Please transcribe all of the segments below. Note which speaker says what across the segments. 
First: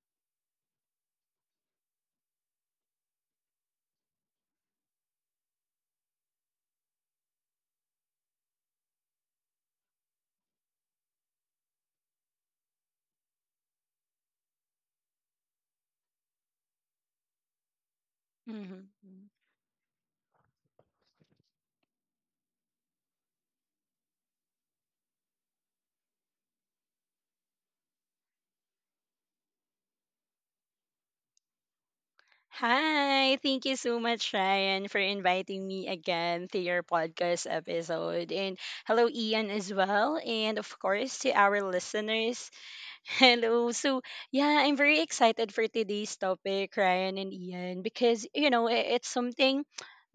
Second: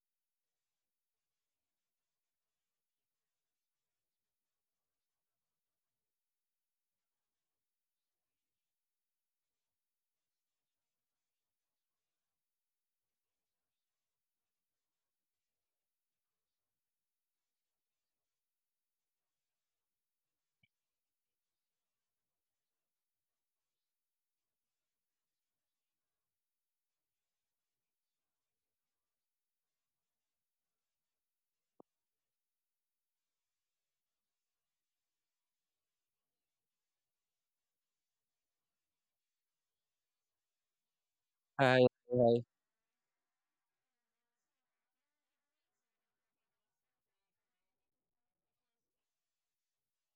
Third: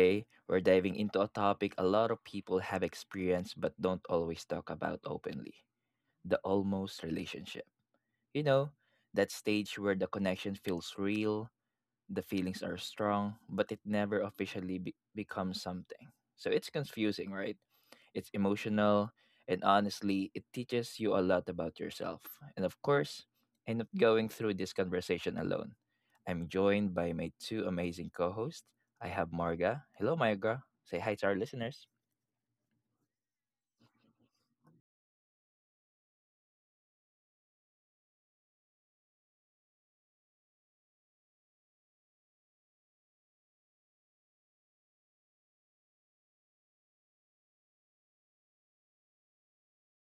Speaker 1: Today, we're diving into a topic a lot of people have experienced but don't always talk about openly, the almost relationship. You know, that stage where the connection feels real, the feelings are strong, but it never officially becomes something. So it's confusing, right? It's
Speaker 2: Mhm.
Speaker 1: emotional, and honestly, it teaches you a lot about yourself. And of course, I'm not going through this conversation alone. I'm joined by my two amazing co hosts. I have Marga. Hello, Marga. Say hi to our listeners.
Speaker 2: Hi, thank you so much, Ryan, for inviting me again to your podcast episode. And hello, Ian, as well. And of course, to our
Speaker 3: Hi, hi.
Speaker 2: listeners, hello. So, yeah, I'm very excited for today's topic, Ryan and Ian, because, it's something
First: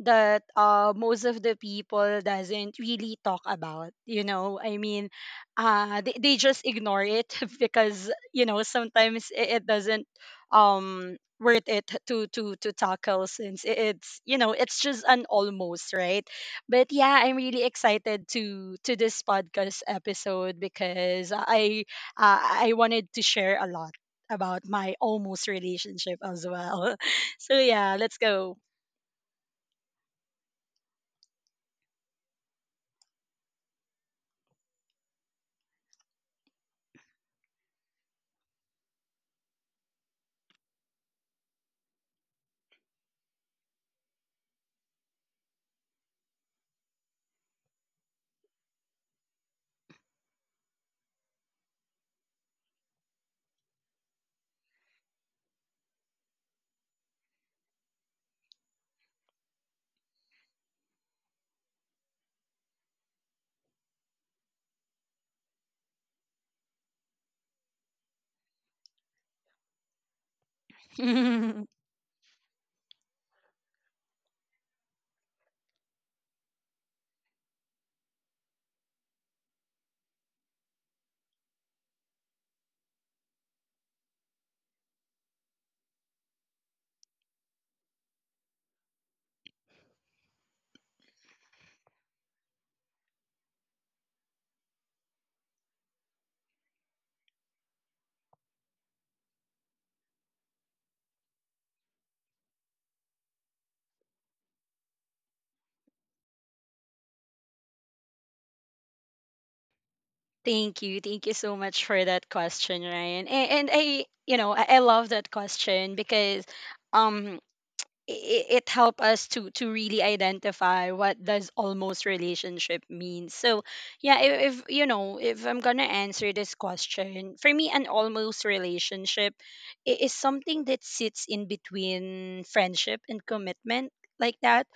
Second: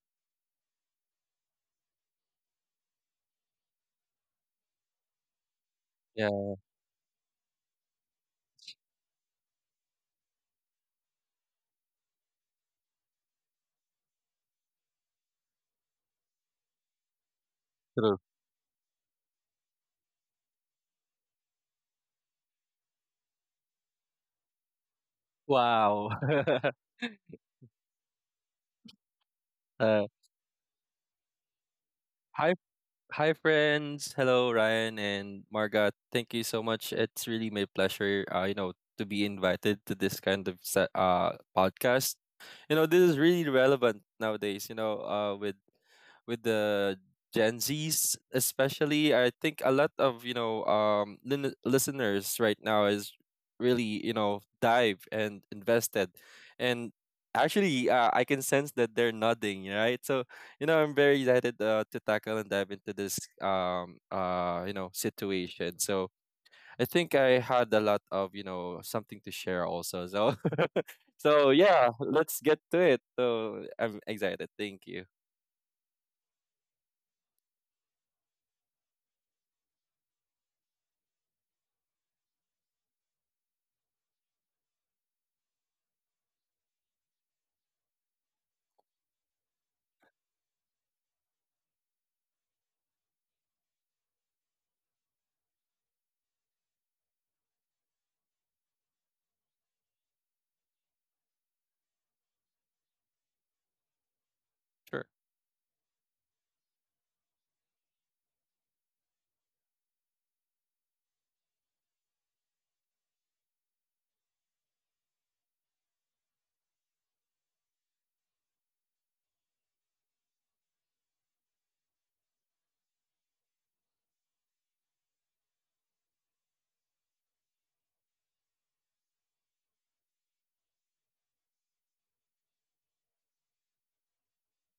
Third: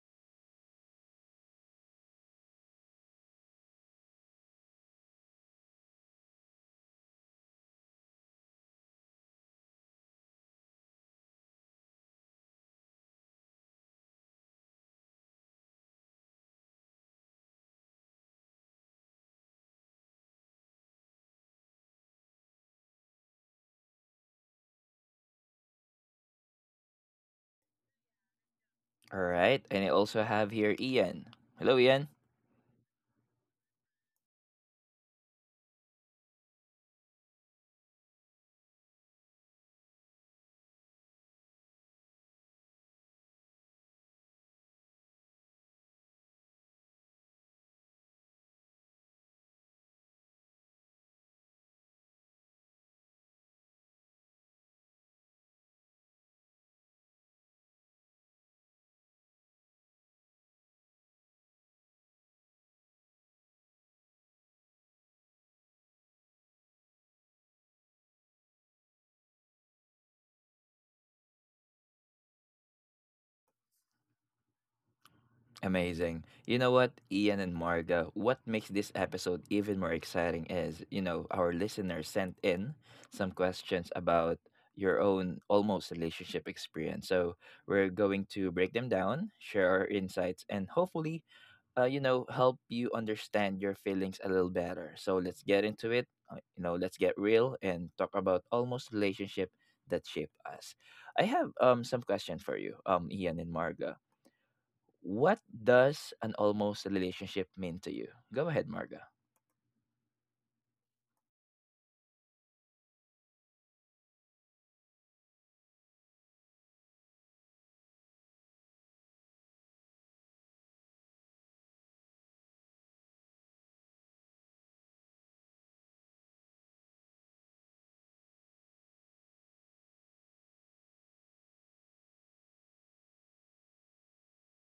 Speaker 2: that most of the people doesn't really talk about, you know? They
Speaker 3: Yeah,
Speaker 2: just ignore it because, you know, sometimes it doesn't worth it to tackle since it's, you know, it's just an almost, right? But yeah, I'm really
Speaker 3: true.
Speaker 2: excited to this podcast episode because I wanted to share a lot about my almost
Speaker 3: Wow.
Speaker 2: relationship as well. So yeah, let's go.
Speaker 1: All right. And I
Speaker 3: Uh,
Speaker 1: also have here Ian. Hello, Ian.
Speaker 3: hi, hi, friends. Hello, Ryan and Margot. Thank you so much. It's really my pleasure, to be invited to this kind of podcast. This is really relevant nowadays, with the Gen Zs especially. I think a lot of, listeners right now is really, dive and invested. And actually I can sense that they're nodding, right? So, I'm very excited to tackle and dive into this situation. So, I think I had a lot of, something to share also. So so
Speaker 2: thank
Speaker 3: yeah, let's get to it. So I'm excited. Thank you.
Speaker 1: Amazing. You know what, Ian and Marga, what makes this episode even more exciting is, you know, our listeners sent in some questions about your own almost relationship experience. So we're going to break them down, share our insights, and hopefully, you know, help you understand your feelings a little better. So let's get into it. You know, let's get real and talk about almost relationship that shaped us. I have some question for you, Ian and Marga,
Speaker 3: Sure.
Speaker 1: what does an almost relationship mean to you? Go ahead, Marga.
Speaker 2: Thank you so much for that question, Ryan. And I, you know, I love that question because, um, it, it helped us to really identify what does almost relationship mean. So yeah, if you know, if I'm gonna answer this question, for me an almost relationship is something that sits in between friendship and commitment, like that.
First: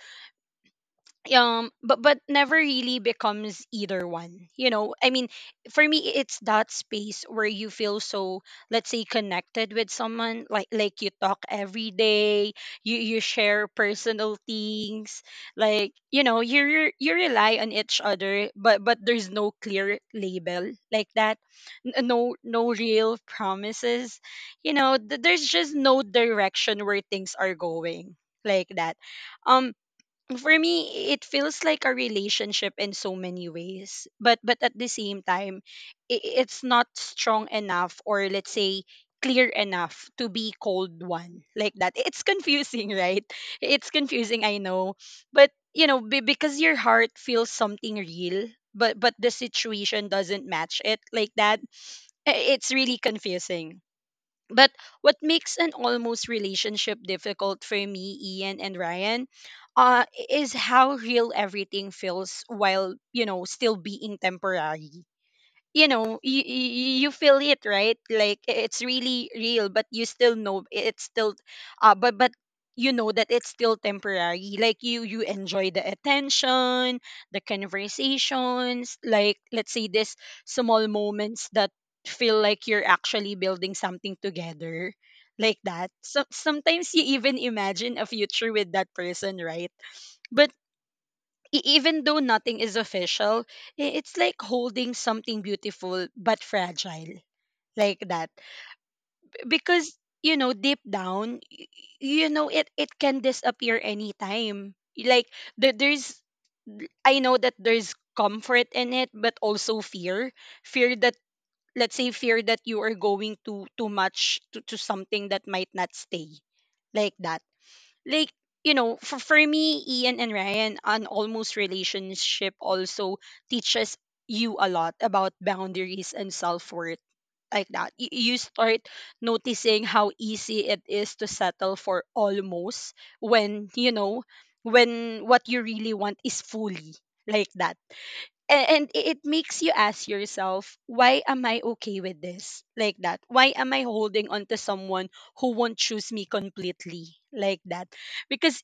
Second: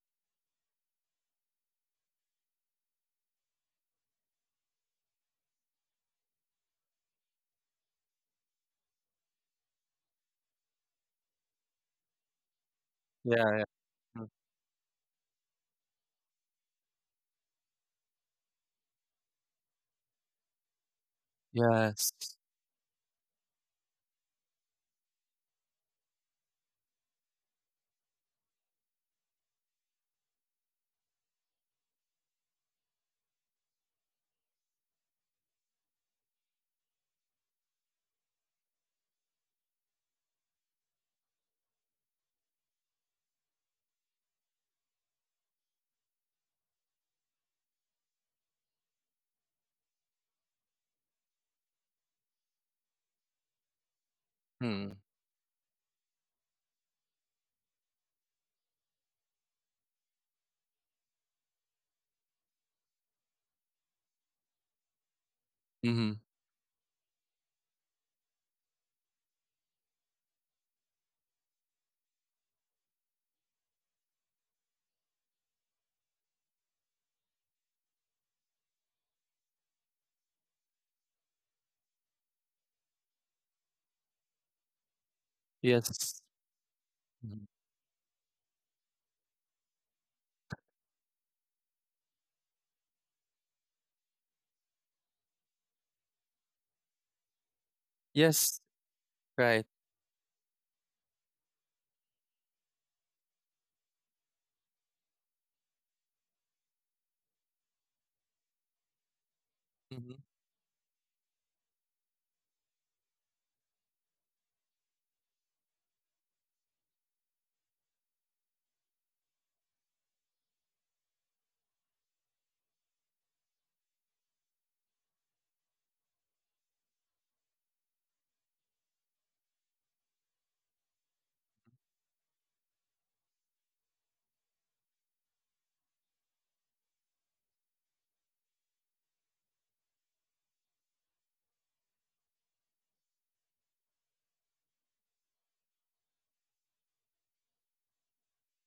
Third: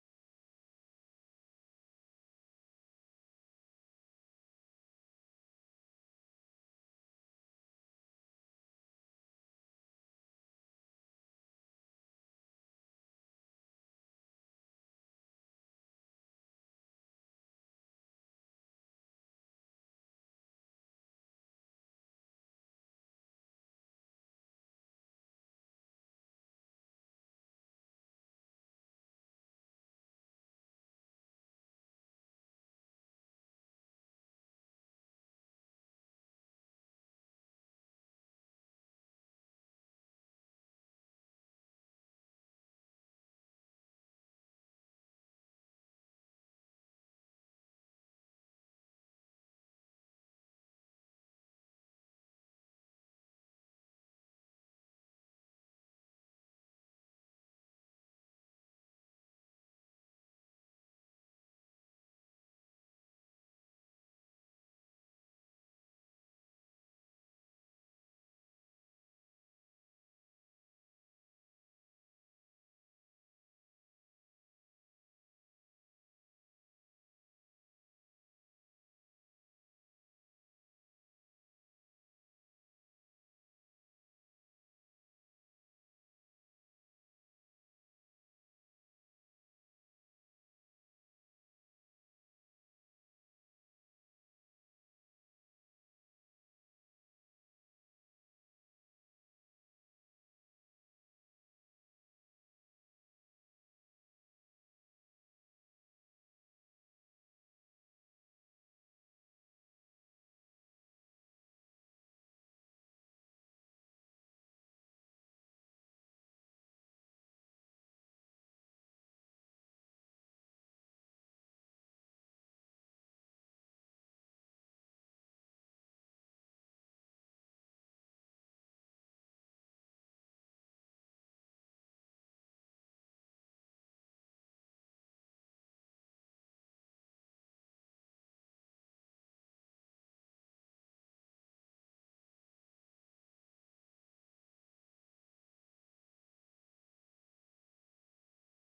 Speaker 2: But never really becomes either one, you know. I mean, for me it's that space where you feel so, let's say, connected with someone, like, you talk every day, you
Speaker 3: Yeah. Yeah.
Speaker 2: share
Speaker 3: Mm.
Speaker 2: personal things, like, you know, you rely on each other, but there's no clear label, like that.
Speaker 3: Yes.
Speaker 2: No, no real promises, you know. There's just no direction where things are going, like that. um for me it feels like a relationship in so many ways, but at the same time, it's not strong enough, or let's say clear enough, to be called one, like that. It's confusing, right? It's confusing, I know, but you know, because your heart feels something real, but the situation doesn't match it, like that. It's really confusing. But
Speaker 3: Mm.
Speaker 2: what makes an almost relationship difficult for me, Ian and Ryan, is how real everything feels while, you know, still being temporary. You
Speaker 3: Mm-hmm.
Speaker 2: know, you feel it, right? Like, it's really real, but you still know it's still, but you know that it's still temporary. Like, you enjoy the attention, the conversations, like, let's say, this small moments that feel like you're actually building something together, like that. So
Speaker 3: Yes.
Speaker 2: sometimes you even
Speaker 3: Mhm.
Speaker 2: imagine a future with that person, right? But even though nothing is official, it's like holding something beautiful but fragile, like that.
Speaker 3: Yes. Right.
Speaker 2: Because, you know, deep down, you know it can disappear anytime. Like, there's, I know that there's comfort in it, but also
Speaker 3: Mm-hmm.
Speaker 2: fear, fear that, let's say, fear that you are going to too much to something that might not stay, like that. Like, you know, for me, Ian and Ryan, an almost relationship also teaches you a lot about boundaries and self-worth, like that. You start noticing how easy it is to settle for almost when you know, when what you really want is fully, like that. And it makes you ask yourself, why am I okay with this, like that? Why am I holding on to someone who won't choose me completely, like that? Because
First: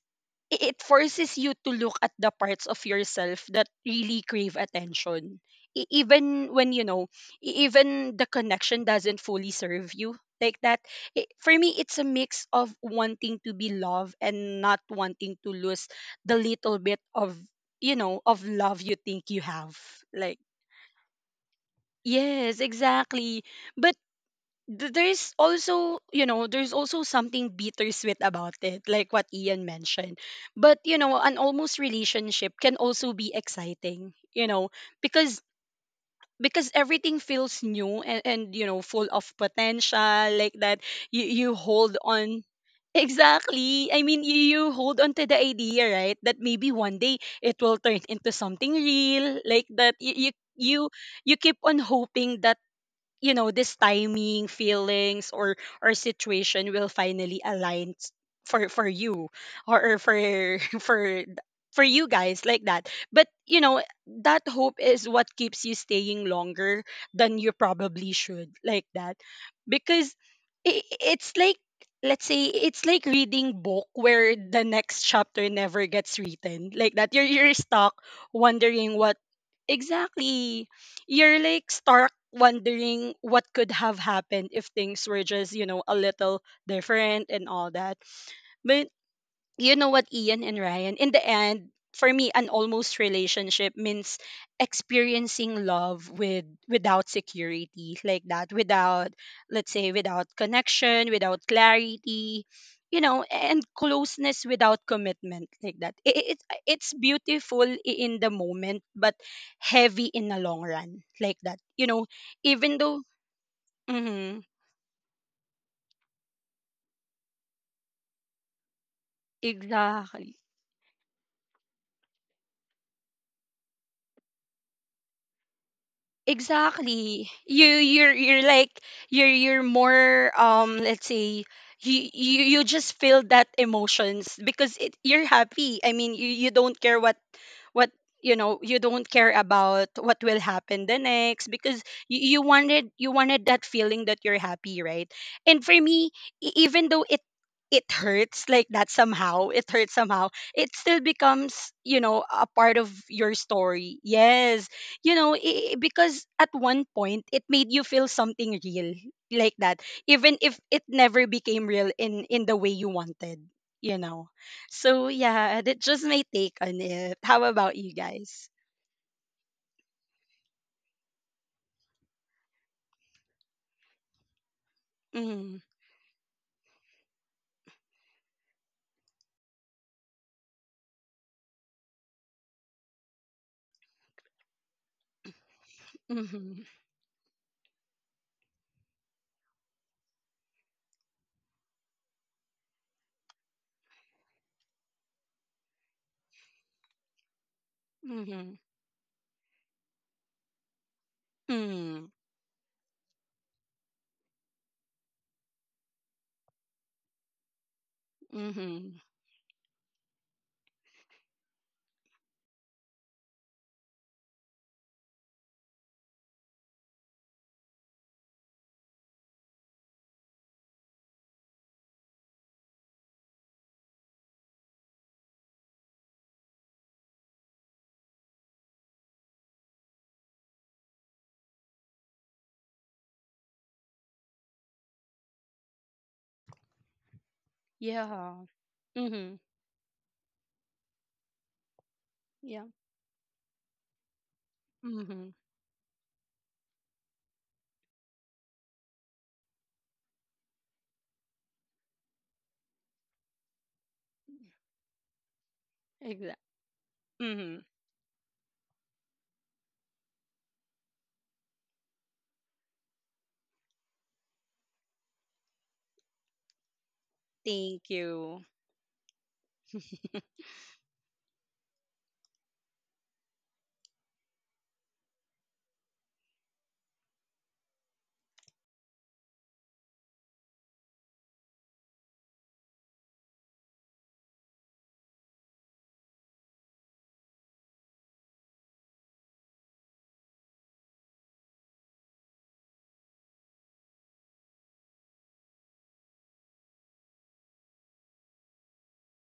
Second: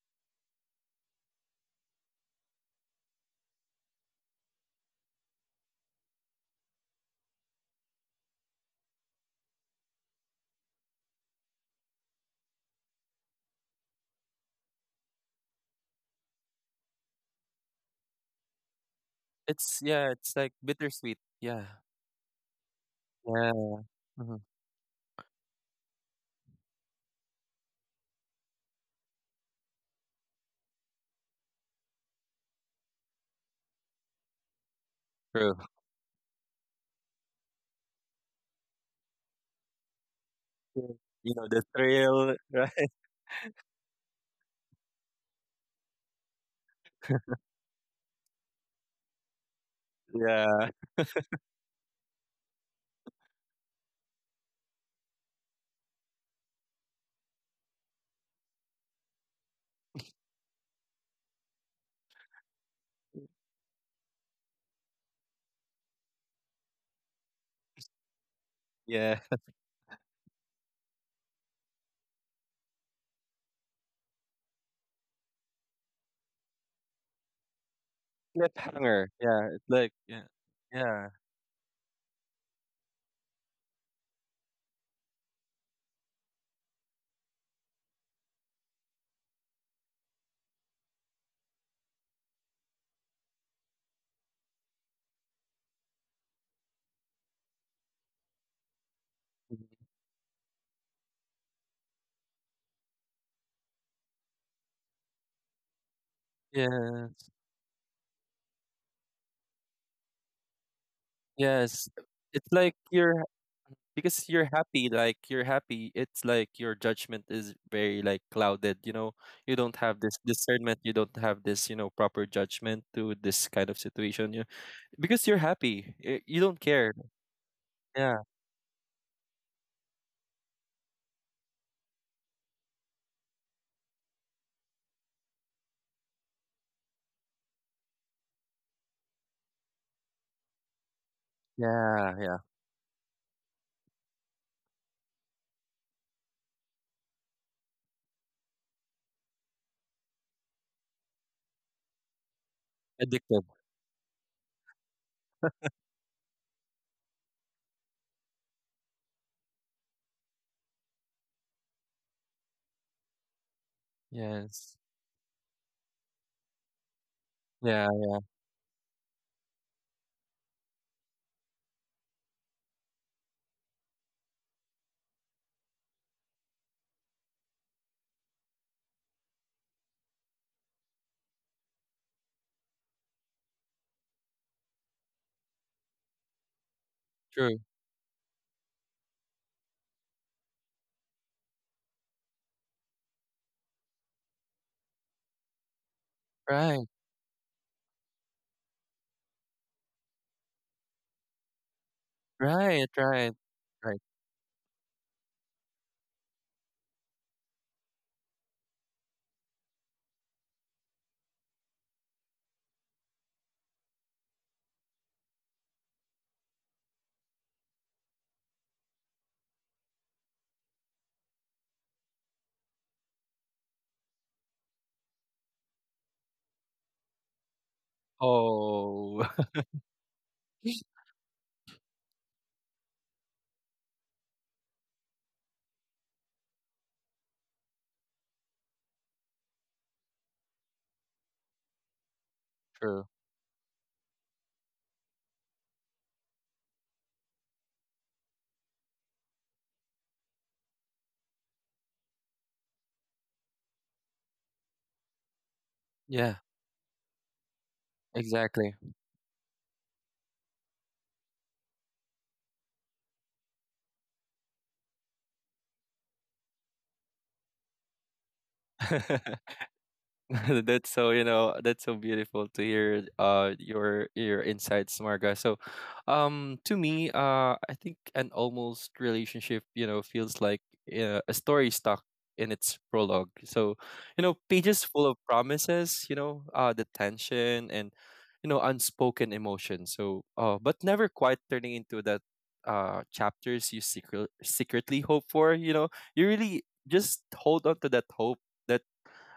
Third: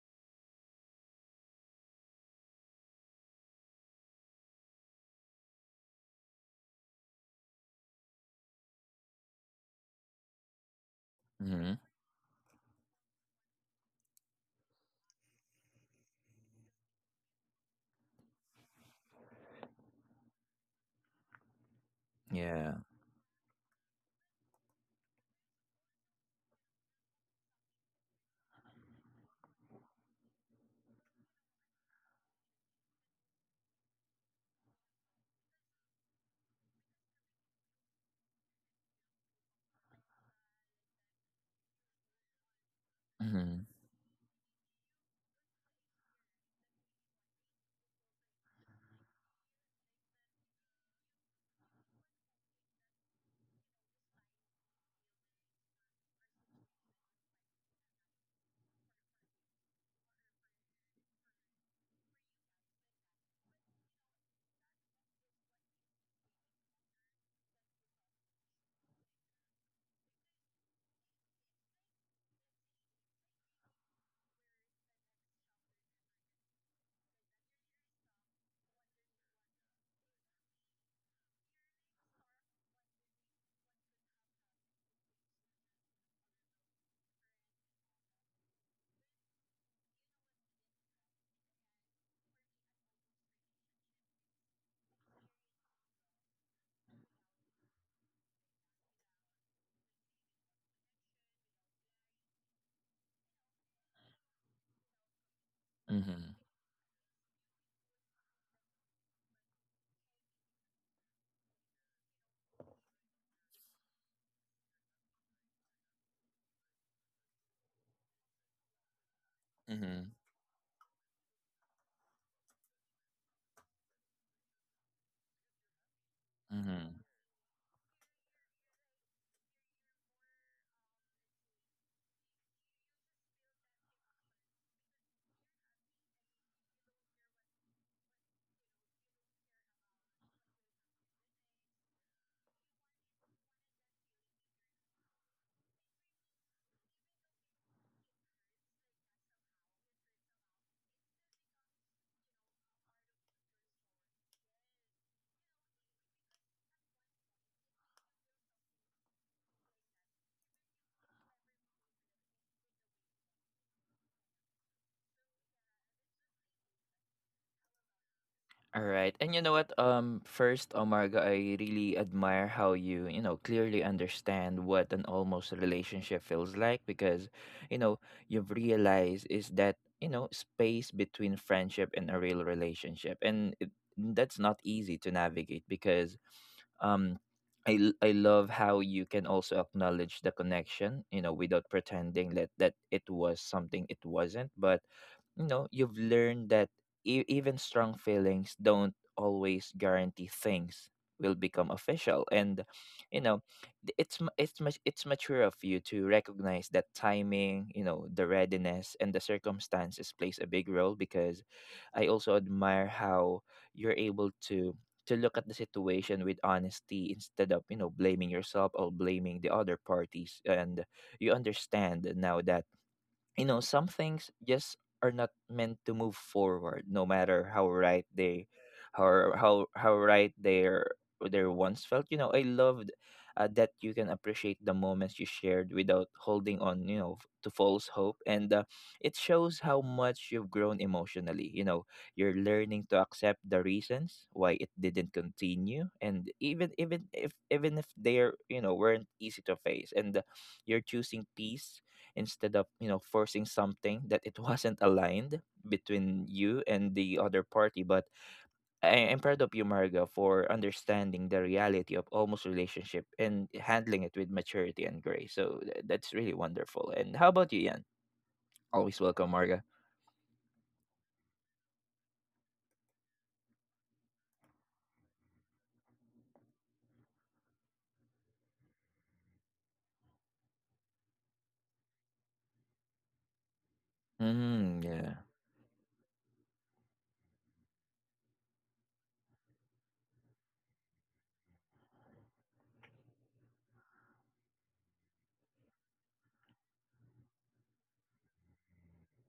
Speaker 2: it forces you to look at the parts of yourself that really crave attention. Even when you know, even the connection doesn't fully serve you, like that. For me
Speaker 1: Mm-hmm.
Speaker 2: it's a mix of wanting to be loved and not wanting to lose the little bit of, you know, of love you think you have,
Speaker 3: It's yeah. It's
Speaker 2: like
Speaker 3: like bittersweet. Yeah.
Speaker 2: yes,
Speaker 1: Yeah.
Speaker 2: exactly.
Speaker 3: Yeah.
Speaker 2: But
Speaker 3: Mm-hmm.
Speaker 2: there's also, you know, there's also something bittersweet about it, like what Ian mentioned. But you know, an almost relationship can also be exciting, you know, because
Speaker 3: True.
Speaker 2: everything feels new, and, you know, full of potential, like that.
Speaker 3: Yeah. You know
Speaker 2: You
Speaker 3: the
Speaker 2: hold
Speaker 3: thrill,
Speaker 2: on.
Speaker 3: right?
Speaker 1: Mm-hmm.
Speaker 2: Exactly. I mean, you hold on to the idea, right, that maybe one day it will turn into something real, like that.
Speaker 3: Yeah.
Speaker 2: You, you keep on hoping that, you know, this timing, feelings, or situation will finally align for you, or for for th- for you guys, like that. But you know, that hope is what keeps you staying longer than you probably should, like that.
Speaker 3: Yeah.
Speaker 2: Because it's like, let's say, it's like reading book where the next chapter never gets written, like that. You're stuck wondering
Speaker 3: Cliffhanger.
Speaker 2: what.
Speaker 3: Yeah. It's like yeah.
Speaker 2: Exactly.
Speaker 3: Yeah.
Speaker 2: You're like stark wondering what could have happened if things were just, you know, a little different and all that. But you know what, Ian and Ryan, in the end, for me, an almost relationship means experiencing love with without security, like that, without,
Speaker 3: Mhm.
Speaker 2: let's say, without connection, without clarity, you know, and closeness without commitment, like that. It
Speaker 1: Mm-hmm.
Speaker 2: it's
Speaker 3: Yes.
Speaker 2: beautiful in the moment, but heavy in the long run, like that. You
Speaker 3: Yes.
Speaker 2: know,
Speaker 3: It's like
Speaker 2: even though,
Speaker 3: you're because
Speaker 2: mm-hmm,
Speaker 3: you're happy, like you're happy, it's like your judgment is very like clouded, you don't have
Speaker 1: Mm-hmm.
Speaker 3: this
Speaker 2: exactly.
Speaker 3: discernment, you don't have this, proper judgment to this kind of situation you because you're happy, you don't care.
Speaker 1: Mm-hmm.
Speaker 2: Exactly.
Speaker 3: Yeah,
Speaker 2: You're like, you're more, let's say, you just feel that emotions because it, you're happy. I mean, you don't care what, what you know, you don't care about what will happen the next because,
Speaker 3: yeah, yeah.
Speaker 2: you wanted, you wanted that feeling that you're happy, right? And for me, even though it hurts, like that, somehow it hurts, somehow it still becomes, you know, a part of your
Speaker 3: Addicted.
Speaker 2: story, yes. You know, because at one point it made you feel something real, like that, even if it never became real in the way you wanted, you know.
Speaker 3: Yes.
Speaker 2: So yeah, that's just my take on it. How about
Speaker 3: Yeah,
Speaker 2: you guys?
Speaker 1: All right. And you know what? First, Omarga, I really admire how you, you know, clearly understand what an
Speaker 2: Mm-hmm,
Speaker 1: almost relationship feels like, because, you know, you've realized is that, you know, space between friendship and a real relationship. And that's not easy to navigate because
Speaker 2: hmm.
Speaker 1: um
Speaker 3: true.
Speaker 1: I love how you can also acknowledge the connection, you know, without pretending that, that it was something it wasn't. But you know you've learned that
Speaker 3: Right,
Speaker 1: even strong
Speaker 2: Mm-hmm,
Speaker 1: feelings don't always guarantee things will become
Speaker 2: hmm.
Speaker 1: official, and
Speaker 3: right.
Speaker 1: you
Speaker 3: Right,
Speaker 1: know
Speaker 3: right.
Speaker 1: it's it's much, it's mature of you to recognize that timing, you know, the readiness and the circumstances plays a big role, because I also admire how you're able to look at the situation with honesty instead of, you know, blaming yourself or blaming the other parties. And you understand now that, you know, some things just are not meant to move forward no matter how right they,
Speaker 3: Oh.
Speaker 1: how right their their once felt. You know, I loved, that you can appreciate the moments you shared without holding on, you know, to false hope.
Speaker 2: Yeah.
Speaker 1: And it
Speaker 2: Hmm.
Speaker 1: shows how much you've grown emotionally. You know, you're
Speaker 2: Yeah.
Speaker 1: learning to
Speaker 3: True.
Speaker 1: accept the reasons why it didn't
Speaker 2: Hmm.
Speaker 1: continue, and even if they're, you know, weren't easy to face. And you're choosing peace instead of, you know, forcing something that it wasn't aligned between
Speaker 3: Yeah,
Speaker 2: Exactly.
Speaker 1: you and the other
Speaker 2: Hmm.
Speaker 1: party. But
Speaker 3: exactly.
Speaker 1: I- I'm proud of you, Marga, for understanding the reality of almost relationship and handling it with maturity and grace. So th- that's really wonderful. And how about you,
Speaker 2: Thank
Speaker 1: Yan?
Speaker 2: you.
Speaker 1: Always welcome, Marga.
Speaker 3: That's so, that's so beautiful to hear your insights, Marga. So to me, I think an almost relationship, feels like a story stuck in its prologue. So pages
Speaker 1: Mm,
Speaker 3: full of
Speaker 1: yeah.
Speaker 3: promises, the tension and, unspoken emotion. So but never quite turning into that chapters you secretly hope for, you really just hold on to that hope,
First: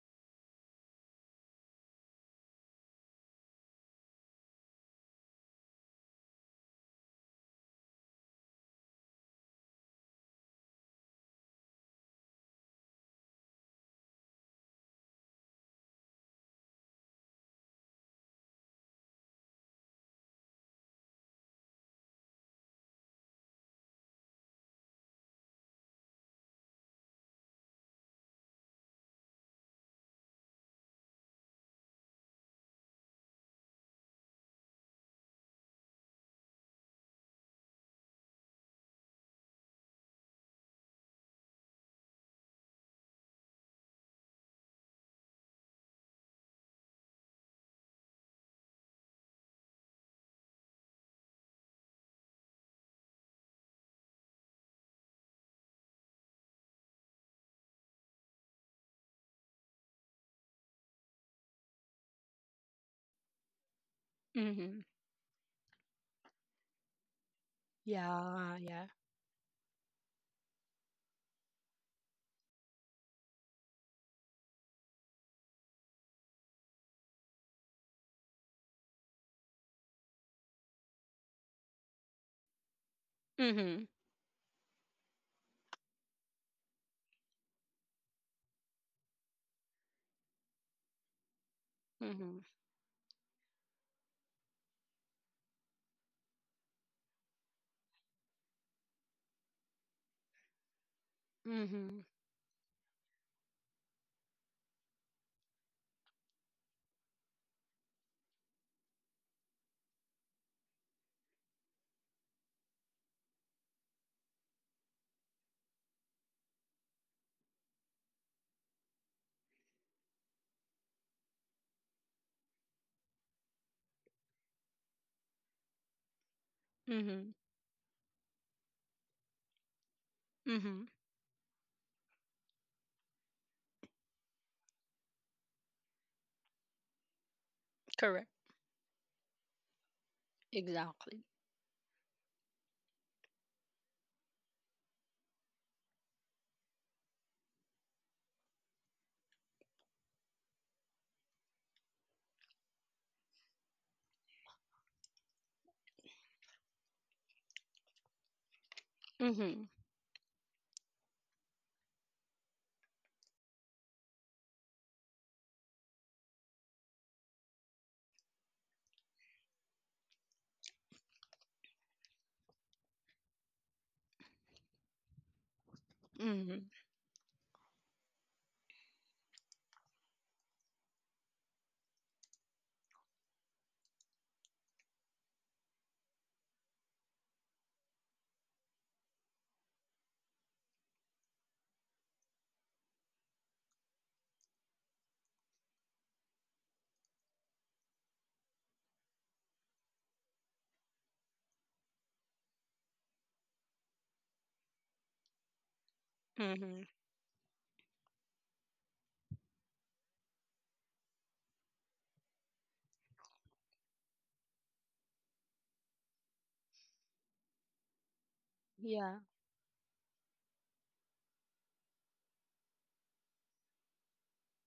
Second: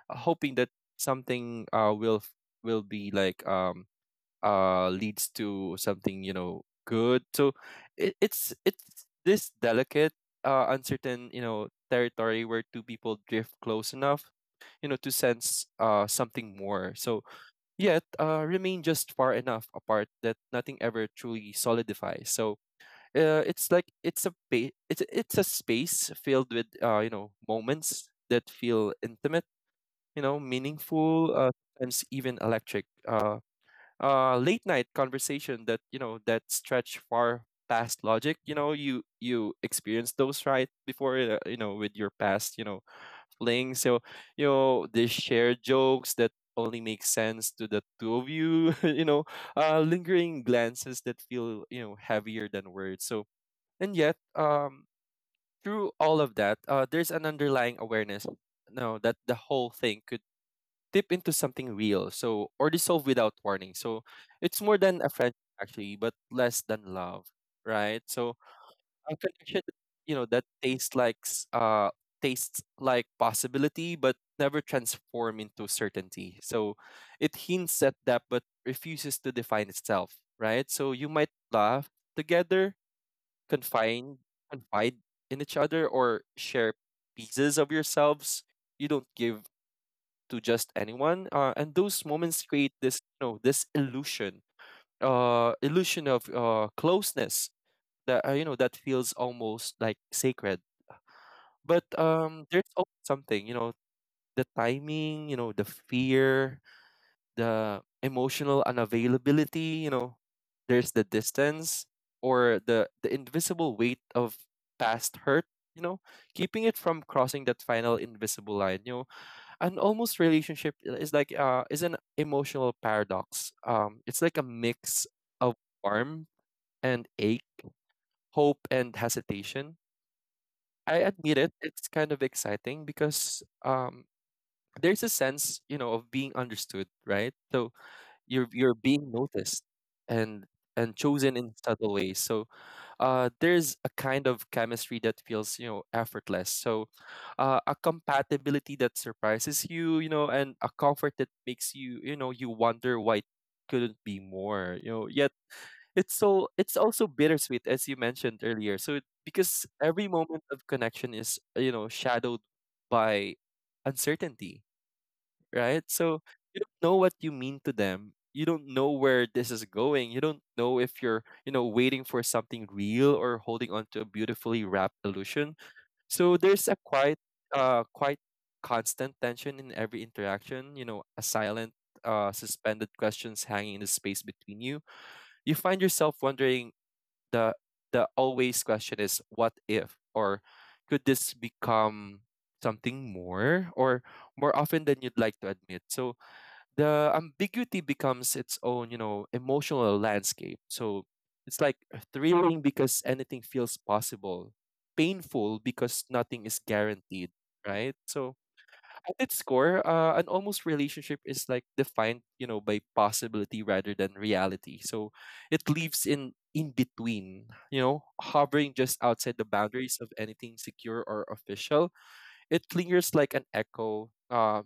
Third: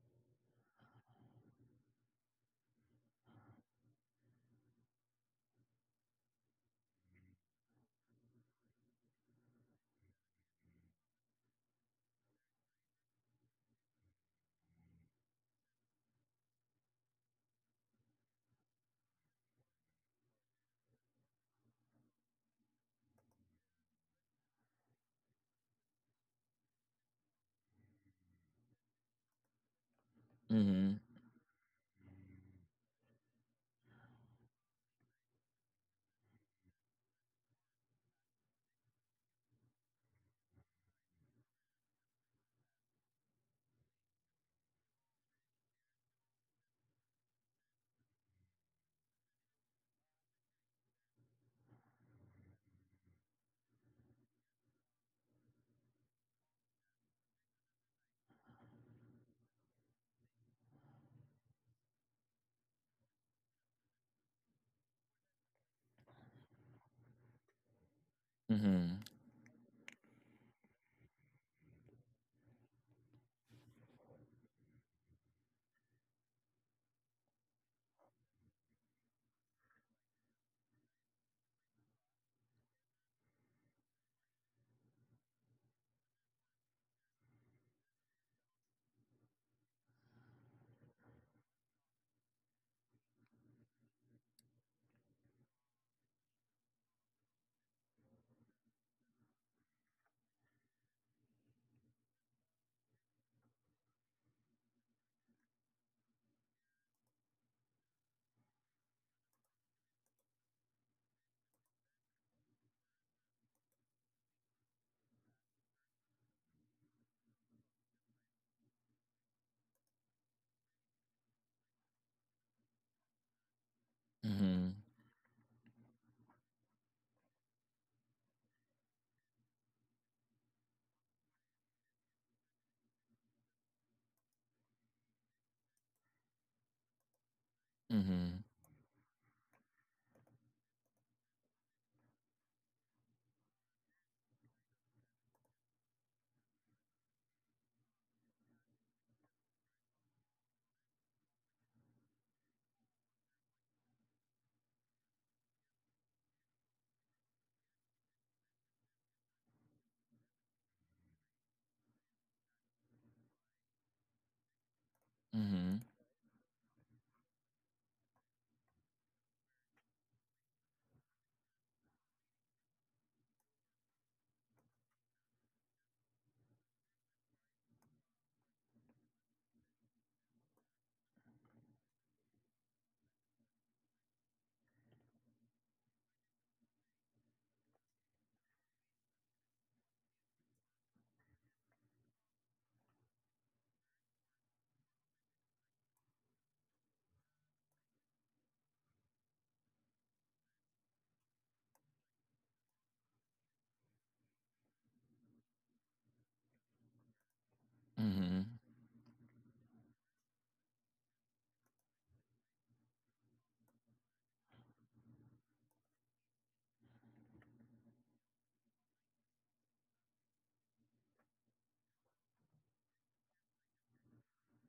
Speaker 3: hoping that something will f- will be like leads to something, good. So it's this delicate, uncertain, territory where two people drift close enough, to sense something more. So yet remain just far enough apart that nothing ever truly solidifies. So it's like it's a ba- it's a space filled with, moments that feel intimate,
Speaker 1: Mm-hmm.
Speaker 3: meaningful, sometimes even electric. Late night conversation that, that stretch far past logic. You know, you experience those right before, with your past, fling. So they share jokes that only make sense to the two of you. Lingering glances that feel, heavier than words. So and yet, through all of that, there's an underlying awareness no that the whole thing could tip into something real, so or dissolve without warning. So it's more
Speaker 2: Hmm.
Speaker 3: than a friendship actually, but less than love, right? So
Speaker 2: Yeah, yeah.
Speaker 1: Mm-hmm.
Speaker 3: a connection, that tastes like possibility, but never transform into certainty. So it hints at that, but refuses to define itself, right? So you might laugh together,
Speaker 2: Hmm.
Speaker 3: confine, confide in each other, or share pieces of yourselves you don't give to just anyone. And those
Speaker 2: Hmm.
Speaker 3: moments create this, this illusion, illusion of closeness that, that feels almost like sacred. But
Speaker 2: Hmm.
Speaker 3: there's also something, you know, the timing, you know, the fear, the emotional unavailability, you know, there's the distance or the invisible weight of past hurt. You know, keeping it from crossing that final invisible line. You know, an almost relationship is like is an emotional paradox. It's like a
Speaker 1: Mm-hmm.
Speaker 3: mix of warmth and
Speaker 2: Hmm.
Speaker 3: ache, hope and hesitation.
Speaker 2: Hmm.
Speaker 3: I admit it; it's kind of exciting because, there's a sense, you know, of being understood, right? So
Speaker 2: Correct.
Speaker 1: Mm-hmm.
Speaker 3: you're being noticed and and
Speaker 2: Exactly.
Speaker 3: chosen in subtle ways. So, there's a kind of chemistry that feels, effortless. So, a compatibility that surprises you, you know and a comfort that makes you, you know you wonder why it couldn't be more, yet it's also bittersweet as you mentioned earlier. Because
Speaker 2: Mhm.
Speaker 3: every moment of connection is, shadowed by uncertainty,
Speaker 1: Mm-hmm.
Speaker 3: right? So you don't know what you mean to them. You don't know where this is going. You don't know if you're, you know, waiting for something real or holding on to a beautifully wrapped illusion. So there's
Speaker 2: Mhm.
Speaker 3: a quite constant tension in every interaction. You know, a silent, suspended questions hanging in the space between you. You find yourself wondering the the always question is what if, or could this become something more, or more often than you'd like to admit. So the ambiguity becomes its own, you know, emotional landscape. So it's like thrilling because anything feels possible, painful because nothing is
Speaker 2: Mhm.
Speaker 3: guaranteed, right? So at its core, an almost relationship is like defined, you know, by possibility rather than reality. So it lives in between, you know, hovering just
Speaker 2: Yeah.
Speaker 3: outside the boundaries of anything secure or official. It lingers like an echo,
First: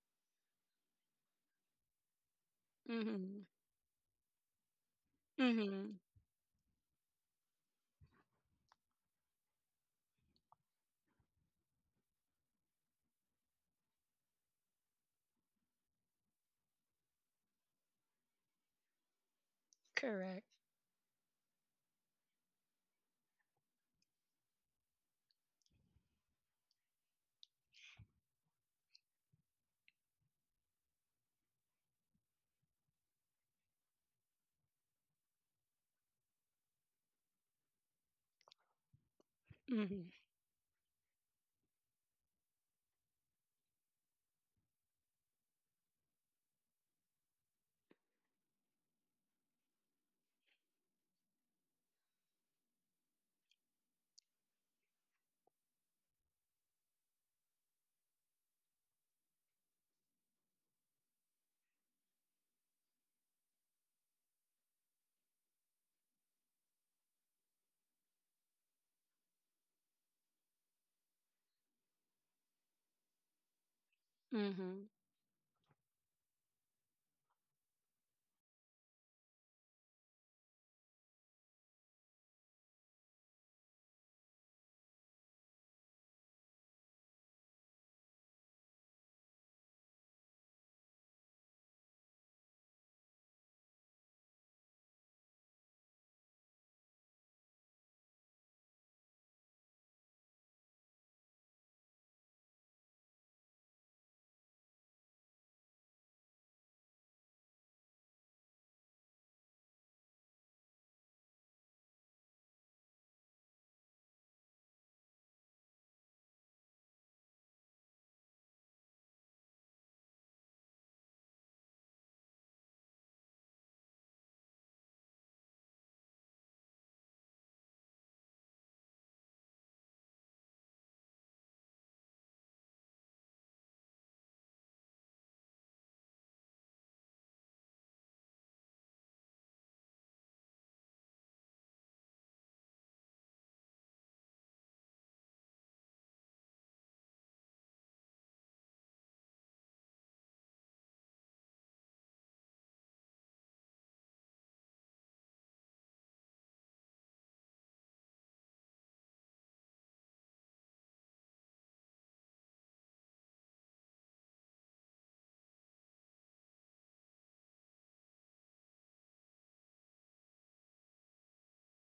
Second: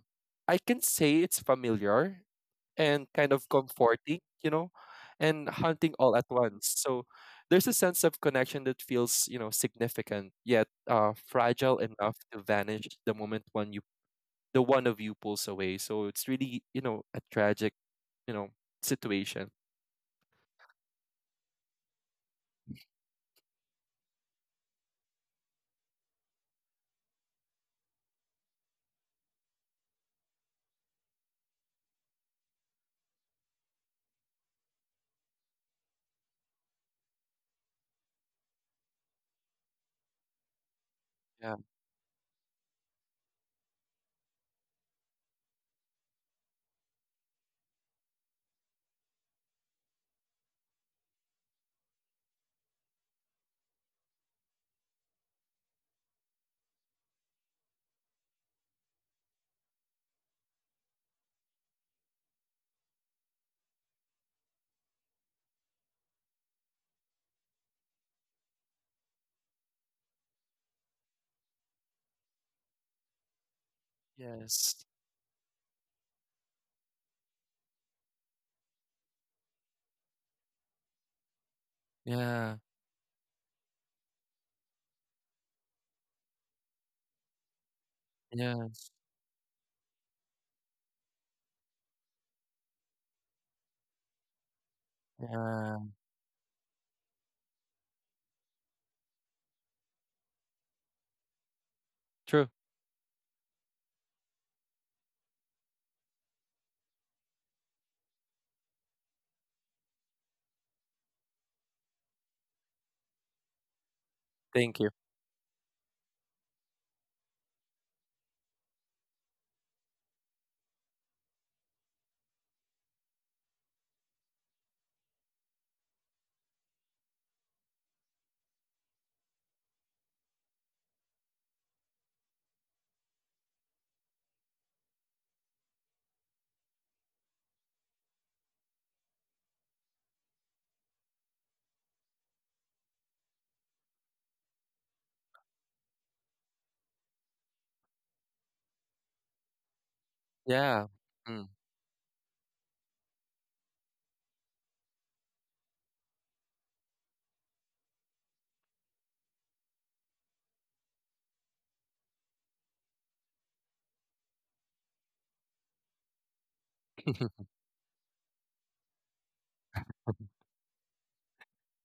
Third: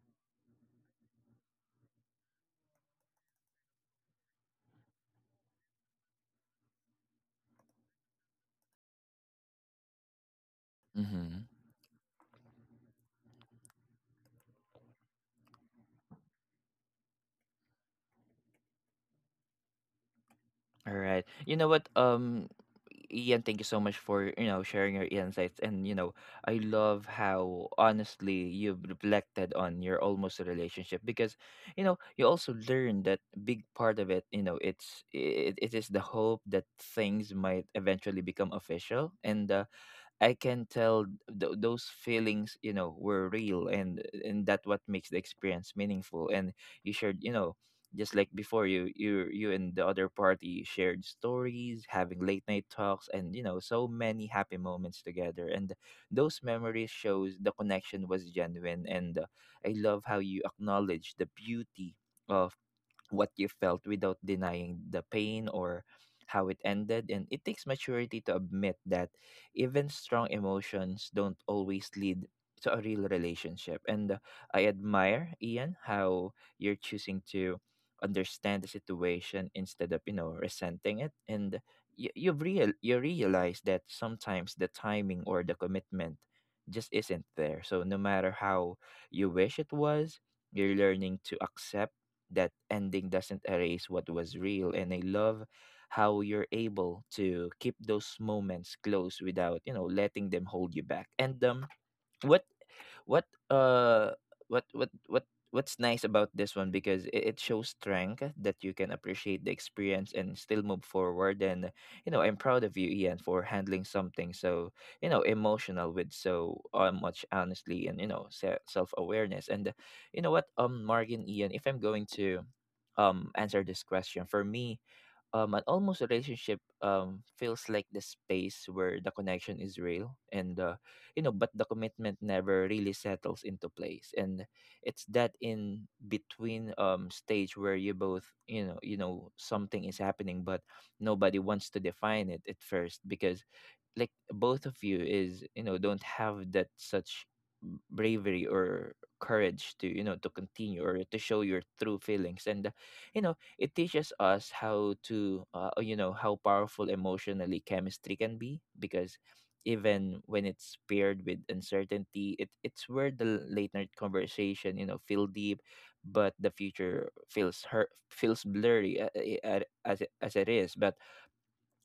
Speaker 3: I can say it's familiar and kind
Speaker 2: Mhm.
Speaker 3: of comforting, you know, and haunting
Speaker 2: Mhm.
Speaker 3: all at once. So there's a sense of connection that feels, you know, significant yet,
Speaker 1: Mm-hmm.
Speaker 3: fragile enough to vanish the moment one you the one of you pulls away. So it's really, you know, a tragic, you know, situation.
Speaker 2: Correct.
Speaker 1: All right. You know what? Ian, thank you so much for, you know, sharing your insights, and you know I love how honestly you've reflected on your almost relationship, because you know you also learned that big part of it. You know, it is the hope that things might eventually become official, and
Speaker 2: Mhm.
Speaker 1: I can tell
Speaker 3: Yeah.
Speaker 1: those feelings, you know, were real, and that what makes the experience meaningful. And you shared, you know, just like before, you you and the other party shared stories, having late night talks, and you know, so many happy moments together. And those memories shows the connection was genuine. And I love how you acknowledge the beauty of what you felt without denying the pain or how it ended. And it takes maturity to admit that even strong emotions don't always lead to a real relationship. And I
Speaker 3: Yes.
Speaker 2: Mhm.
Speaker 1: admire, Ian, how you're choosing to understand the situation instead of, you know, resenting it. And you,
Speaker 3: Yeah.
Speaker 1: you realize that sometimes the timing or the commitment just isn't there. So no matter how
Speaker 3: Yes.
Speaker 1: you wish it was, you're learning to accept that ending doesn't erase what was real. And I love
Speaker 3: Yeah.
Speaker 1: how you're able to keep those moments close without, you know, letting them hold you back. And what
Speaker 3: True.
Speaker 1: what uh what what's nice about this one because it shows strength that you can appreciate the experience and still move forward. And you know I'm proud of you, Ian, for handling something so,
Speaker 3: Thank you.
Speaker 1: you know, emotional with so, much honestly, and you know self-awareness. And you know what, Margin Ian, if I'm going to answer this question for me, an almost relationship, feels like the space where the connection is real and, you know, but the commitment never really settles into place. And it's that in between, stage where you both, you know something is happening but nobody wants to define it at first, because like both of you is, you know, don't have that such bravery or courage to, you know, to continue
Speaker 3: Yeah.
Speaker 1: or to show
Speaker 3: Mm.
Speaker 1: your true feelings. And you know it teaches us how to, you know, how powerful emotionally chemistry can be, because even when it's paired with uncertainty, it's where the late night conversation, you know, feel deep, but the future feels hurt, feels blurry, as it is. But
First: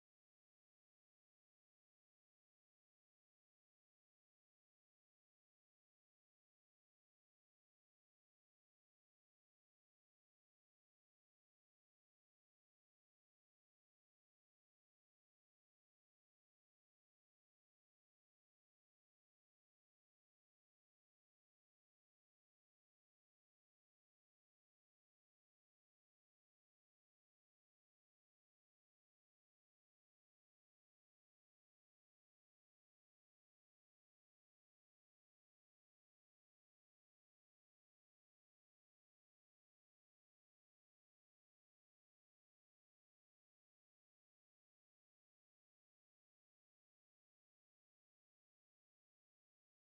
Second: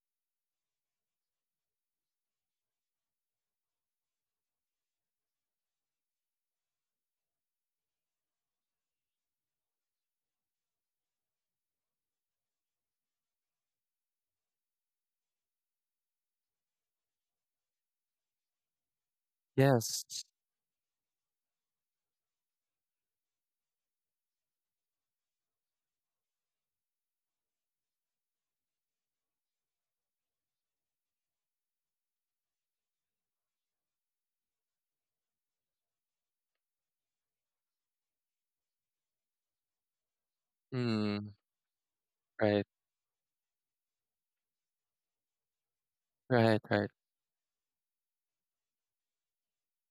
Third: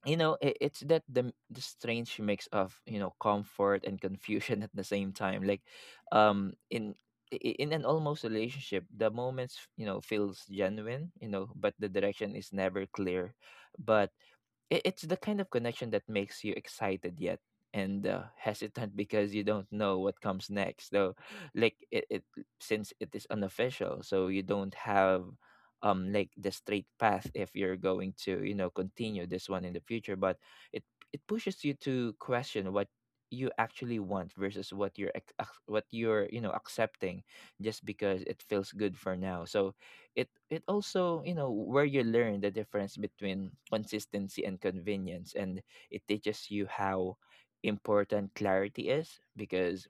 Speaker 1: you know it's that the strange mix of, you know, comfort and confusion at the same time. Like um in i- in an almost relationship the moments, you know, feels genuine, you know, but the direction is never clear. But it's the kind of connection that makes you excited yet and, hesitant because you don't know what
Speaker 3: Yes.
Speaker 1: comes next. So like it, since it is unofficial, so you don't have, like, the straight path if you're going to, you know, continue this one in the future. But it it pushes you to question what you actually want versus what you're what you're, you know, accepting just because it feels good for now. So it also,
Speaker 3: Mm.
Speaker 1: you know, where you learn the
Speaker 3: Right.
Speaker 1: difference between consistency and convenience. And it teaches
Speaker 3: Right.
Speaker 1: you
Speaker 3: Right.
Speaker 1: how important clarity is, because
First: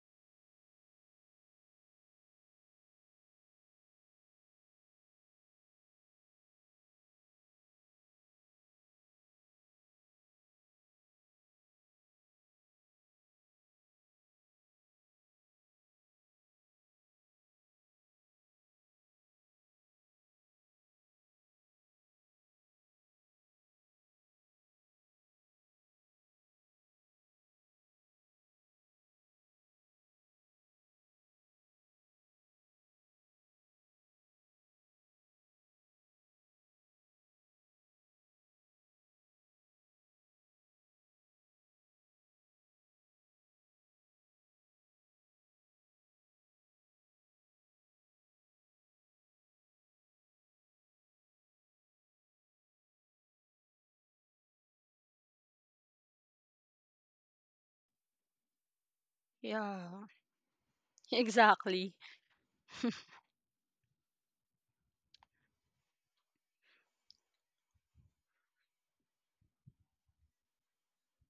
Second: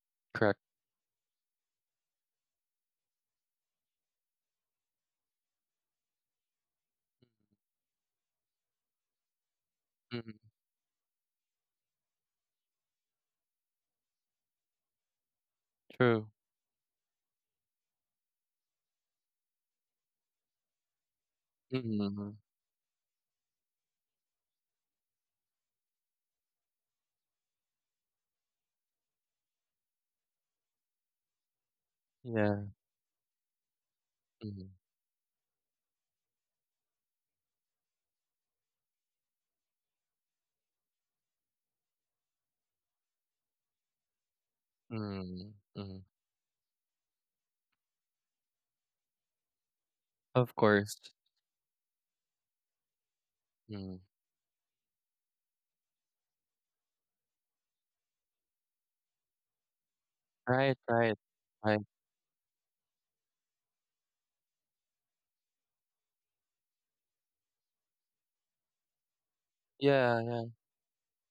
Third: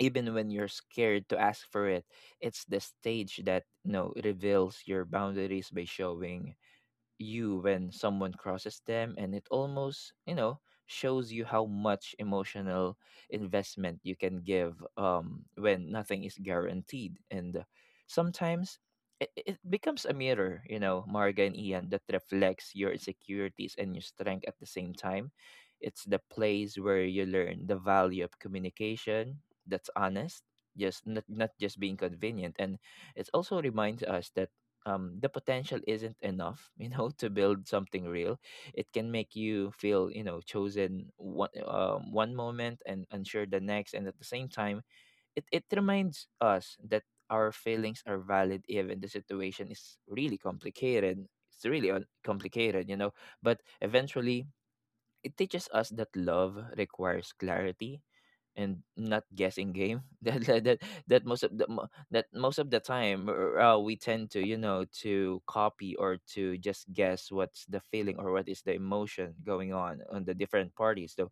Speaker 1: even when
Speaker 3: Correct.
Speaker 1: you're scared to ask for it, it's the stage that, you know, reveals your boundaries by showing you when someone crosses them. And it almost,
Speaker 3: Mm.
Speaker 1: you know, shows you how much emotional investment you can give, when nothing
Speaker 3: True.
Speaker 1: is guaranteed. And sometimes it becomes a mirror, you know, Marga and Ian, that
Speaker 3: Mm.
Speaker 1: reflects your insecurities and your strength at the same time. It's the place where you learn the value of communication that's honest, just not, not just being convenient.
Speaker 3: Yeah.
Speaker 1: And it also reminds us that,
Speaker 3: Mhm,
Speaker 1: the potential isn't enough, you know, to build something real. It can make you feel, you know, chosen one, one moment and unsure the next, and at the same time, it
Speaker 3: mm,
Speaker 1: it
Speaker 3: mhm.
Speaker 1: reminds us that our feelings are valid even the situation is really
Speaker 3: Of course.
Speaker 1: complicated. It's really complicated, you know. But
Speaker 3: Mm.
Speaker 1: eventually, it teaches us that love requires clarity and not guessing game.
Speaker 2: Yeah.
Speaker 3: Right, right,
Speaker 1: That most of the
Speaker 3: right.
Speaker 1: mo-
Speaker 2: Exactly.
Speaker 1: that most of the time, we tend to, you know, to copy or to just guess what's the feeling or what is the emotion going
Speaker 3: Yeah,
Speaker 1: on the
Speaker 3: yeah,
Speaker 1: different parties. So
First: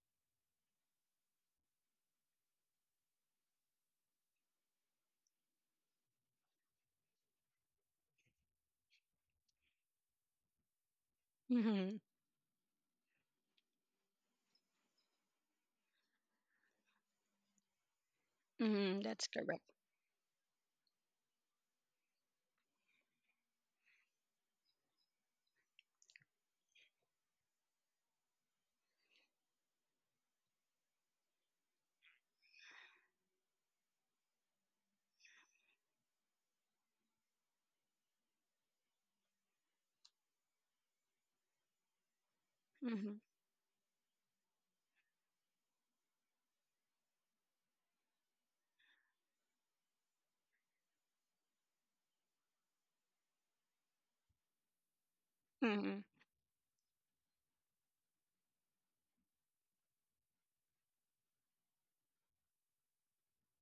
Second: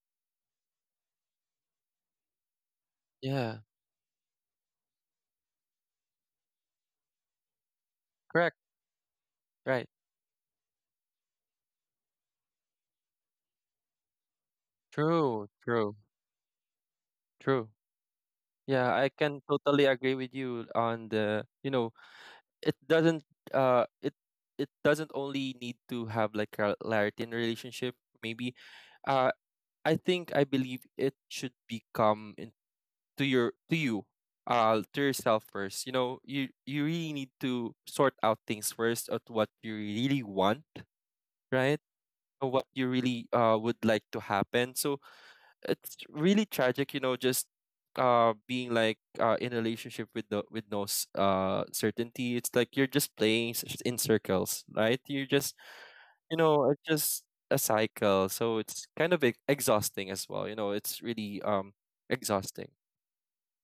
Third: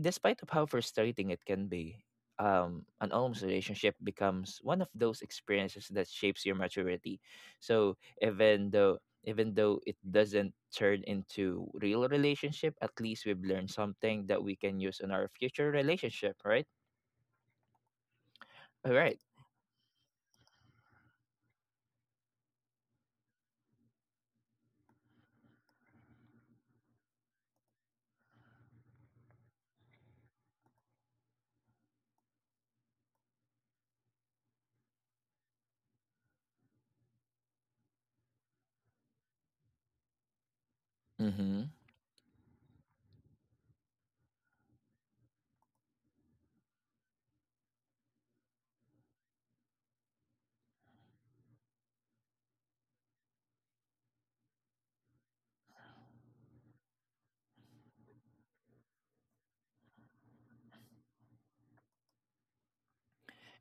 Speaker 1: despite of how frustrating it can be, an almost
Speaker 3: yeah.
Speaker 1: relationship becomes one of those experiences that shapes your maturity. So
Speaker 3: Correct,
Speaker 1: even though, even though
Speaker 3: right.
Speaker 1: it doesn't turn into
Speaker 2: Mhm.
Speaker 1: real relationship, at least we've learned something that we can use in our
Speaker 3: True,
Speaker 1: future
Speaker 3: true,
Speaker 1: relationship, right?
Speaker 3: true.
Speaker 1: All
Speaker 3: Yeah,
Speaker 2: Mhm.
Speaker 3: I
Speaker 1: right.
Speaker 2: That's
Speaker 3: can
Speaker 2: correct.
Speaker 3: totally agree with you on the, you know, it doesn't uh it it doesn't only need to have like a clarity in a relationship, maybe. Uh I think I believe it should become to your to you to yourself first, you know, you really need to sort out things first at what you really want,
Speaker 1: Mm-hmm.
Speaker 3: right? Or what you
Speaker 2: Mhm.
Speaker 3: really would like to happen. So it's really tragic, you know, just being in a relationship with the with no certainty. It's like you're just playing in circles, right? You're just,
Speaker 2: Mhm.
Speaker 3: you know, it's just a cycle, so it's kind of exhausting as well, you know. It's really exhausting.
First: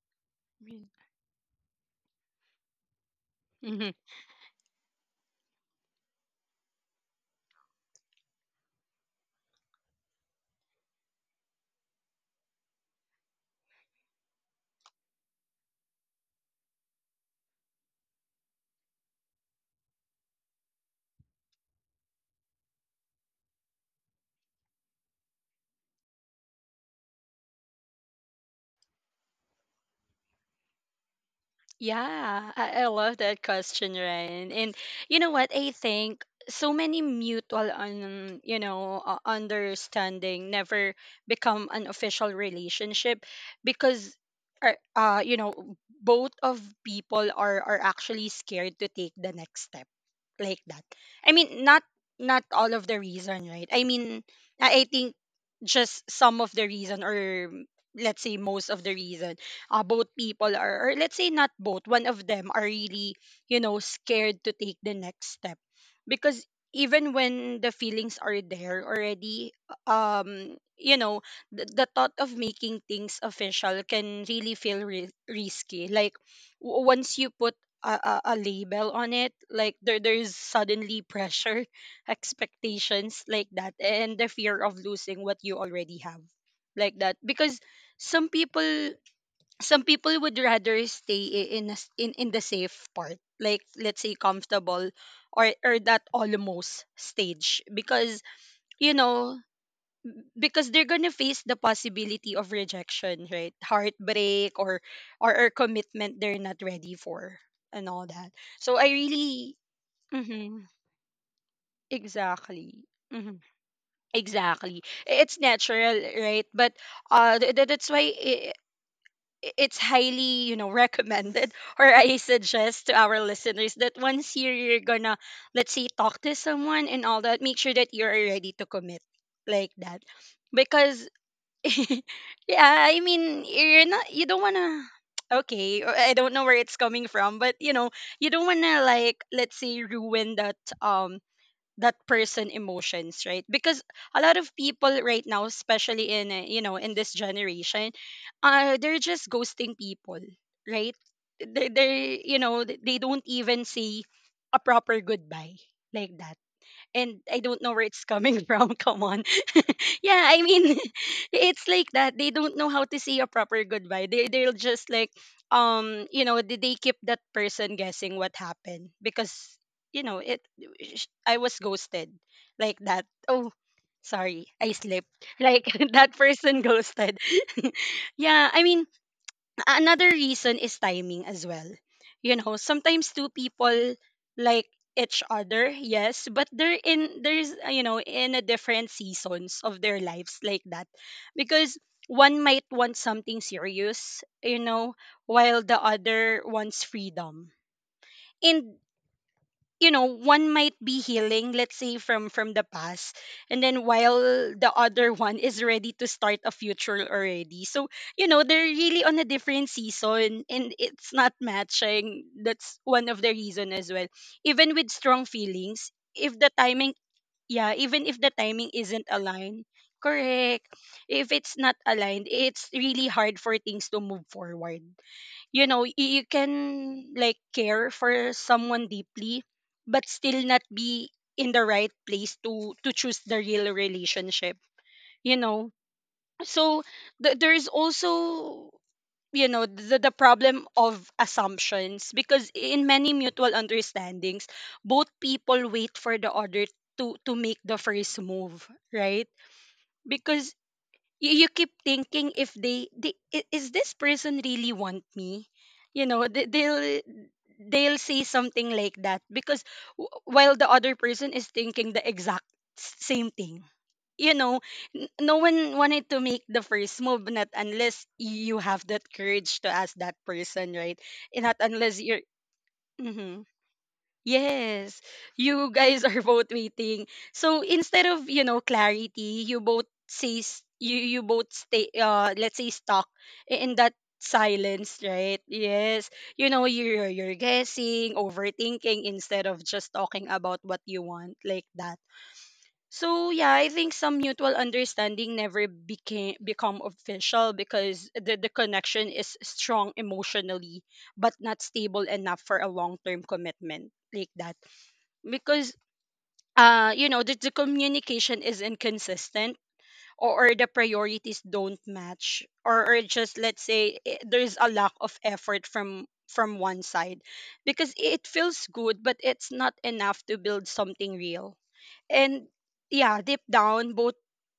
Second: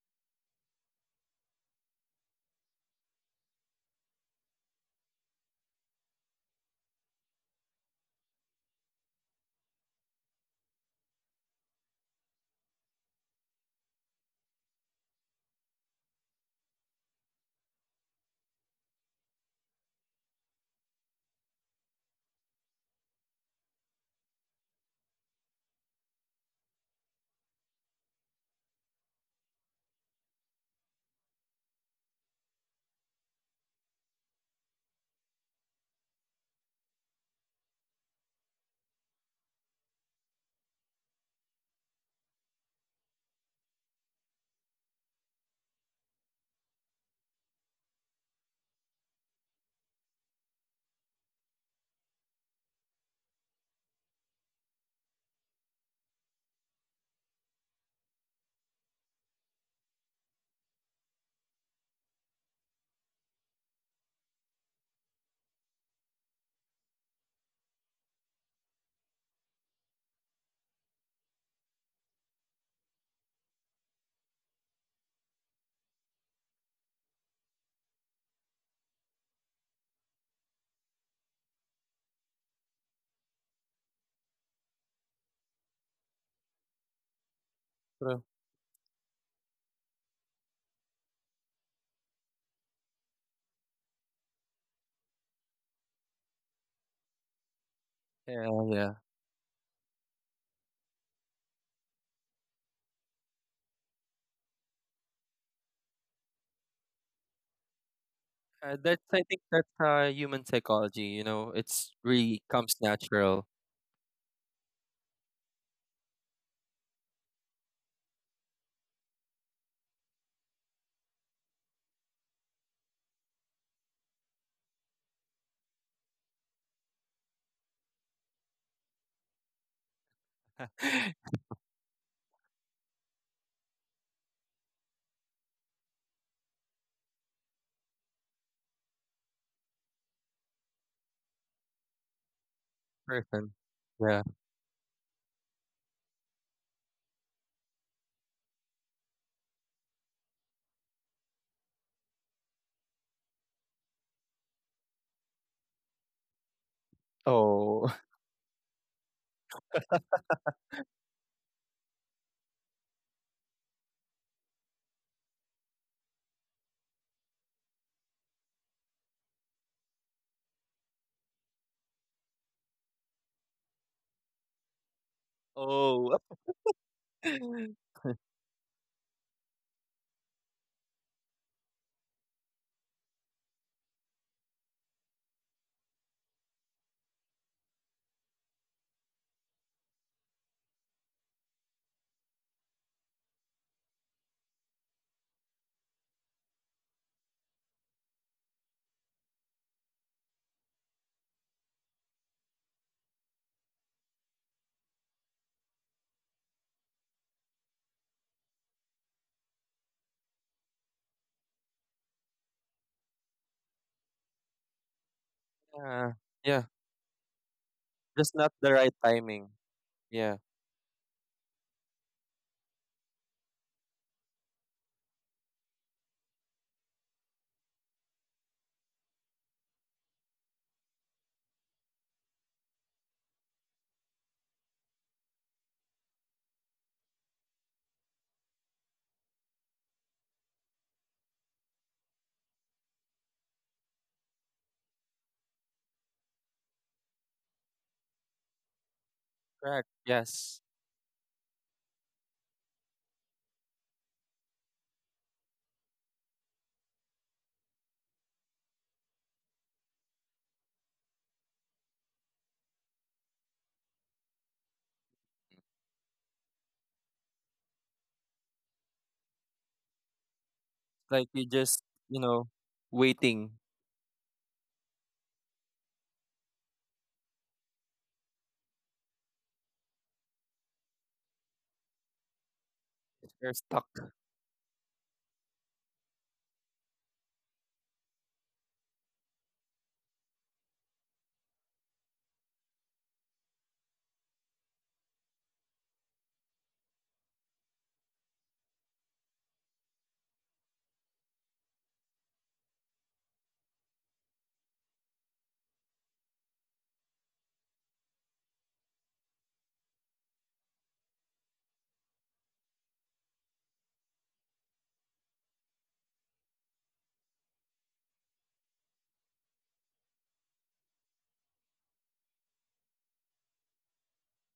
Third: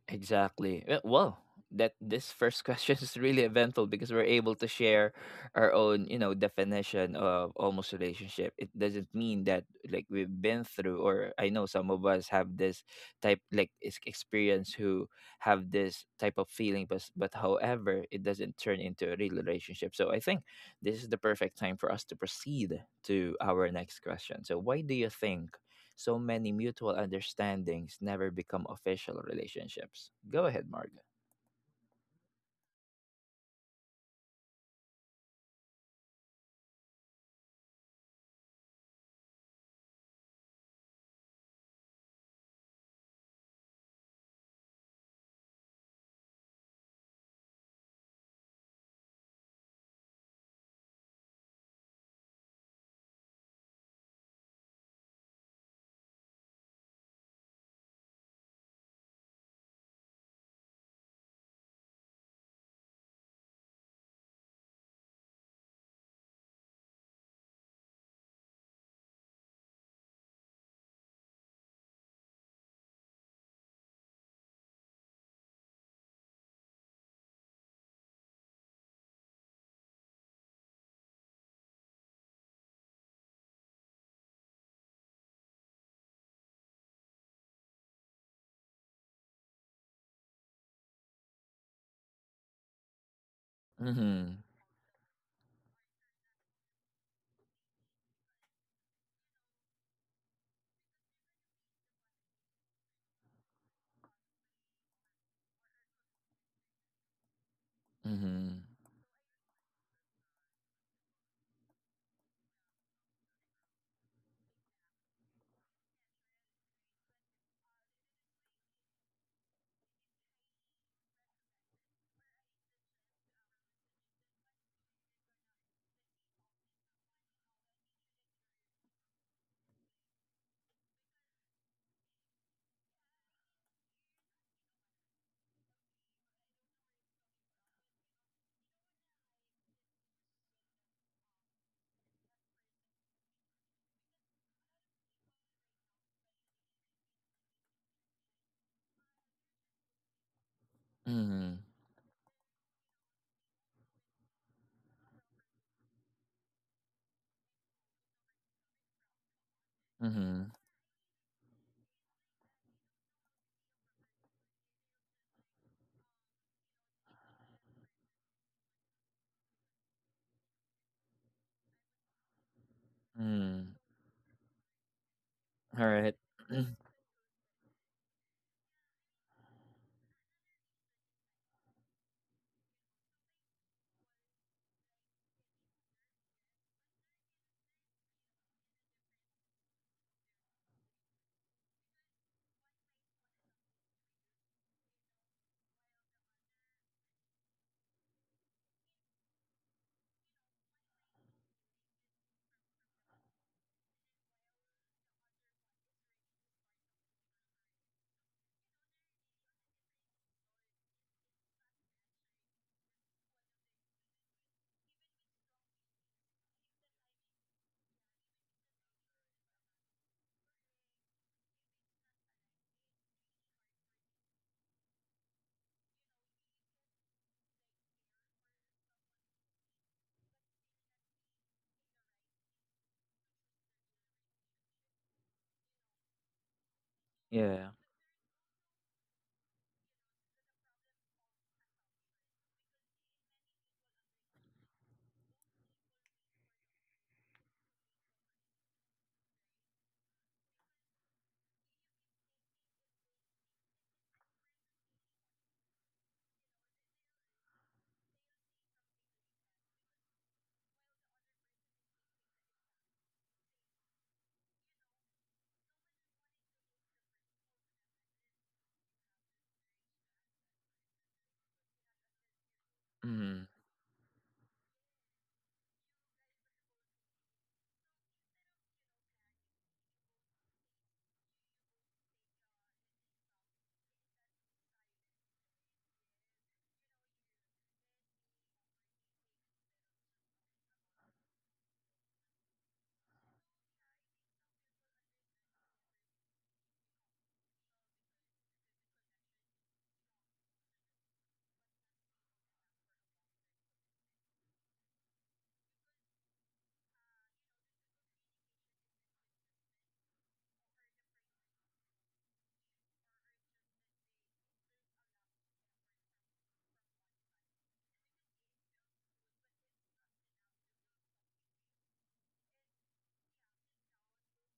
Speaker 1: Exactly. Well, that this first question is really eventful
Speaker 2: Mhm.
Speaker 1: because we're able to share our own, you know, definition of almost relationship. It doesn't mean that like we've been through, or I know some of us have this type, like, experience, who have this type of feeling, but but however, it doesn't turn into a real relationship. So I think this is the perfect time for us to proceed to our next question. So why do you think so many mutual understandings never become official relationships? Go ahead, Marga.
Speaker 2: Yeah, I love that question, Ryan. And you know what? I think so many mutual you know, understanding never become an official relationship because, you know, both of people are actually scared to take the next step, like that. I mean, not not all of the reason, right? I mean, I think just some of the reason, or let's say most of the reason, both people are, or let's say not both, one of them are really, you know, scared to take the next step. Because even when the feelings are there already, you know, the thought of making things official can really feel risky. Like, once you put a label on it, like, there's suddenly pressure, expectations, like that, and the fear of losing what you already have, like that. Because
Speaker 3: True.
Speaker 2: some people, would rather stay in in the safe part, like, let's say
Speaker 1: Mm-hmm.
Speaker 2: comfortable, or that almost stage, because,
Speaker 3: Yeah,
Speaker 2: you
Speaker 3: yeah.
Speaker 2: know, because they're going to face the possibility of rejection, right, heartbreak, or commitment they're not ready for, and all that. So
Speaker 1: Mm-hmm.
Speaker 2: I
Speaker 3: That's I think
Speaker 2: really,
Speaker 3: that's, human
Speaker 2: hmm,
Speaker 3: psychology. You know, it's really comes
Speaker 2: exactly. Hmm,
Speaker 3: natural.
Speaker 2: exactly. It's natural, right? But that's why it's highly, you know, recommended, or I suggest to our listeners that once you're gonna, let's say, talk to someone and all that, make sure that you're ready to commit, like that. Because yeah, I mean, you're not, you don't wanna, okay, or I don't know where it's coming from, but you know, you don't wanna, like, let's say, ruin that um that person emotions,
Speaker 3: Person.
Speaker 2: right? Because
Speaker 3: Yeah.
Speaker 2: a lot of people right now, especially in, you know, in this generation, they're just ghosting people, right?
Speaker 1: Mm-hmm.
Speaker 2: They You know, they don't even say a proper goodbye, like that. And I don't know
Speaker 3: Oh.
Speaker 2: where it's coming from. Come on. Yeah,
Speaker 1: Mm-hmm.
Speaker 2: I mean, it's like that. They don't know how to say a proper goodbye. They'll just like, you know, they keep that person guessing what happened because, you know, I was ghosted, like that. Oh,
Speaker 1: Mm-hmm.
Speaker 2: sorry, I slipped. Like,
Speaker 1: All right.
Speaker 3: Oh.
Speaker 2: that person ghosted.
Speaker 3: Yeah.
Speaker 2: Yeah, I mean, another reason is timing as well. You know, sometimes two people like each other, yes, but they're in there's, you know, in a different seasons of their lives, like that, because one might want something serious, you know, while the other wants freedom. And you know one might be healing, let's say from the past, and then while the other one is ready to start a future already. So you know they're really on a different season and it's not matching. That's one of the reason as well, even with strong feelings. If the
Speaker 3: Yeah.
Speaker 2: timing, yeah, even if the
Speaker 3: Just not
Speaker 2: timing
Speaker 3: the right
Speaker 2: isn't
Speaker 3: timing.
Speaker 2: aligned.
Speaker 3: Yeah.
Speaker 2: Correct. If it's not aligned, it's really hard for things to move forward. You know, you can like care for someone deeply but still not be in the right place to choose the real relationship, you know. So
Speaker 1: Yeah.
Speaker 2: there's also, you know, the problem of assumptions, because in many mutual understandings both people wait for the other to make the first move, right?
Speaker 3: Correct.
Speaker 2: Because
Speaker 3: Yes.
Speaker 2: you keep thinking, if is this person really want me? You know, they'll they'll say something like that. Because while the other person is thinking the exact same thing, you know, no one wanted to make the first move, not unless you have that courage to ask that person, right?
Speaker 3: Like
Speaker 2: And
Speaker 3: you
Speaker 2: not
Speaker 3: just,
Speaker 2: unless you're.
Speaker 3: you know,
Speaker 1: Mm-hmm.
Speaker 2: Mhm.
Speaker 3: waiting.
Speaker 2: Yes, you guys are both waiting. So instead of, you know, clarity, you both say s- you both stay, let's say, stuck
Speaker 3: You're
Speaker 2: in
Speaker 3: stuck.
Speaker 2: that silence, right? Yes, you know, you're guessing, overthinking instead of just talking about what you want, like that. So yeah, I think some mutual understanding never became become official because the connection is strong emotionally but not stable enough for a long term commitment, like that. Because, you know, the communication is inconsistent, or the priorities don't match, or just, let's say, there's a lack of effort from one side. Because it feels good but it's not enough to build something real. And yeah, deep down both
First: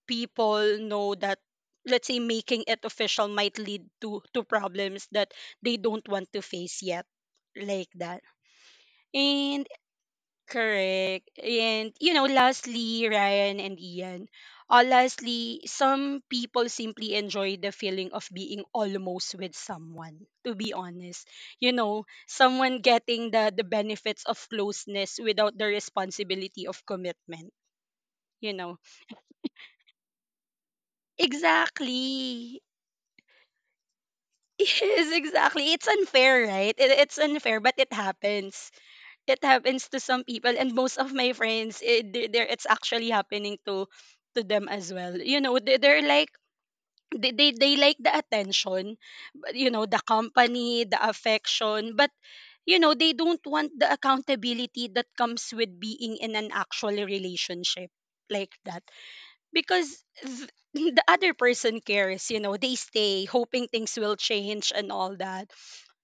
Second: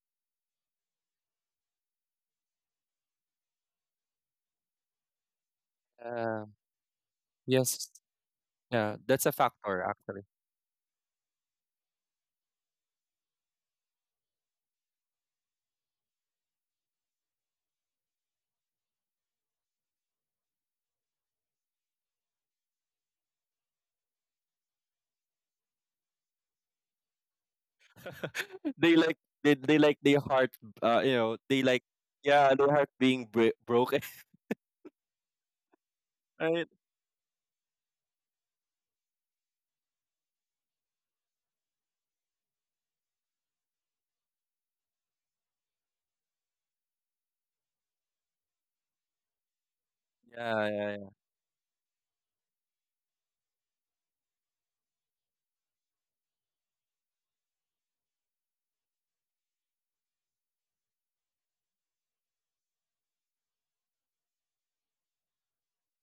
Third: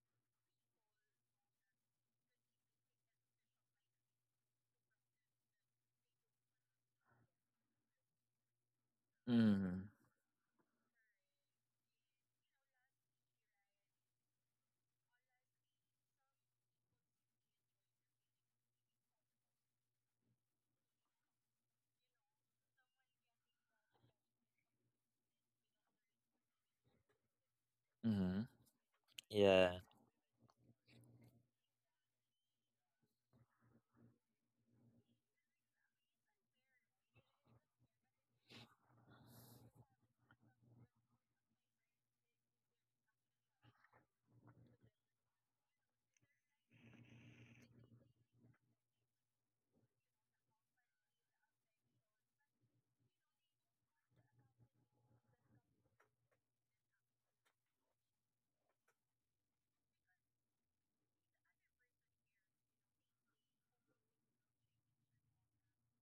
Speaker 2: people know that, let's say, making it official might lead to problems that they don't want to
Speaker 3: Uh,
Speaker 2: face yet,
Speaker 3: yes.
Speaker 2: like that.
Speaker 3: Yeah. That's a
Speaker 2: And
Speaker 1: Mm-hmm.
Speaker 3: factor actually.
Speaker 2: correct. And, you know, lastly, Ryan and Ian, lastly, some people simply enjoy the feeling of being almost with someone, to be honest. You know, someone getting the benefits of closeness without the responsibility of commitment,
Speaker 1: Mm-hmm.
Speaker 2: you know.
Speaker 3: They like they
Speaker 1: Yeah.
Speaker 3: like their heart. You know, they like, yeah,
Speaker 2: Exactly.
Speaker 3: their heart being broken.
Speaker 2: Yes, exactly. It's unfair,
Speaker 3: Right.
Speaker 2: right? It's unfair, but it happens. It happens to some people, and most of my friends, it's actually happening to them as well. You know, they're like, they like the attention but, you know, the
Speaker 3: Yeah.
Speaker 2: company, the
Speaker 3: Yeah.
Speaker 2: affection, but you know they don't want the accountability that comes with being in an actual relationship, like that. Because the other person cares, you know, they stay hoping things will change and all that.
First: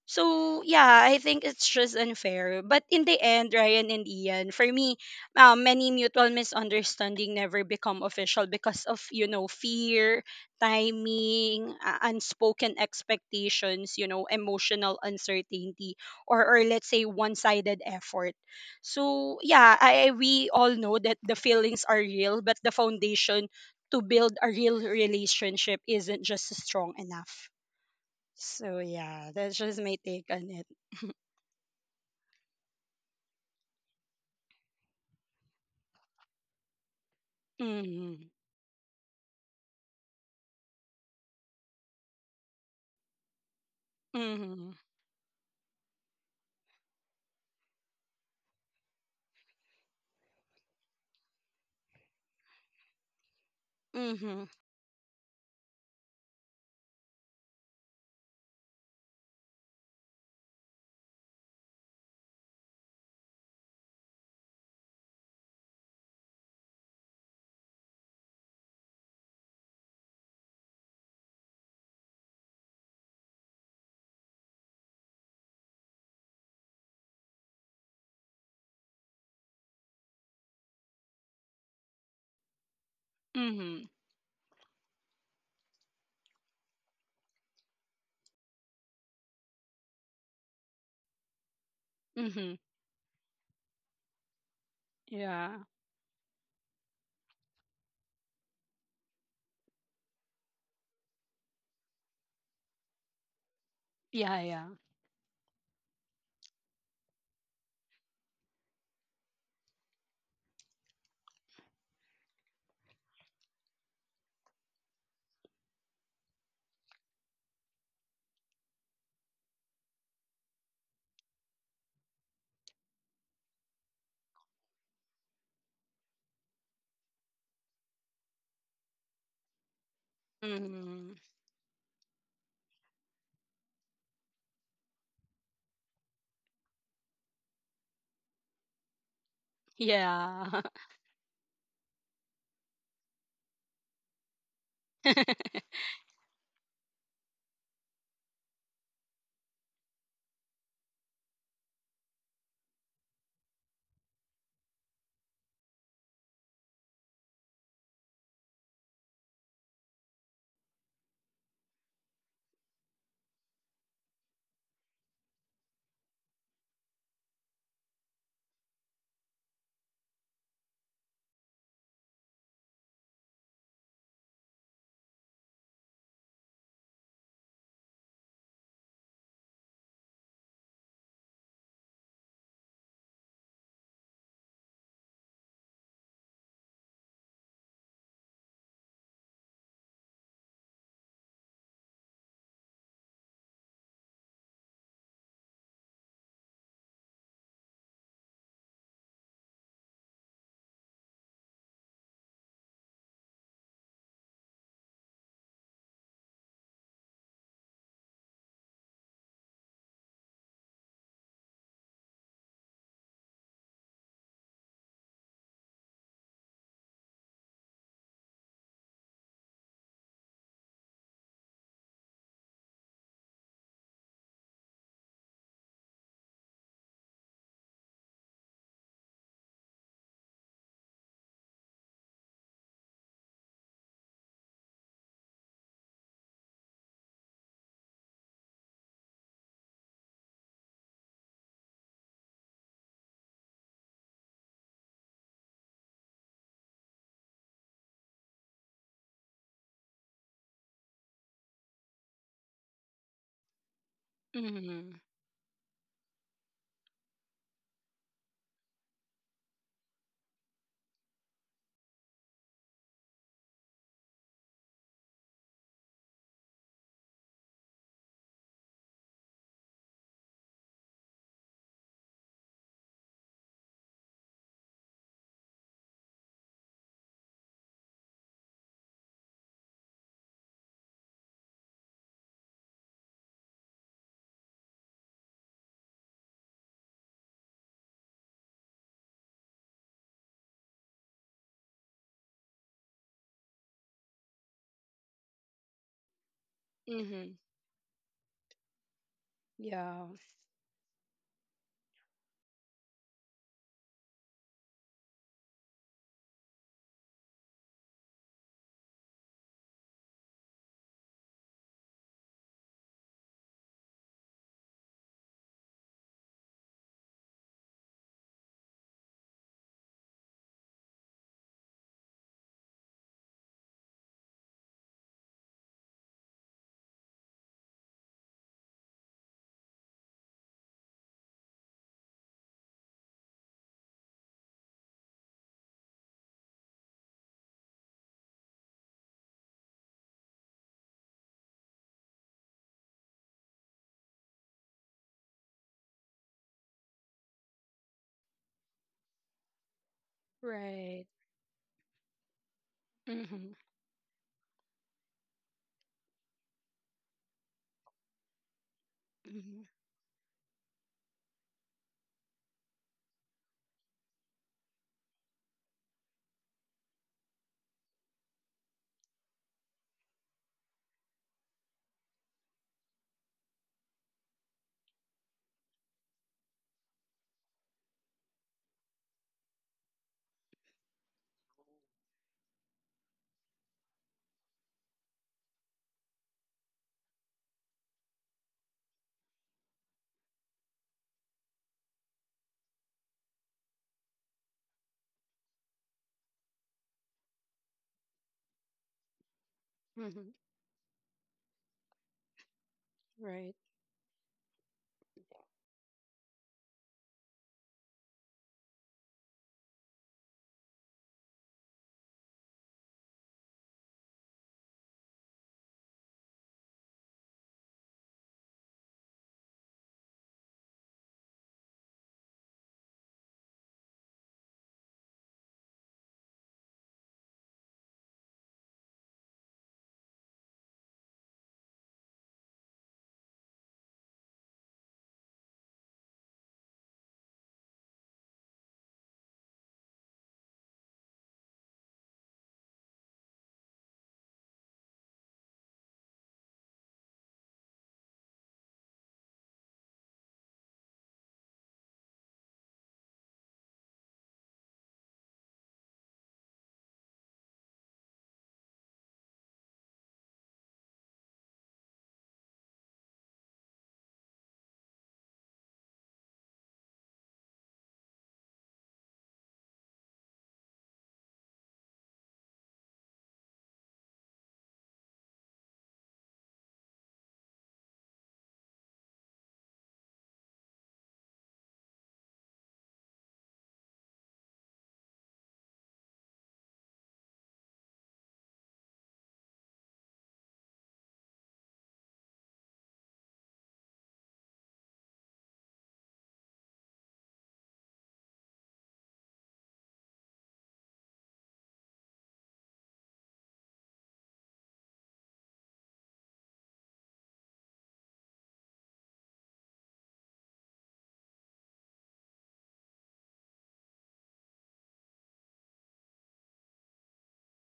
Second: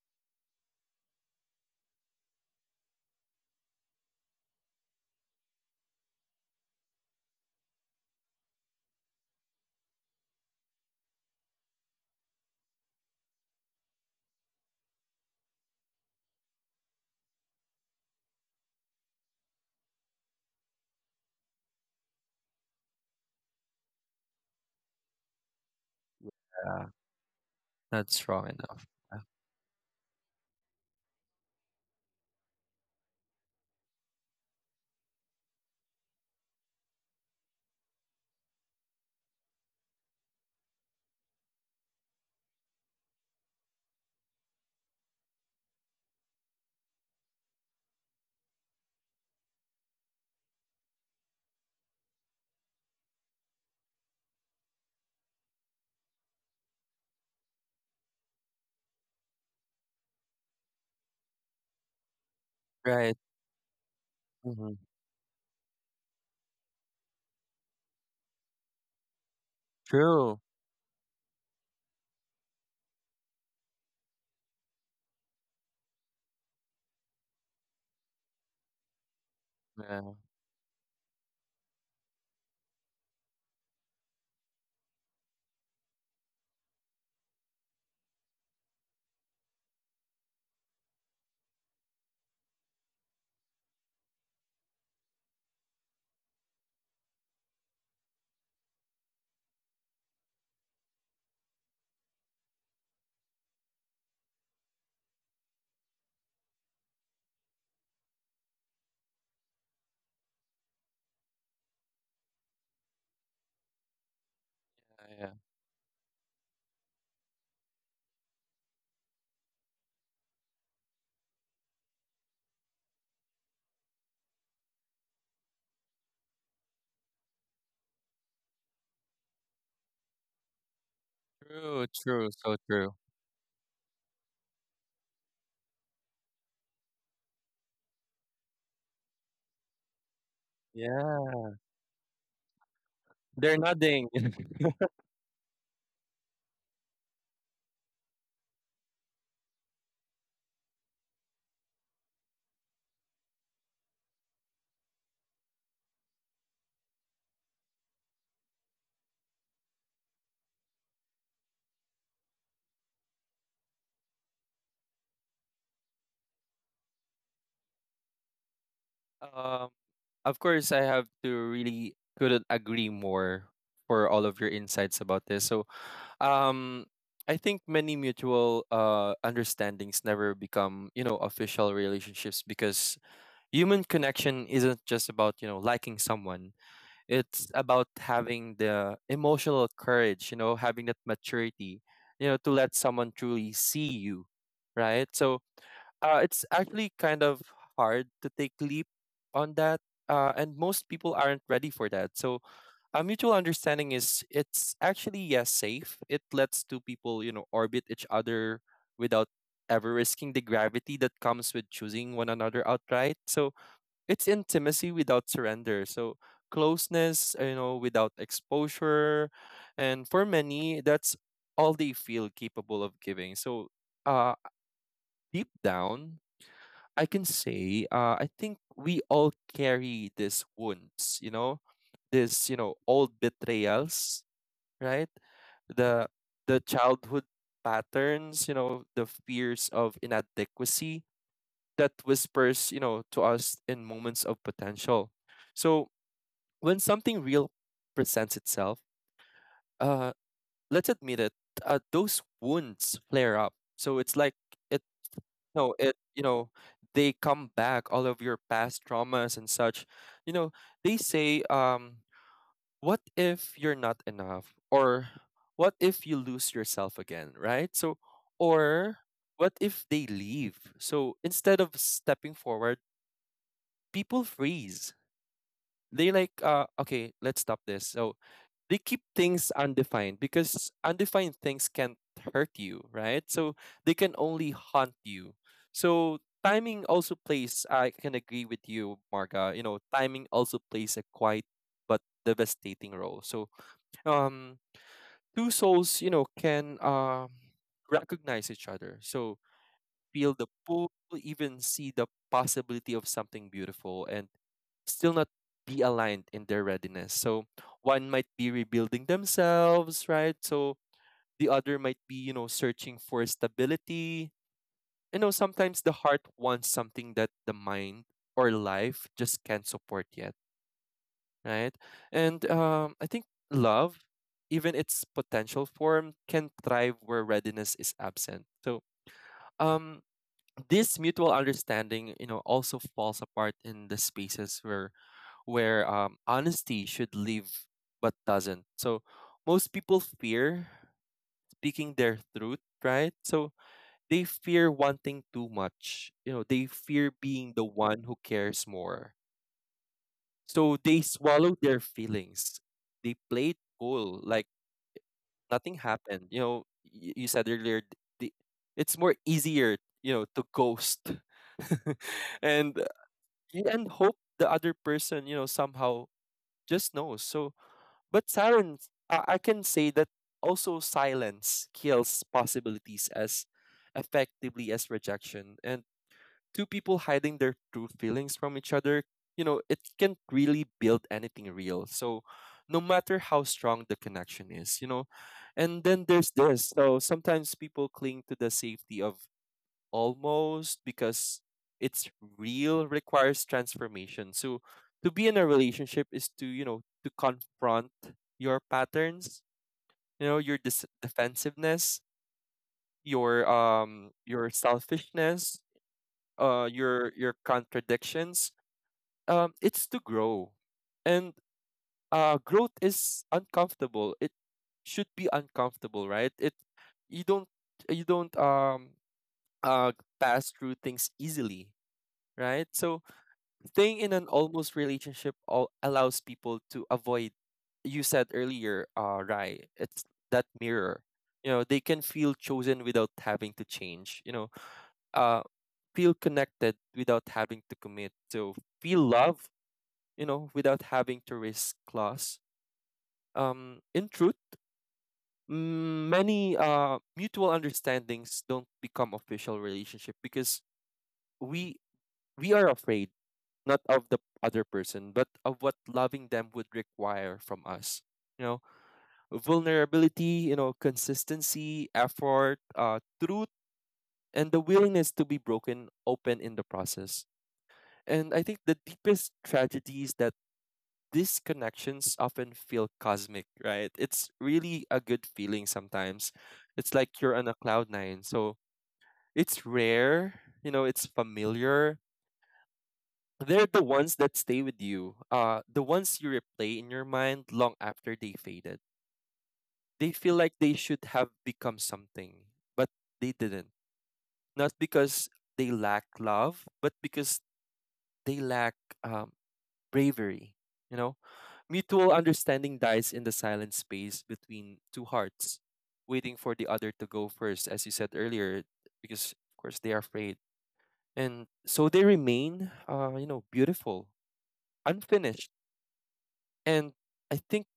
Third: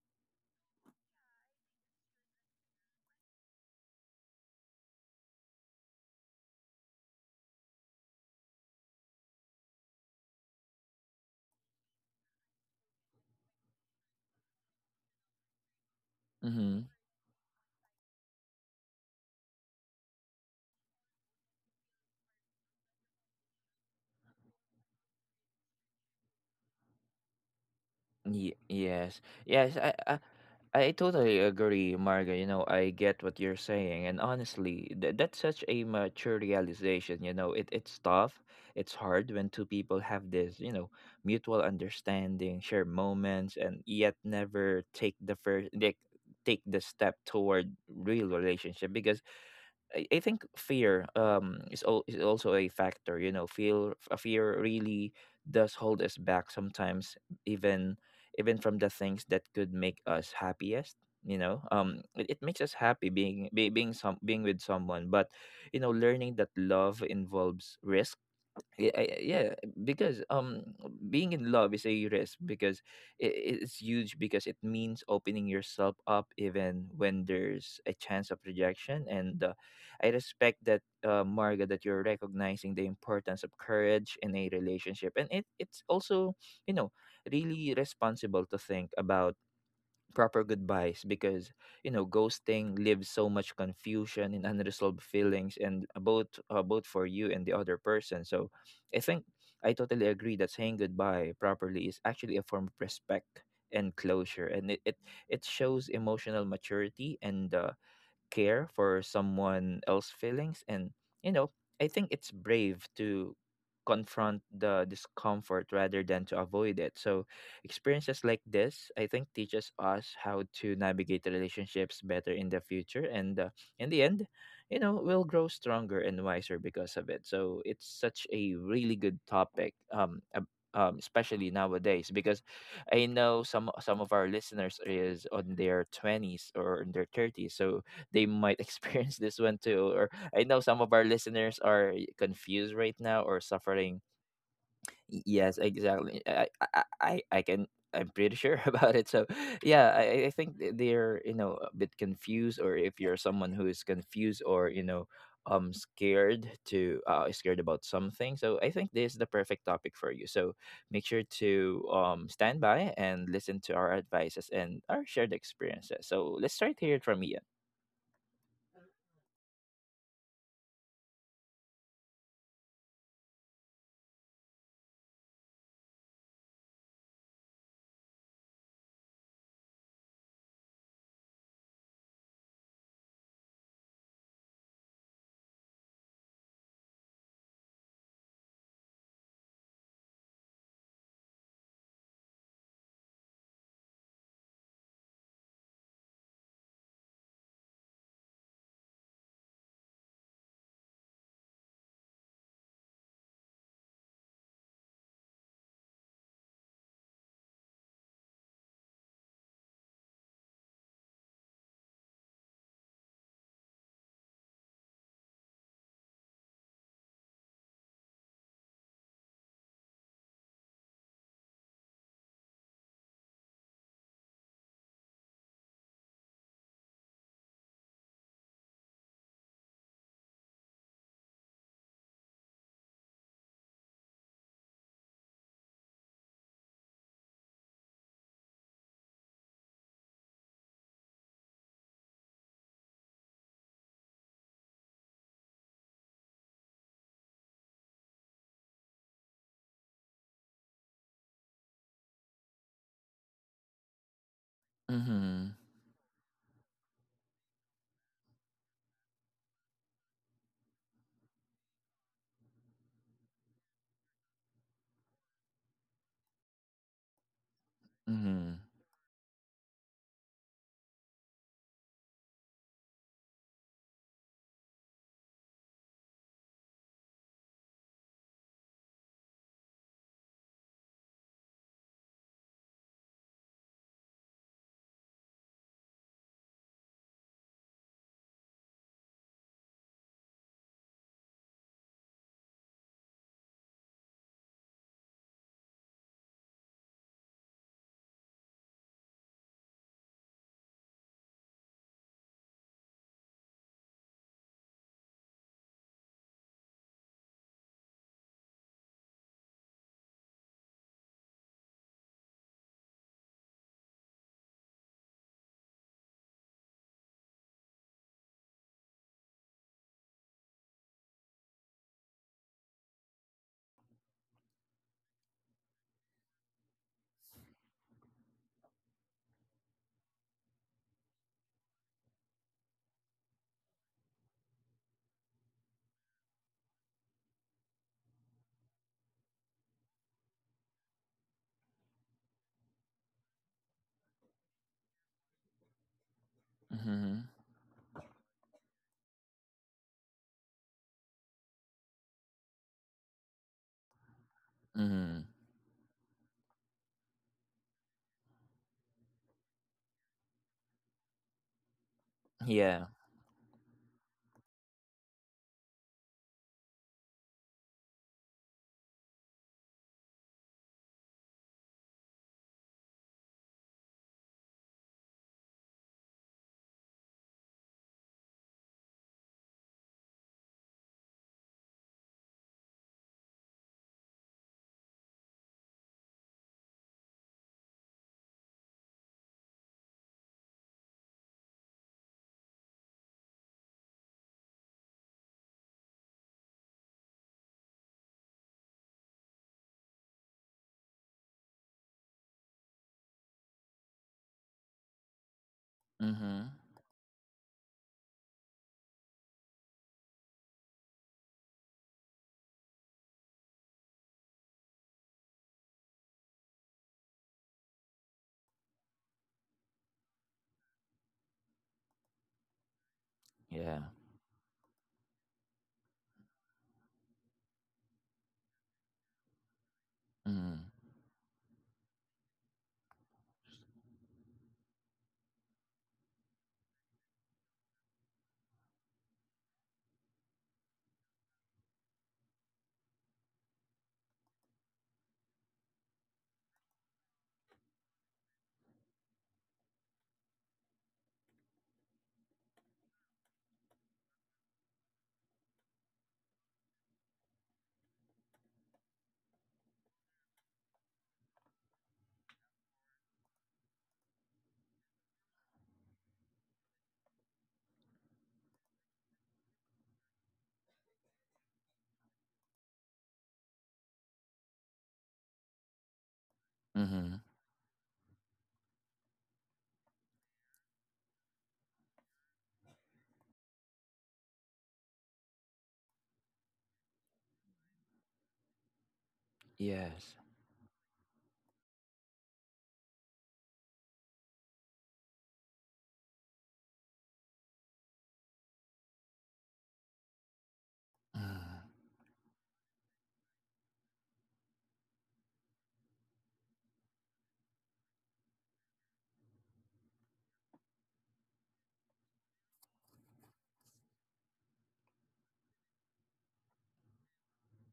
Speaker 2: So yeah, I think it's just unfair. But in the end, Ryan and Ian, for me, many mutual misunderstanding never become official because of, you know, fear, timing, unspoken expectations, you know, emotional uncertainty, or let's
Speaker 1: Mm-hmm.
Speaker 2: say one-sided effort. So yeah, we all know that the feelings are real, but the foundation to build a real relationship isn't just
Speaker 3: Yeah.
Speaker 2: strong enough.
Speaker 3: Not strong
Speaker 1: Ye-
Speaker 2: So
Speaker 3: enough.
Speaker 1: yes.
Speaker 3: Yeah.
Speaker 2: yeah, that's
Speaker 1: Yes.
Speaker 2: just
Speaker 1: I,
Speaker 2: my
Speaker 1: I
Speaker 2: take on it.
Speaker 1: I totally agree, Marga. You know, I get what you're saying, and honestly, that's such a mature realization. You know, it's
Speaker 2: Mhm.
Speaker 1: tough, it's hard when two people have this, you know, mutual understanding, share moments, and yet
Speaker 2: Mhm.
Speaker 1: never take the first, like, take the step toward real relationship. Because I think fear, is also a factor. You know,
Speaker 2: Mhm.
Speaker 1: fear really does hold us back sometimes, even even from the things that could make us happiest. You know, it makes us happy
Speaker 3: Right.
Speaker 1: being with
Speaker 3: Mhm.
Speaker 1: someone, but you know, learning that love involves risk. Yeah, because
Speaker 3: True.
Speaker 1: um being in love is a risk because it, it's huge because it means opening yourself up even when there's a chance of rejection. And I
Speaker 3: Yeah.
Speaker 1: respect that, Marga, that you're recognizing the importance of
Speaker 2: Mhm.
Speaker 1: courage in a relationship, and it's also you know really responsible to think about proper goodbyes because you know
Speaker 2: Mhm.
Speaker 1: ghosting leaves so much confusion and unresolved feelings,
Speaker 2: Yeah.
Speaker 1: and both for you and the other person. So I think I totally agree that saying goodbye properly is actually a form of respect and
Speaker 2: Yeah,
Speaker 1: closure.
Speaker 2: yeah.
Speaker 1: And it shows emotional maturity and care for someone else's feelings. And you know I think it's brave to confront the
Speaker 3: Yeah.
Speaker 1: discomfort rather than to avoid it. So experiences like this I think teaches us how to navigate the relationships better in the future. And in the end you know we'll grow stronger and wiser because of it. So it's such a really good topic
Speaker 2: Mhm.
Speaker 1: especially
Speaker 3: True.
Speaker 1: nowadays,
Speaker 3: True.
Speaker 1: because
Speaker 3: So true.
Speaker 1: I know some of our listeners is on their 20s or in their 30s, so they might experience this one too. Or I
Speaker 2: Yeah.
Speaker 1: know some of our
Speaker 3: Yeah.
Speaker 1: listeners are confused right now or
Speaker 3: They're
Speaker 1: suffering.
Speaker 3: nothing.
Speaker 1: Yes, exactly. I can. I'm pretty sure about it. So, yeah, I think they're you know a bit confused, or if you're someone who is confused or you know scared to scared about something, so I think this is the perfect topic for you. So, make sure to stand by and listen to our advices and our shared experiences. So let's try to hear it from Ian.
Speaker 3: Um. Of course, I have to really couldn't agree more for all of your insights about this. So, um, I think many mutual understandings never become, you know, official relationships because human connection isn't just about, you know, liking someone. It's about having the emotional courage, you know, having that maturity, you know, to let someone truly see you, right? So, it's actually kind of hard to take leap on that. And most people aren't ready for that. So a mutual understanding is it's actually yes safe. It lets two people, you know, orbit each other without ever risking the gravity that comes with choosing one another outright. So it's intimacy without surrender. So closeness, you know, without exposure. And for many, that's all they feel capable of giving. So uh deep down, I can say I think we all carry these wounds, you know, this, you know, old betrayals, right? The the childhood patterns, you know, the fears of inadequacy that whispers, you know, to us in moments of potential. So when something real presents itself, uh, let's admit it, those wounds flare up. So it's like it,
Speaker 2: Mhm.
Speaker 1: Mm-hmm.
Speaker 3: no, you know, they come back, all of your past traumas and such. You know, they say, what if you're not enough? Or what if you lose yourself again, right? So,
Speaker 1: Mhm.
Speaker 3: or what if they leave? So instead of stepping forward, people freeze. They like, okay, let's stop this. So they keep things undefined because undefined things can't hurt you, right? So they can only haunt you. So timing also plays, I can agree with you, Marga. You know, timing also plays a quiet but devastating role. So um two souls, you know, can
Speaker 2: Mhm.
Speaker 3: recognize each other. So
Speaker 2: Yeah.
Speaker 3: feel the pull, even see the possibility of something beautiful and still not be aligned in their readiness. So one might be rebuilding themselves, right? So the other might be, you know, searching for stability. You know, sometimes the heart wants something that the mind or life just can't support yet, right? And I think love, even its potential form, can thrive where readiness is absent. Um, this mutual understanding, you know, also falls apart in the spaces where honesty should live but doesn't. So most people fear speaking their truth, right? So they fear wanting too much. You know, they fear
Speaker 1: Mhm.
Speaker 3: being the one who cares more. So they
Speaker 2: Right.
Speaker 3: swallow their feelings. They play
Speaker 2: Mhm.
Speaker 3: it cool, like
Speaker 1: Mhm.
Speaker 3: nothing happened. You know, you said earlier, the, it's more
Speaker 2: Mhm.
Speaker 3: easier, you know, to ghost and uh,
Speaker 1: Yeah.
Speaker 3: y- and hope the other person, you know, somehow just knows. But silence, I can say that also silence kills possibilities as effectively as rejection. And two people hiding their true feelings from each other, you know, it can't really build anything real. So, no matter how strong the connection is, you know, and then there's this. So sometimes people cling to the safety of almost because it's real requires transformation. So to be in a relationship is to, you know, to confront your patterns, you
Speaker 2: Mhm.
Speaker 3: know, your dis- defensiveness, your
Speaker 2: Right.
Speaker 3: um your selfishness,
Speaker 1: Mhm.
Speaker 3: your contradictions. It's to grow. And growth is uncomfortable. It should be uncomfortable, right? It you don't you don't uh pass through things easily, right? So
Speaker 1: Yeah.
Speaker 3: staying in an almost relationship all allows people to avoid, you said earlier, Rai, it's that
Speaker 1: Mhm.
Speaker 3: mirror. You know, they can feel chosen without having to change, you know, uh, feel connected without having to commit. So feel love, you know, without having to risk loss. In truth, many mutual understandings don't become official relationship because we we are afraid not of the other person, but of what loving them would require from us. You know, vulnerability, you know, consistency, effort, truth, and the willingness to be broken open in the process. And I think the deepest tragedy is that these connections often feel cosmic, right? It's really a good feeling sometimes. It's
Speaker 1: Mhm.
Speaker 3: like you're on a cloud nine. So it's rare, you know, it's familiar, they're the ones that stay with you. The ones you replay in your mind long after they faded. They
Speaker 1: Yes.
Speaker 3: feel like they should have become something, but they didn't. Not because they lack love, but because they lack um, bravery. You know,
Speaker 1: Mm.
Speaker 3: mutual understanding dies in the silent space between two hearts, waiting for the other to go first, as you said earlier, because of course they are afraid, and so they remain, you know, beautiful, unfinished and I think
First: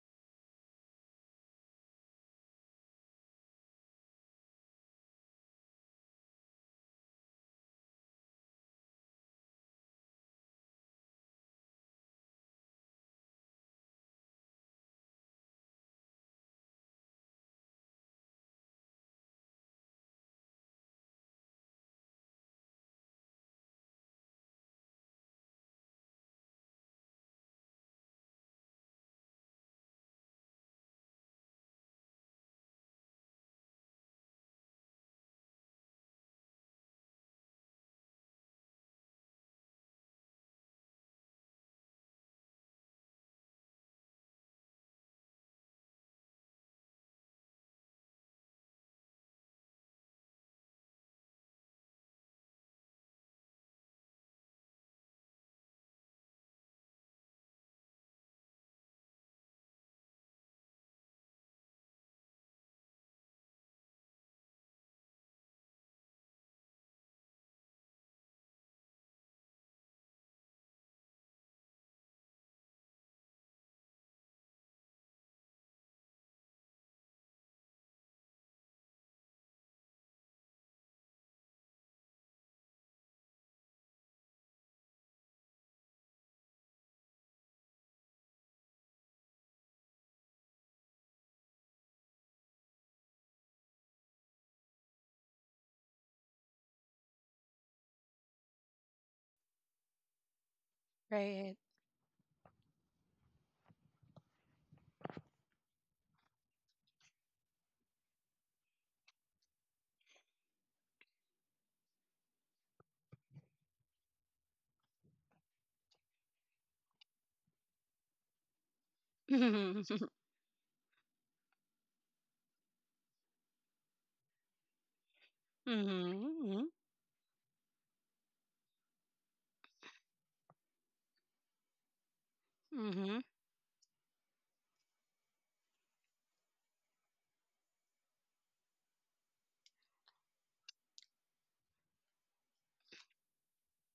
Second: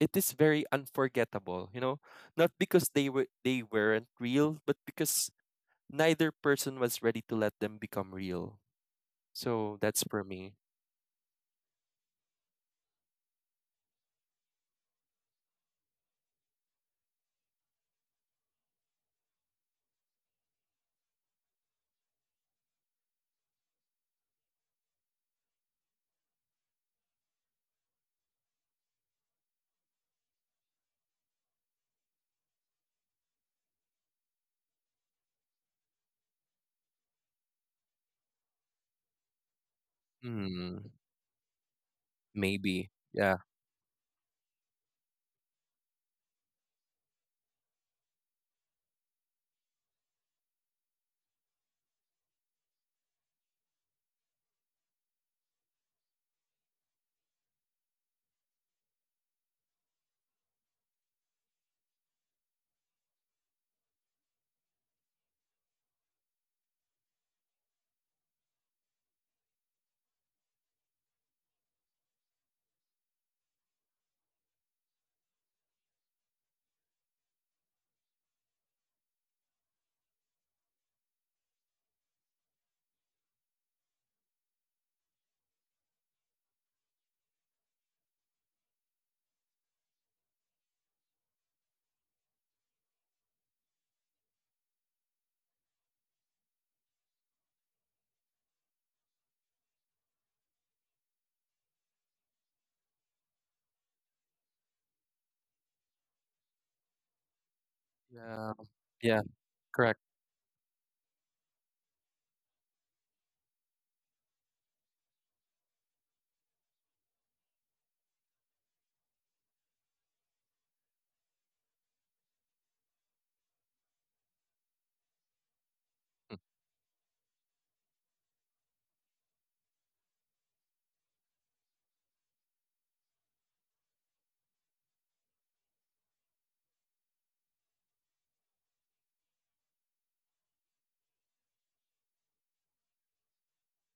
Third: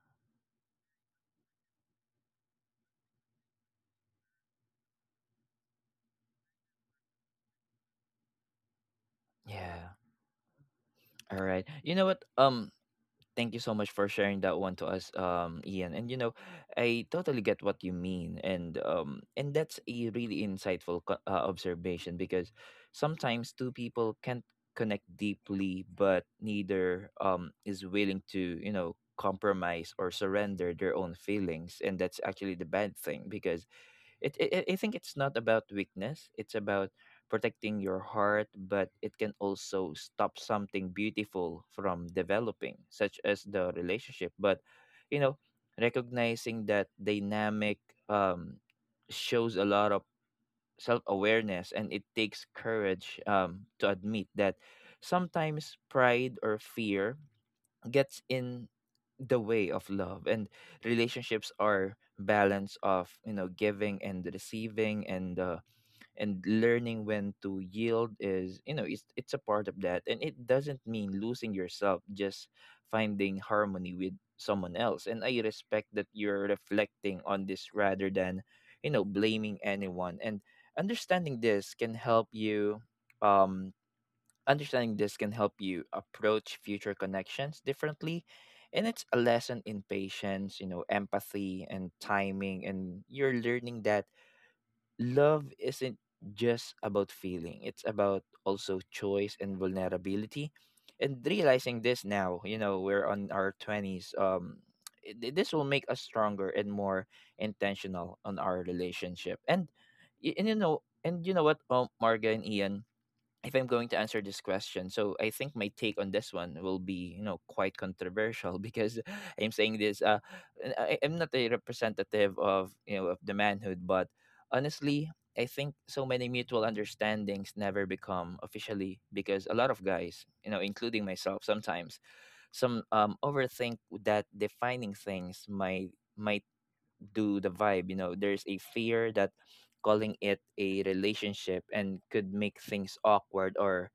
Speaker 3: it is very unforgettable, you know, not because they weren't real, but because neither person was ready to let them become real. So
Speaker 1: Yeah.
Speaker 3: that's for me.
Speaker 1: All right. You know what? Thank you so much for sharing that one to us, Ian. And you know, I totally get what you mean, and that's a really insightful observation, because sometimes two people can't connect deeply, but neither is willing to you know compromise or surrender their own feelings, and that's actually the bad thing because I think it's not about weakness. It's about protecting your heart, but it can also stop
Speaker 3: Hmm.
Speaker 1: something beautiful from developing,
Speaker 3: Maybe.
Speaker 1: such
Speaker 3: Yeah.
Speaker 1: as the relationship. But you know, recognizing that dynamic um, shows a lot of self awareness, and it takes courage to admit that sometimes pride or fear gets in the way of love. And relationships are balance of you know giving and receiving, and learning when to yield is you know it's a part of that, and it doesn't mean losing yourself, just finding harmony with someone else. And I respect that you're reflecting on this rather than you know blaming anyone. And understanding this can help you, um understanding this can help you approach future connections differently. And it's a lesson in patience, you know, empathy and timing. And you're learning that love isn't just about feeling, it's about also choice and vulnerability. And
Speaker 2: Right.
Speaker 1: realizing this now, you know, we're on our 20s, this will make us stronger and more intentional on
Speaker 3: Yeah.
Speaker 1: our
Speaker 3: Yeah.
Speaker 1: relationship. And,
Speaker 3: Correct.
Speaker 1: and you know what, Marga and Ian, if I'm going to answer this question, so I think my take on this one will be, you know, quite controversial because I'm saying
Speaker 2: Mhm.
Speaker 1: this. And I'm not a representative of you know of the manhood, but honestly, I think so many
Speaker 3: Mm.
Speaker 1: mutual
Speaker 2: Mhm.
Speaker 1: understandings never become officially because a lot of guys, you know, including myself, sometimes some
Speaker 2: Mhm.
Speaker 1: overthink that defining things might do the vibe. You know, there's a fear that calling it a relationship and could make things awkward or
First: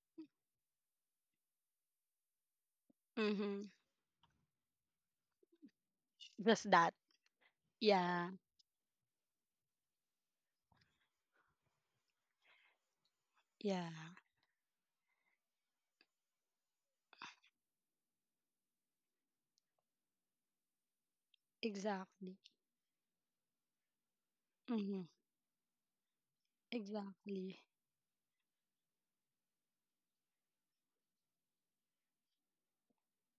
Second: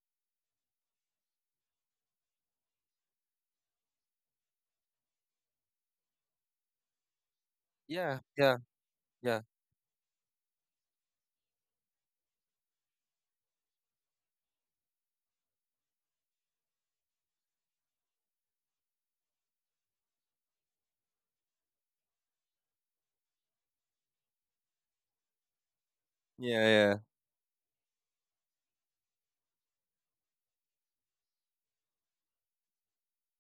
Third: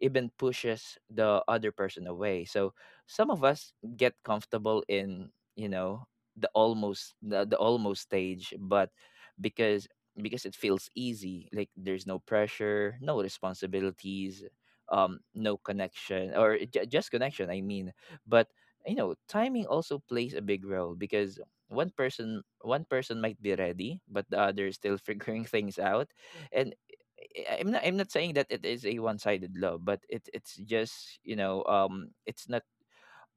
Speaker 1: even pushes the other person away. So some of
Speaker 2: Mhm.
Speaker 1: us get comfortable in, you know, the
Speaker 2: Just that.
Speaker 1: almost the, the almost
Speaker 3: Yeah.
Speaker 2: Yeah.
Speaker 1: stage,
Speaker 3: Yeah.
Speaker 1: but
Speaker 3: Yeah.
Speaker 1: because because it feels easy, like there's no pressure, no
Speaker 2: Yeah.
Speaker 1: responsibilities, no connection or just connection. I mean, but you know, timing also plays a big role because one
Speaker 2: Exactly.
Speaker 1: person one person might be ready but the other is still
Speaker 2: Mhm.
Speaker 1: figuring things out.
Speaker 3: Yeah.
Speaker 1: And
Speaker 3: Yeah.
Speaker 1: I-
Speaker 2: Exactly.
Speaker 1: i'm not i'm not saying that it is a one-sided love, but it's just you know it's not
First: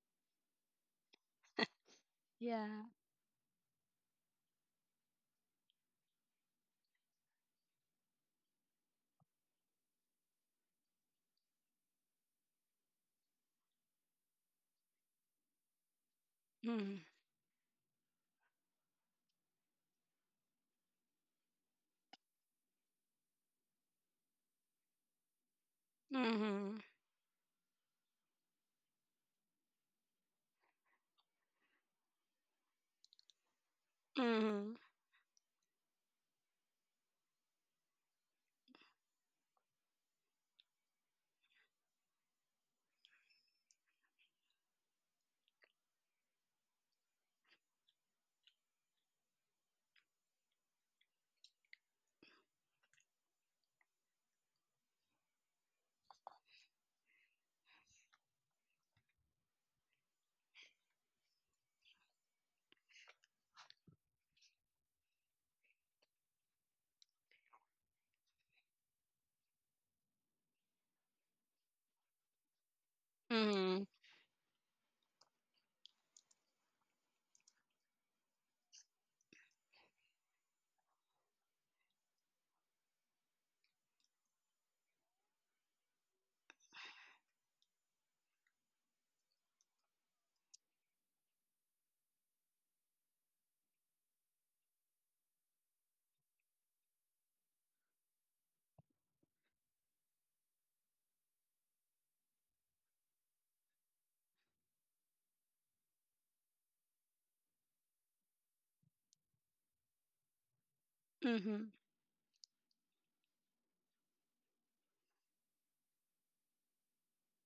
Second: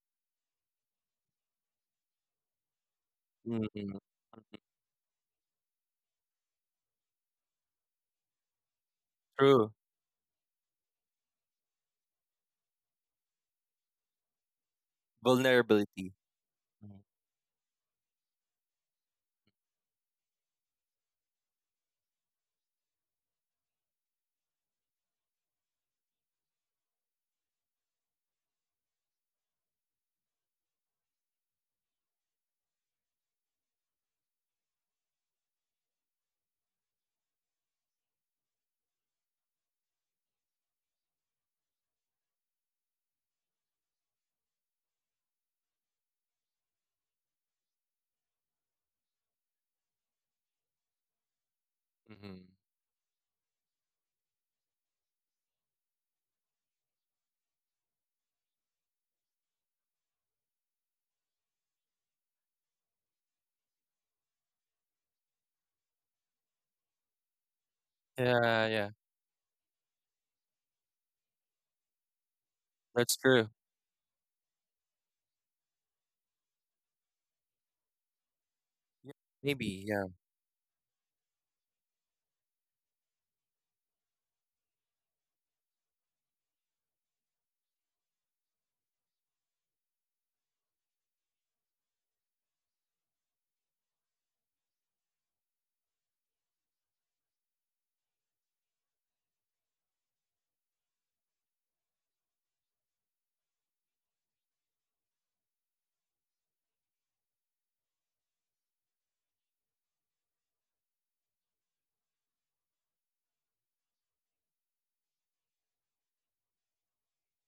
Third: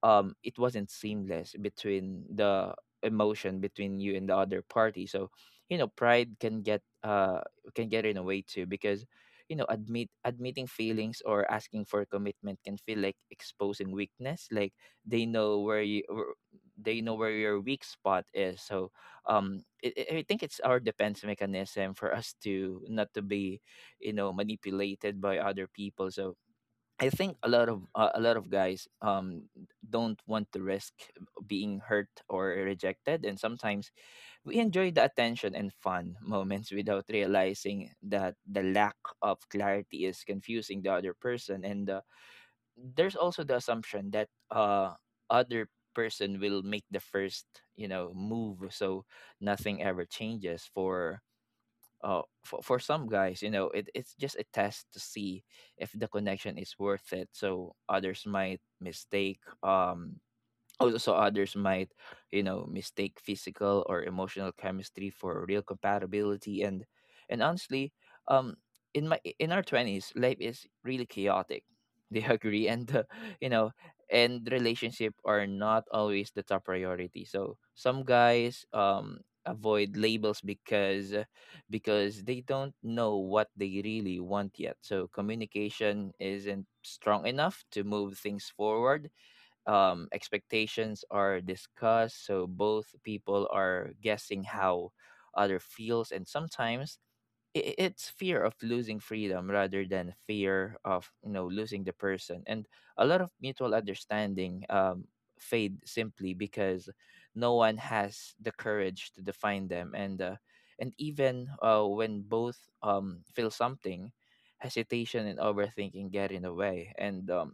Speaker 1: it wasn't seamless between the
Speaker 2: Yeah.
Speaker 1: emotion
Speaker 3: Mm-hmm.
Speaker 1: between you and the other party. So you know pride can get in a way too, because you know
Speaker 3: True.
Speaker 1: admitting feelings or asking for commitment can feel like exposing weakness, like they know where you
Speaker 3: Vulnerability.
Speaker 1: where- they
Speaker 2: Mhm.
Speaker 1: know where your weak spot is. So um, I think it's our defense mechanism for us to not to be you know manipulated by other people. So
Speaker 2: Mhm.
Speaker 1: I think a lot of guys don't want to risk being hurt or rejected, and sometimes we
Speaker 2: Mhm.
Speaker 1: enjoy the attention and fun moments without realizing that the lack of clarity is confusing the other person. And there's also the assumption that other person will make the first you know move, so nothing ever changes for
Speaker 3: Mm-hmm.
Speaker 1: for some guys. You know, it's just a test to see if the connection is worth it. So others might mistake also others might you know mistake physical or emotional chemistry for real compatibility. And honestly um
Speaker 3: Yeah. Yeah.
Speaker 1: in my in our 20s life is really chaotic they agree. And
Speaker 3: That's
Speaker 1: you
Speaker 3: true.
Speaker 1: know
Speaker 2: Mhm.
Speaker 1: and relationship are not always the top priority, so some guys
Speaker 3: Yeah. Maybe.
Speaker 1: avoid
Speaker 3: Yeah.
Speaker 1: labels because they don't know what they really want yet. So communication isn't strong enough to move things forward, expectations are discussed, so both people are guessing how other feels, and sometimes it's fear of losing freedom rather than fear of you know losing the person. And a lot of mutual understanding fade simply because no one has the courage to define them. And uh, and even
Speaker 2: Mhm.
Speaker 1: uh, when both feel something, hesitation and overthinking get in the way. And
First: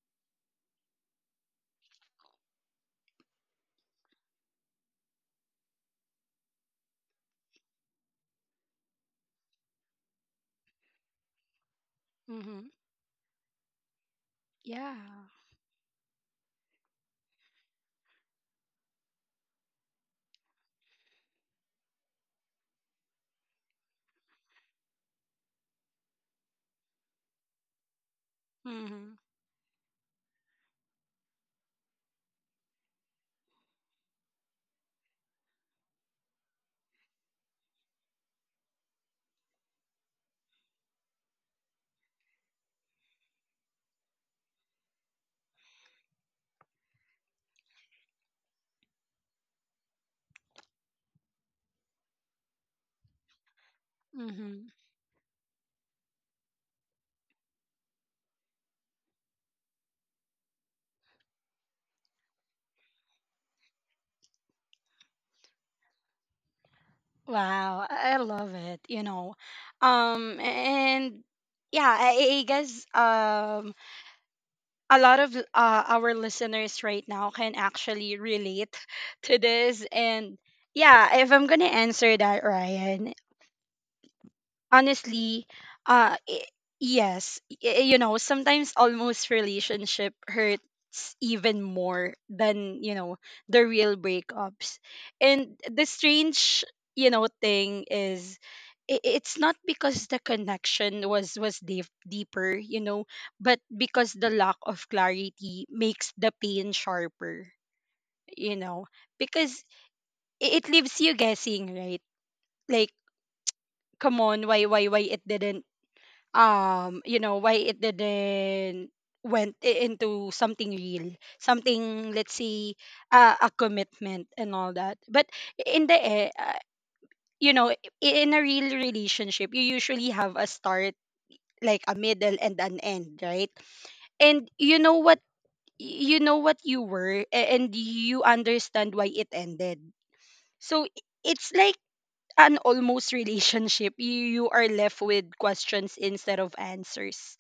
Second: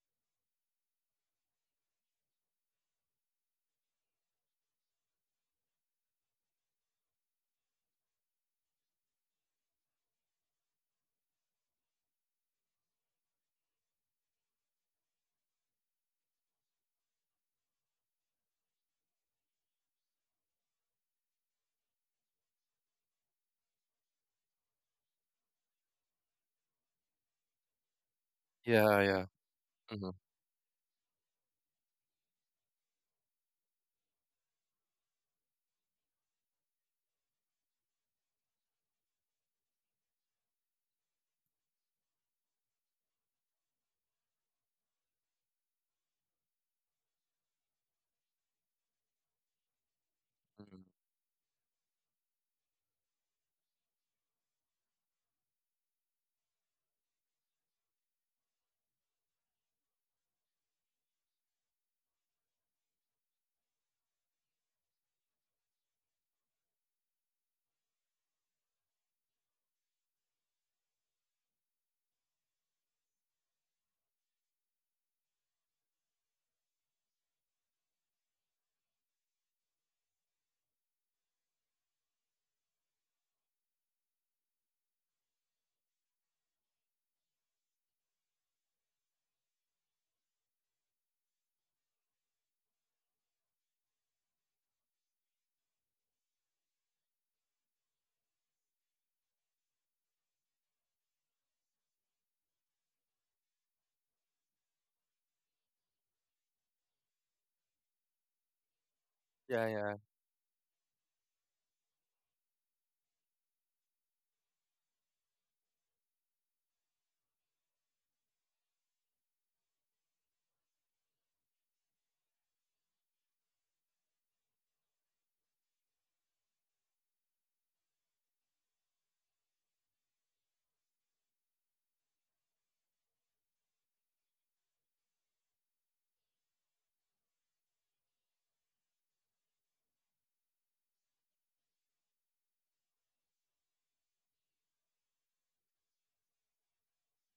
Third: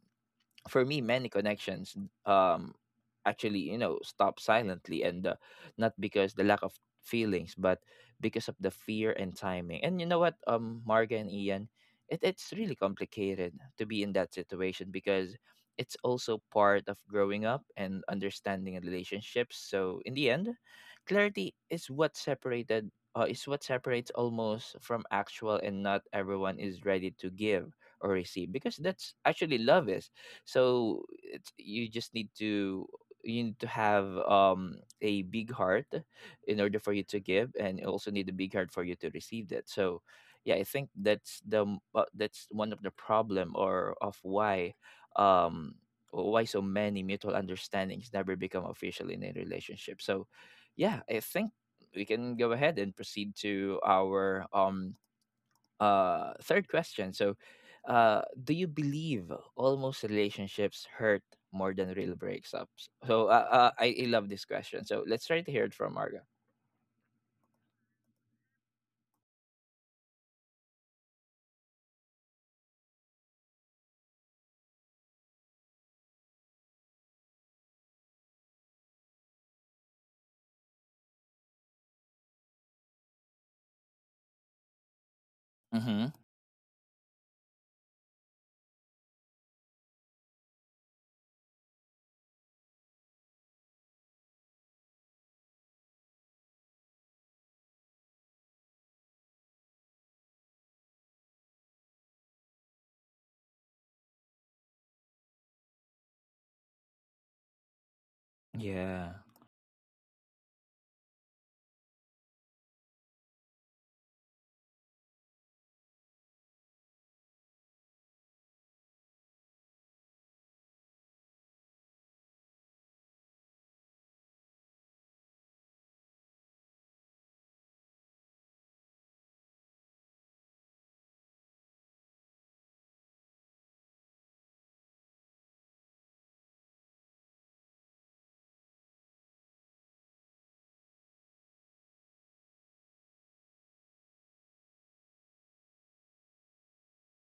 Speaker 1: for me many connections um actually you know stop silently. And not because the lack of feelings, but because of the fear and timing. And you know what Marga and Ian, it's
Speaker 2: Mhm.
Speaker 1: really complicated to be in that situation
Speaker 2: Yeah.
Speaker 1: because it's also part of growing up and understanding relationships. So in the end, clarity is what separated is what separates almost from actual, and not everyone is ready to give or receive, because
Speaker 3: Yeah.
Speaker 2: Mhm.
Speaker 1: that's
Speaker 3: Yeah.
Speaker 1: actually love
Speaker 3: Mm-hmm.
Speaker 1: is. So it's, you just need to you need to have a big heart in order for you to give, and you also need a big heart for you to receive that. So yeah I think that's that's one of the problem or of um why so many mutual understandings never become official in a relationship. So yeah I think we can go ahead and proceed to our
Speaker 2: Mhm.
Speaker 1: third question. So do you believe almost relationships hurt more than real breakups? So I love this question, so let's try to hear it from Marga.
Speaker 2: Wow, I love it, you know. And yeah, I guess a lot of our listeners right now can actually relate to this. And yeah, if I'm going to answer that, Ryan, honestly, uh
Speaker 1: Mm-hmm.
Speaker 2: i- yes, you know, sometimes almost relationship hurts even more than, you know, the real breakups. And the strange, you know, thing is, it's not because the connection was deep, deeper, you know, but because the lack of clarity makes the pain sharper, you know.
Speaker 1: Yeah.
Speaker 2: Because
Speaker 3: Yeah. Yeah.
Speaker 2: it leaves you guessing, right? Like, come on, why it didn't, you know, why it didn't into something real, something, let's say, a commitment and all that. But in the you know, in a real relationship you usually have a start, like a middle and an end, right? And you know what, you know what you were, and you understand why it ended. So it's like, an almost relationship, you are left with questions instead of answers,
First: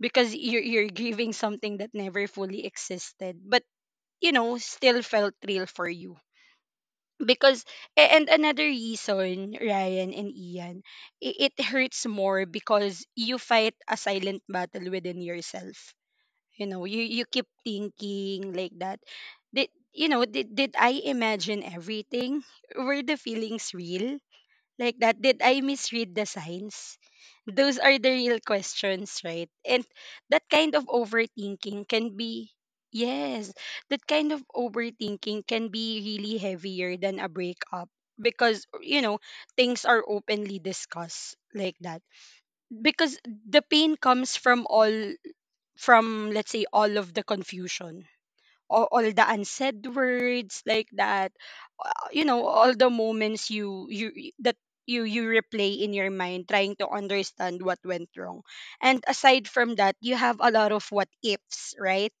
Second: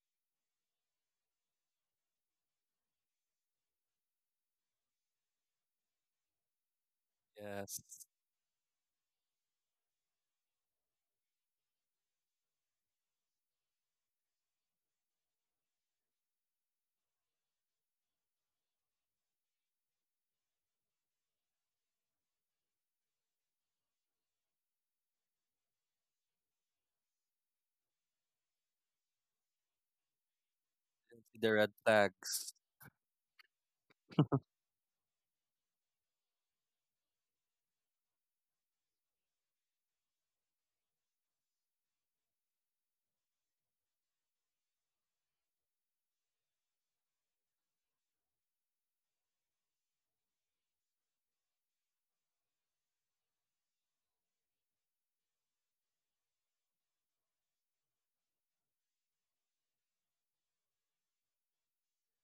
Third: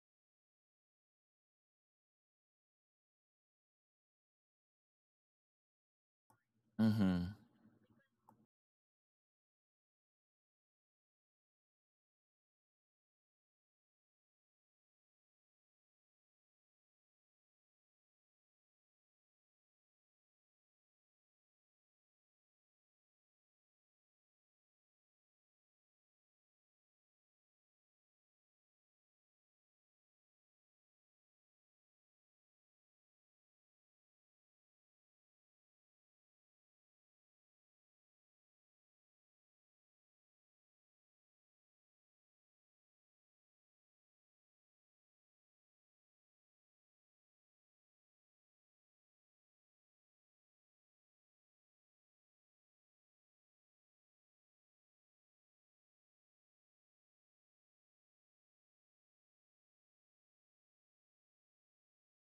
Speaker 2: because you're giving something that never fully existed, but you know, still felt real for you.
Speaker 1: Mm-hmm.
Speaker 2: Because,
Speaker 3: Yes.
Speaker 2: and another reason, Ryan and Ian, it hurts more because you fight a silent battle within yourself. You know, you keep thinking, like that. Did, you know, did I imagine everything? Were the feelings real? Like that, did I misread the signs? Those are the real questions, right? And that kind of
Speaker 3: See the red
Speaker 2: overthinking can be,
Speaker 3: flags.
Speaker 2: yes, that kind of overthinking can be really heavier than a breakup. Because, you know, things are openly discussed, like that. Because the pain comes from all, from, let's say, all of the confusion, all the unsaid words, like that. You know, all the moments that you replay in your mind, trying to understand what went wrong. And aside from that, you have a lot of what ifs right?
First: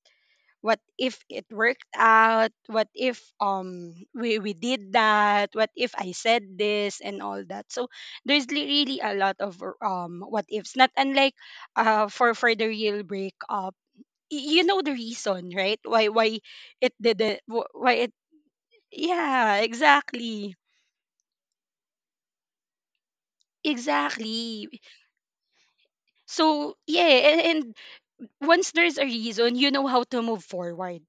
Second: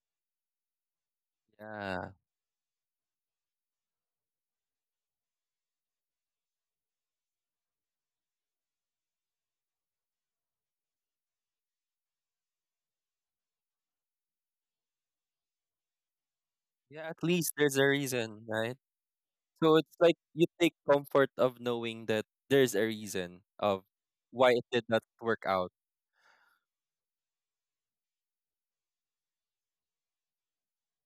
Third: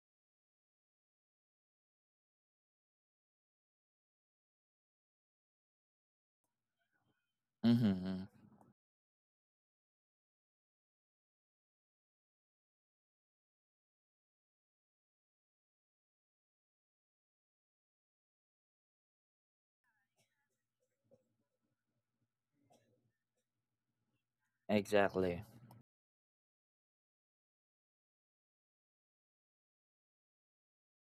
Speaker 2: What if it worked
Speaker 3: Yeah.
Speaker 2: out, what if we did that, what if I said this and all that. So
Speaker 1: Mm-hmm.
Speaker 2: there's li- really a lot of what ifs not unlike for the real breakup. You know the reason, right? Why it
Speaker 3: Yeah, at
Speaker 2: didn't,
Speaker 3: least there's a
Speaker 2: why it.
Speaker 3: reason, right?
Speaker 2: Yeah,
Speaker 3: So it's like you
Speaker 2: exactly.
Speaker 3: take comfort of knowing that there's a reason of why it
Speaker 2: Exactly.
Speaker 3: did not
Speaker 1: Exactly.
Speaker 3: work out.
Speaker 2: So yeah, and once there's a reason, you know how to move forward,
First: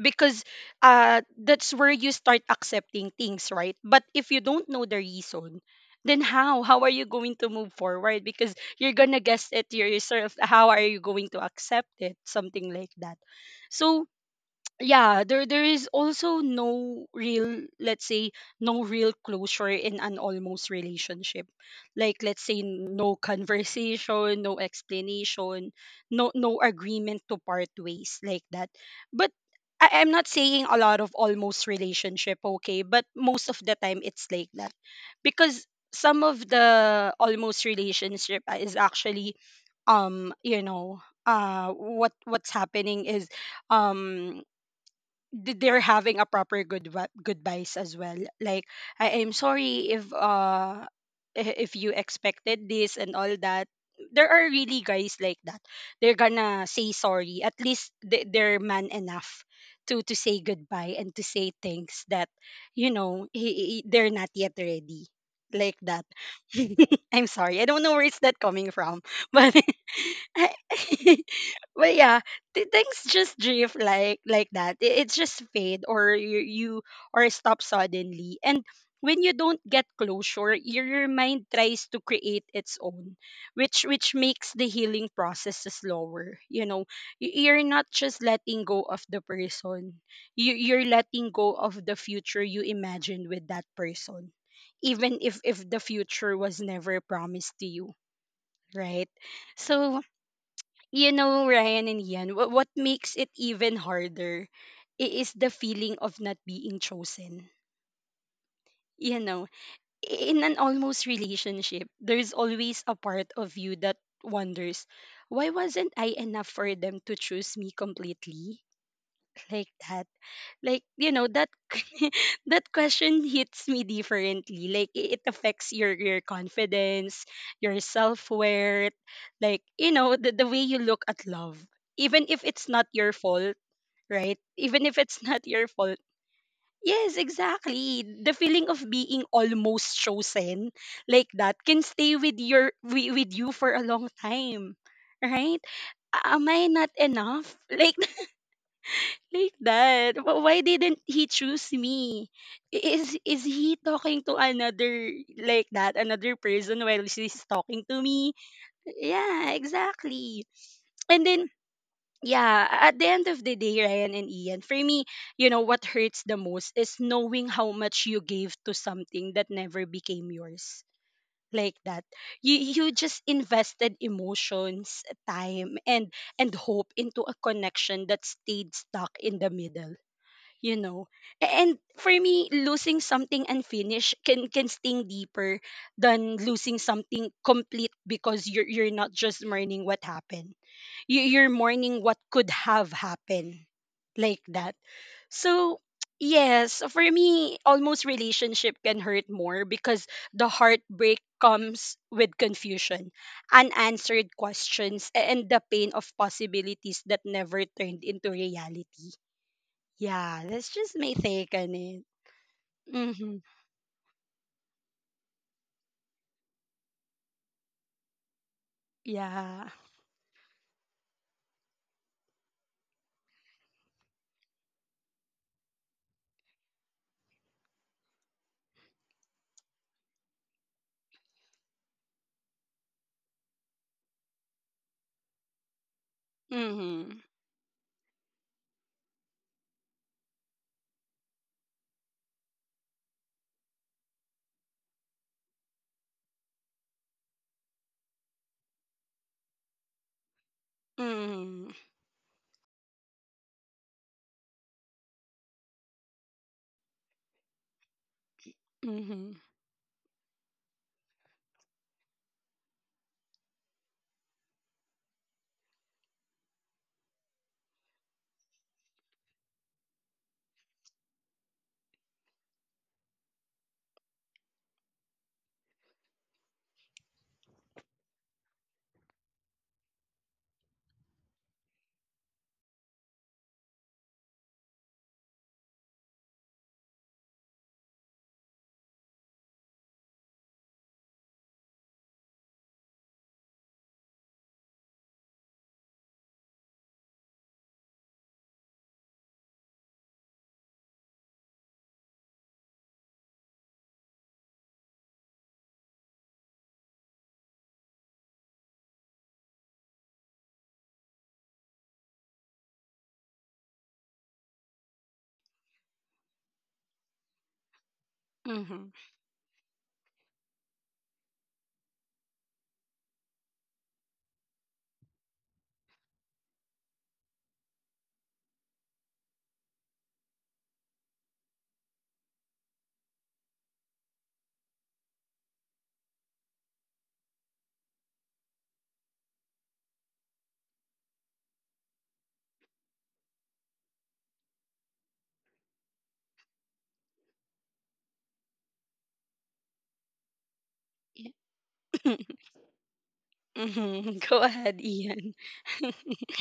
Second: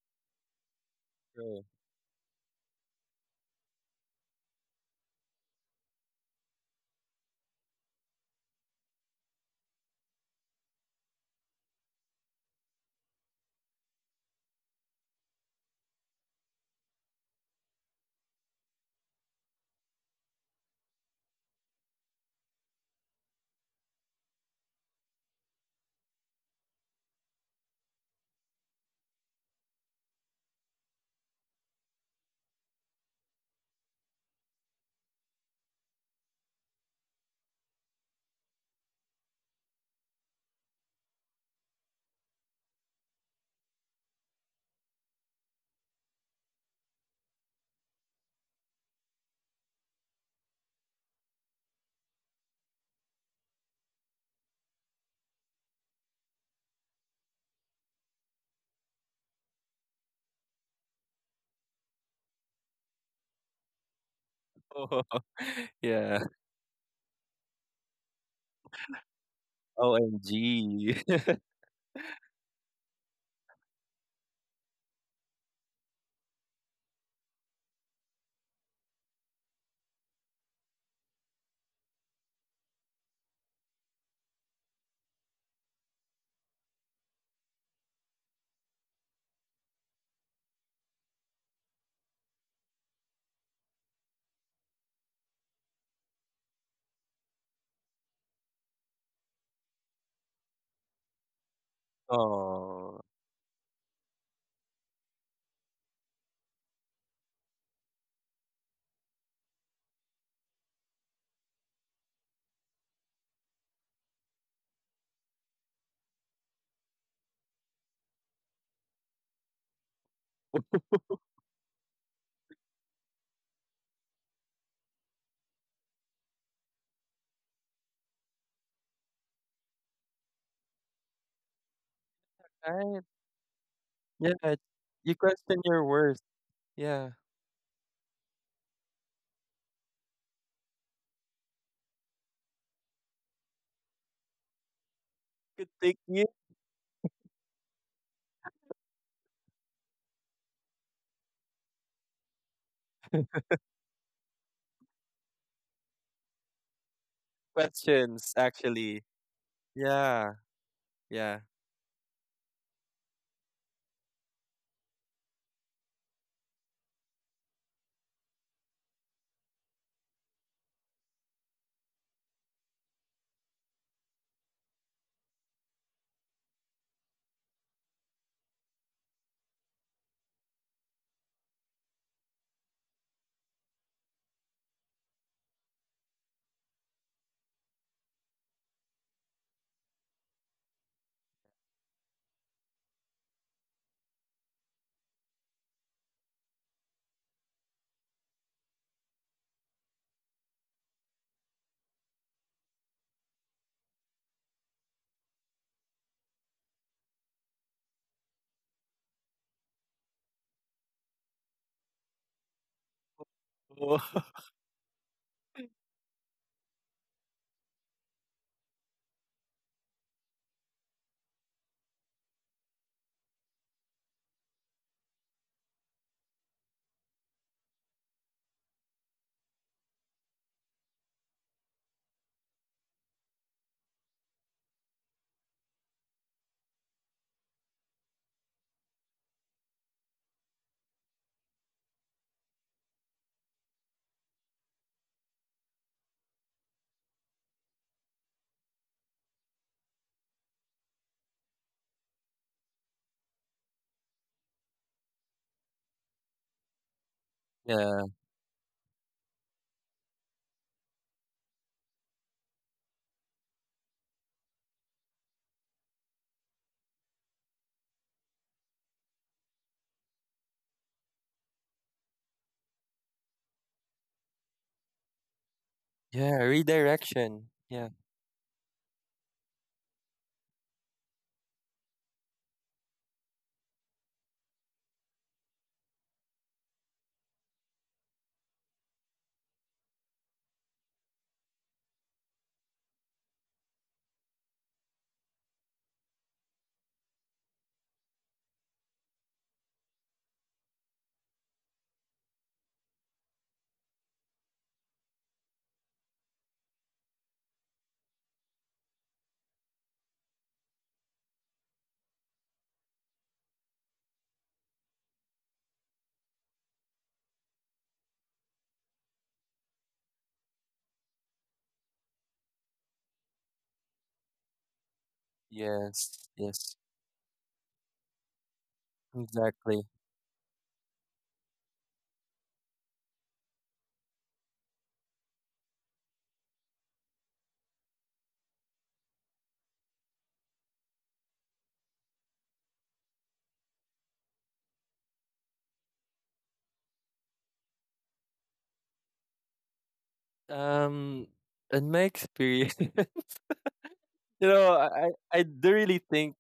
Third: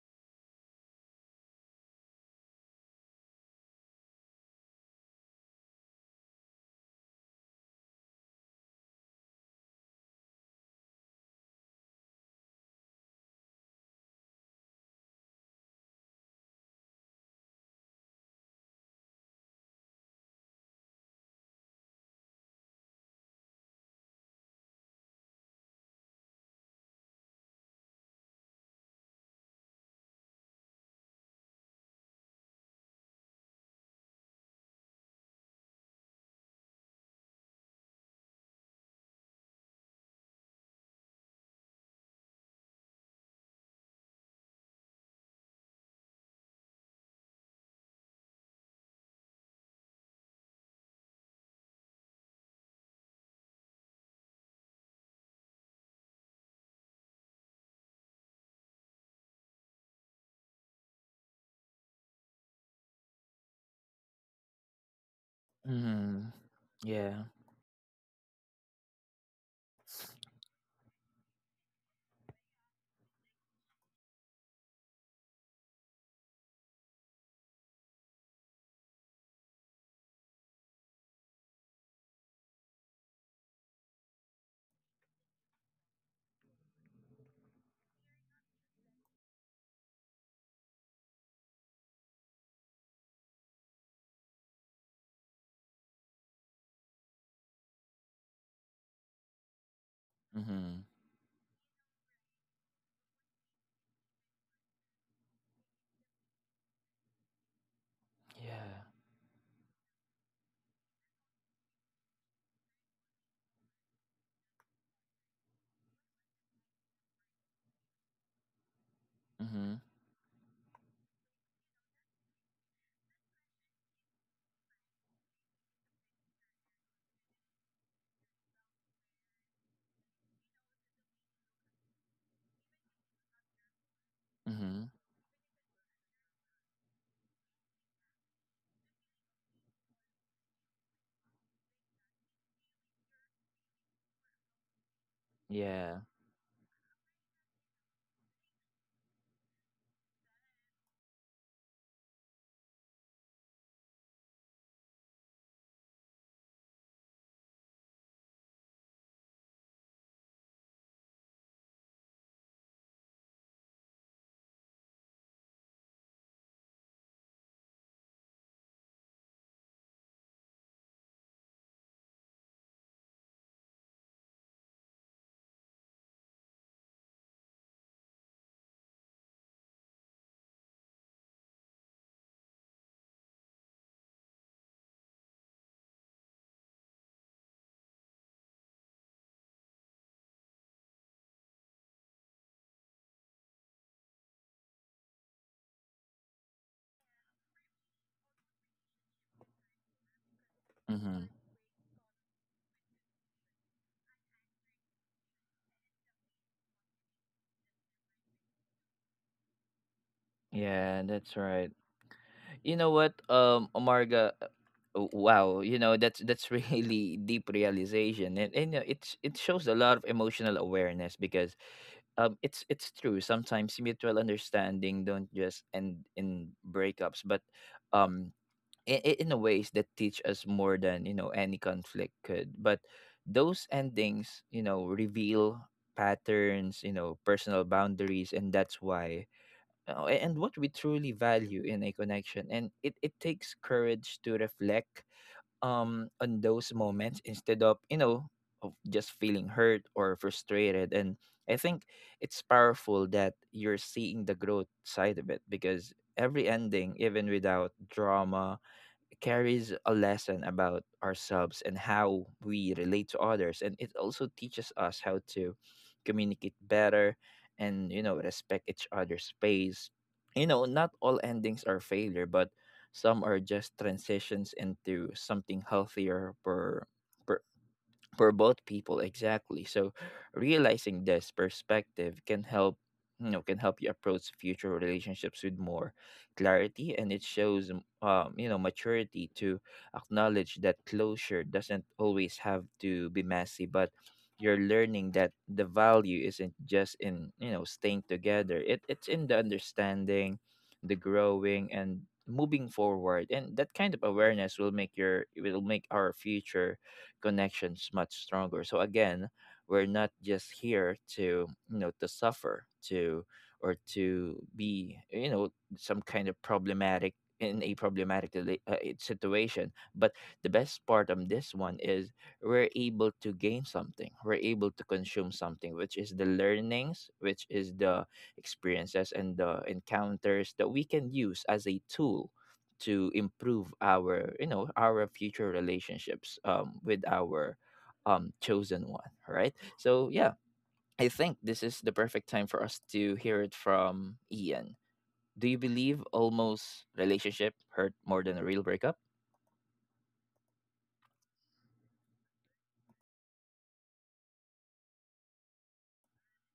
Speaker 2: because
Speaker 3: True.
Speaker 2: that's where you start accepting things, right? But if you don't know the reason, then how are you going to move forward? Because you're going to guess it yourself. How are you going to accept it? Something like that. So yeah, there is also no real, let's say, no real closure in an almost relationship. Like, let's say, no conversation, no explanation, no agreement to part ways, like that. But I, I'm not saying a lot of almost relationship, okay, but most of the time it's like that. Because some of the almost relationship is actually, you know, what's happening is, um they're having a proper goodbyes as well. Like, I am sorry if if you expected this and all that. There are really guys like that. They're gonna say sorry, at least they're man enough to say goodbye and to say things that, you know, they're not yet
Speaker 3: Oh,
Speaker 2: ready, like that.
Speaker 3: yeah.
Speaker 1: Mm-hmm. Yeah.
Speaker 2: I'm sorry, I don't know where is that coming from, but.
Speaker 3: OMG.
Speaker 2: But yeah, things just drift, like that. It, it's just fade, or you or stop suddenly. And when you don't get closure, your mind tries to create its own, which makes the healing process slower. You know, you're not just letting go of the person. You're letting go of the future you imagined with that person, even if the future was never promised to you, right? So
Speaker 1: Mm-hmm.
Speaker 2: you know, Ryan and Ian, what
Speaker 3: Oh.
Speaker 2: makes it even harder is the feeling of not being chosen.
Speaker 1: Yeah.
Speaker 2: You know, in an almost relationship, there's always a part of you that wonders, why wasn't I enough for them to choose me completely?
Speaker 1: Mm-hmm.
Speaker 2: Like that, like you know that. That question hits me differently, like it affects your confidence, your self-worth, like, you know, the way you look at love, even if it's not
Speaker 3: Right.
Speaker 2: your fault, right?
Speaker 3: Yeah.
Speaker 1: Mm-hmm.
Speaker 2: Even if
Speaker 3: You
Speaker 2: it's not
Speaker 3: question
Speaker 2: your
Speaker 3: your
Speaker 2: fault.
Speaker 3: worth. Yeah.
Speaker 2: Yes, exactly, the feeling of being almost chosen, like that, can stay with you for a long time,
Speaker 3: Could
Speaker 2: right?
Speaker 1: Yeah.
Speaker 3: take new
Speaker 2: Am I not enough, like that? Why didn't he choose me? Is he talking to another, like that, another person while she's talking to
Speaker 3: questions
Speaker 2: me?
Speaker 3: actually.
Speaker 2: Yeah,
Speaker 3: Yeah.
Speaker 2: exactly. And
Speaker 3: Yeah.
Speaker 2: then yeah, at the end of the day, Ryan and Ian, for me, you know what hurts the most is knowing how much you gave to something that never became yours. Like that. You just invested emotions, time, and hope into a connection that stayed stuck in the middle, you know. And for me, losing something unfinished can sting deeper than losing something complete, because you're not just mourning what happened, you, you're mourning what could have happened, like that. So yes, for me almost relationship can hurt more because the
Speaker 1: Mm-hmm.
Speaker 2: heartbreak comes with confusion, unanswered questions, and the pain of possibilities that never turned into reality. Yeah, that's
Speaker 1: Yeah,
Speaker 2: just my
Speaker 1: that's
Speaker 2: take
Speaker 1: right.
Speaker 2: on it.
Speaker 1: You know what,
Speaker 2: Mm-hmm.
Speaker 3: Oh.
Speaker 1: Omarga, wow, you know that's really deep realization. And it's it shows a
Speaker 2: Yeah.
Speaker 1: lot of emotional awareness, because it's true. Sometimes mutual understanding don't just end in breakups, but um, in in a ways that teach us more than you know any conflict could. But those endings you know reveal patterns, you know,
Speaker 2: Mm-hmm.
Speaker 1: personal boundaries, and that's why and what we truly value in a connection. And it takes courage to reflect on those moments instead of you know of just feeling hurt or frustrated. And I
Speaker 2: Mm-hmm.
Speaker 1: think it's powerful that you're seeing the growth side of it, because every ending even without
Speaker 3: Yeah.
Speaker 1: drama
Speaker 2: Mm-hmm.
Speaker 1: carries a lesson about ourselves and how we relate to others. And it also teaches us how to communicate better, and you know respect each other's space. You know not all endings are failure, but some are just transitions into something healthier,
Speaker 3: Yeah.
Speaker 1: per, per
Speaker 3: Redirection. Yeah.
Speaker 1: for both people, exactly. So realizing this perspective can help you know can help you approach future relationships with more clarity. And it shows you know maturity to acknowledge that closure doesn't always have to be messy. But you're learning that the value isn't just in you know staying together, it's in the understanding, the growing and moving forward. And that kind of awareness will make your it will make our future connections much stronger. So again, we're not just here to to suffer to or to be some kind of problematic in a problematic
Speaker 2: Mm-hmm.
Speaker 1: situation. But the best part of this one is we're able to gain something, we're able to consume something, which is the
Speaker 3: Yes. Yes.
Speaker 1: learnings, which is the experiences and the
Speaker 3: Exactly.
Speaker 1: encounters that we can use as a tool to improve our our future relationships with our chosen one, right? So yeah, I think this is the perfect time for us to hear it from Ian. Do you believe almost relationship hurt more than a real breakup?
Speaker 3: Um,
Speaker 2: Yeah.
Speaker 3: in my experience,
Speaker 2: Mm-hmm. Go
Speaker 3: you know,
Speaker 2: ahead,
Speaker 3: I I
Speaker 2: Ian.
Speaker 3: I do really think,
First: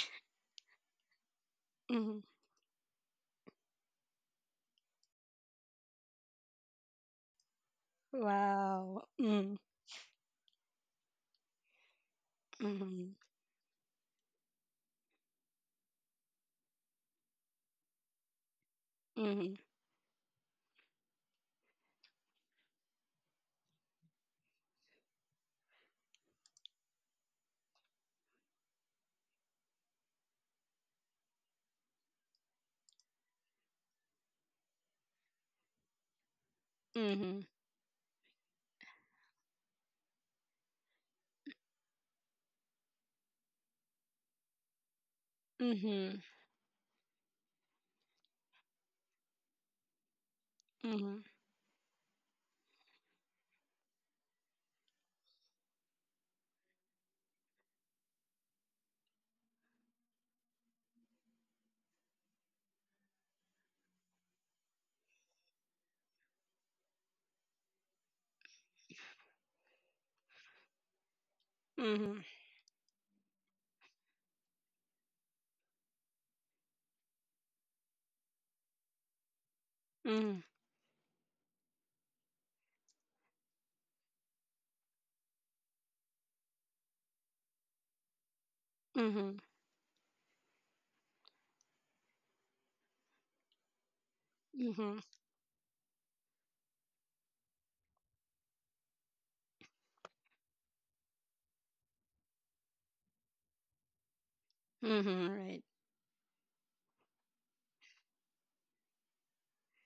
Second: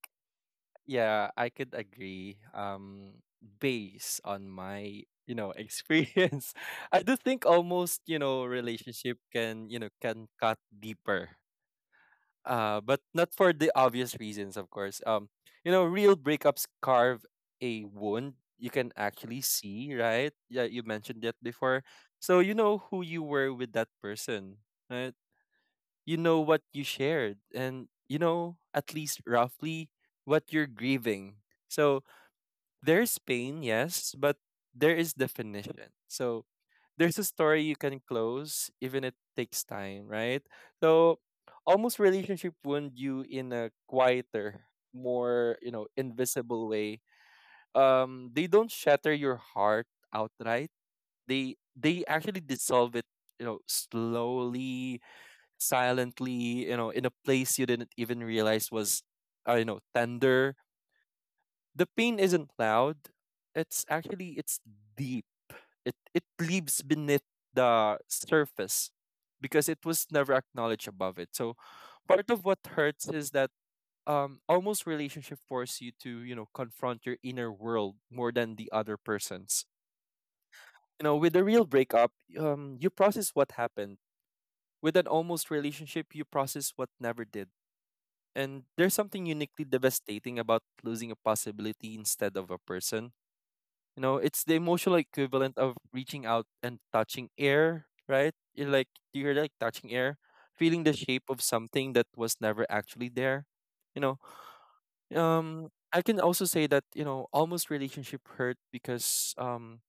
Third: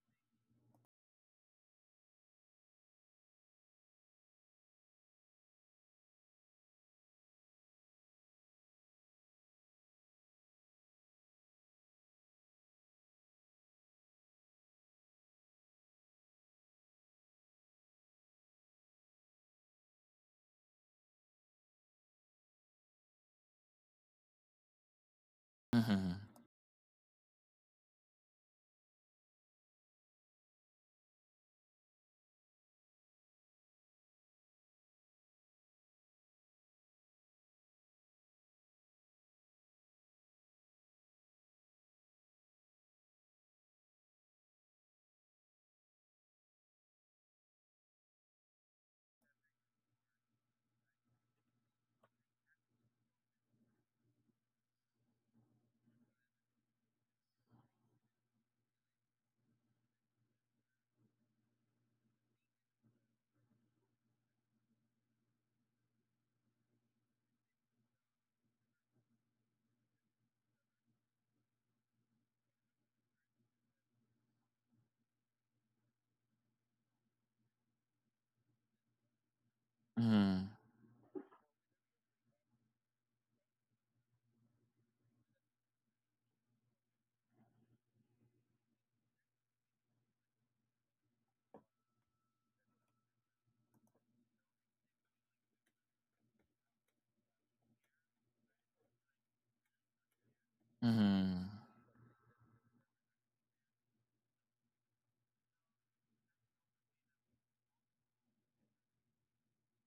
Speaker 3: yeah, I could
Speaker 2: Mm-hmm.
Speaker 3: agree. Based on my you know experience, I do think almost you know
Speaker 2: Wow.
Speaker 3: relationship
Speaker 2: Mm-hmm.
Speaker 3: can you know can cut deeper. But
Speaker 2: Mm-hmm.
Speaker 3: not for the obvious reasons, of course. You know, real breakups carve a wound you can actually see, right? Yeah, you mentioned that before. So you know who you were with that person, right?
Speaker 1: Mm-hmm.
Speaker 3: You know what you shared and you know at least roughly what you're grieving, so there's pain, yes, but there is definition, so there's a
Speaker 2: Mm-hmm.
Speaker 3: story you can close even it takes time, right? So almost relationship wound you in a quieter, more you know
Speaker 2: Mm-hmm.
Speaker 3: invisible way. They don't shatter your heart outright,
Speaker 2: Mm-hmm.
Speaker 3: they actually dissolve it, you know, slowly, silently, you know, in a place you didn't even realize was, you know, tender. The pain isn't loud. It's actually it's deep. It leaves beneath the surface because it was never acknowledged above it. So
Speaker 2: Mm-hmm.
Speaker 3: part of what hurts is that almost relationship force you to, you know, confront your inner world more than the other person's.
Speaker 2: Mm-hmm.
Speaker 1: Mm-hmm.
Speaker 3: You know, with a real breakup, you process what happened. With an almost relationship, you process what never did. And there's something
Speaker 2: Mm-hmm.
Speaker 3: uniquely devastating about losing a possibility instead of a person. You know, it's the
Speaker 2: Mm-hmm.
Speaker 3: emotional
Speaker 2: Mm-hmm.
Speaker 3: equivalent of reaching out and touching air, right? You're like touching air, feeling the shape of
Speaker 1: Mm-hmm.
Speaker 3: something that was never actually there. You know,
Speaker 2: Mm-hmm. Right.
Speaker 3: I can also say that, you know, almost relationship hurt because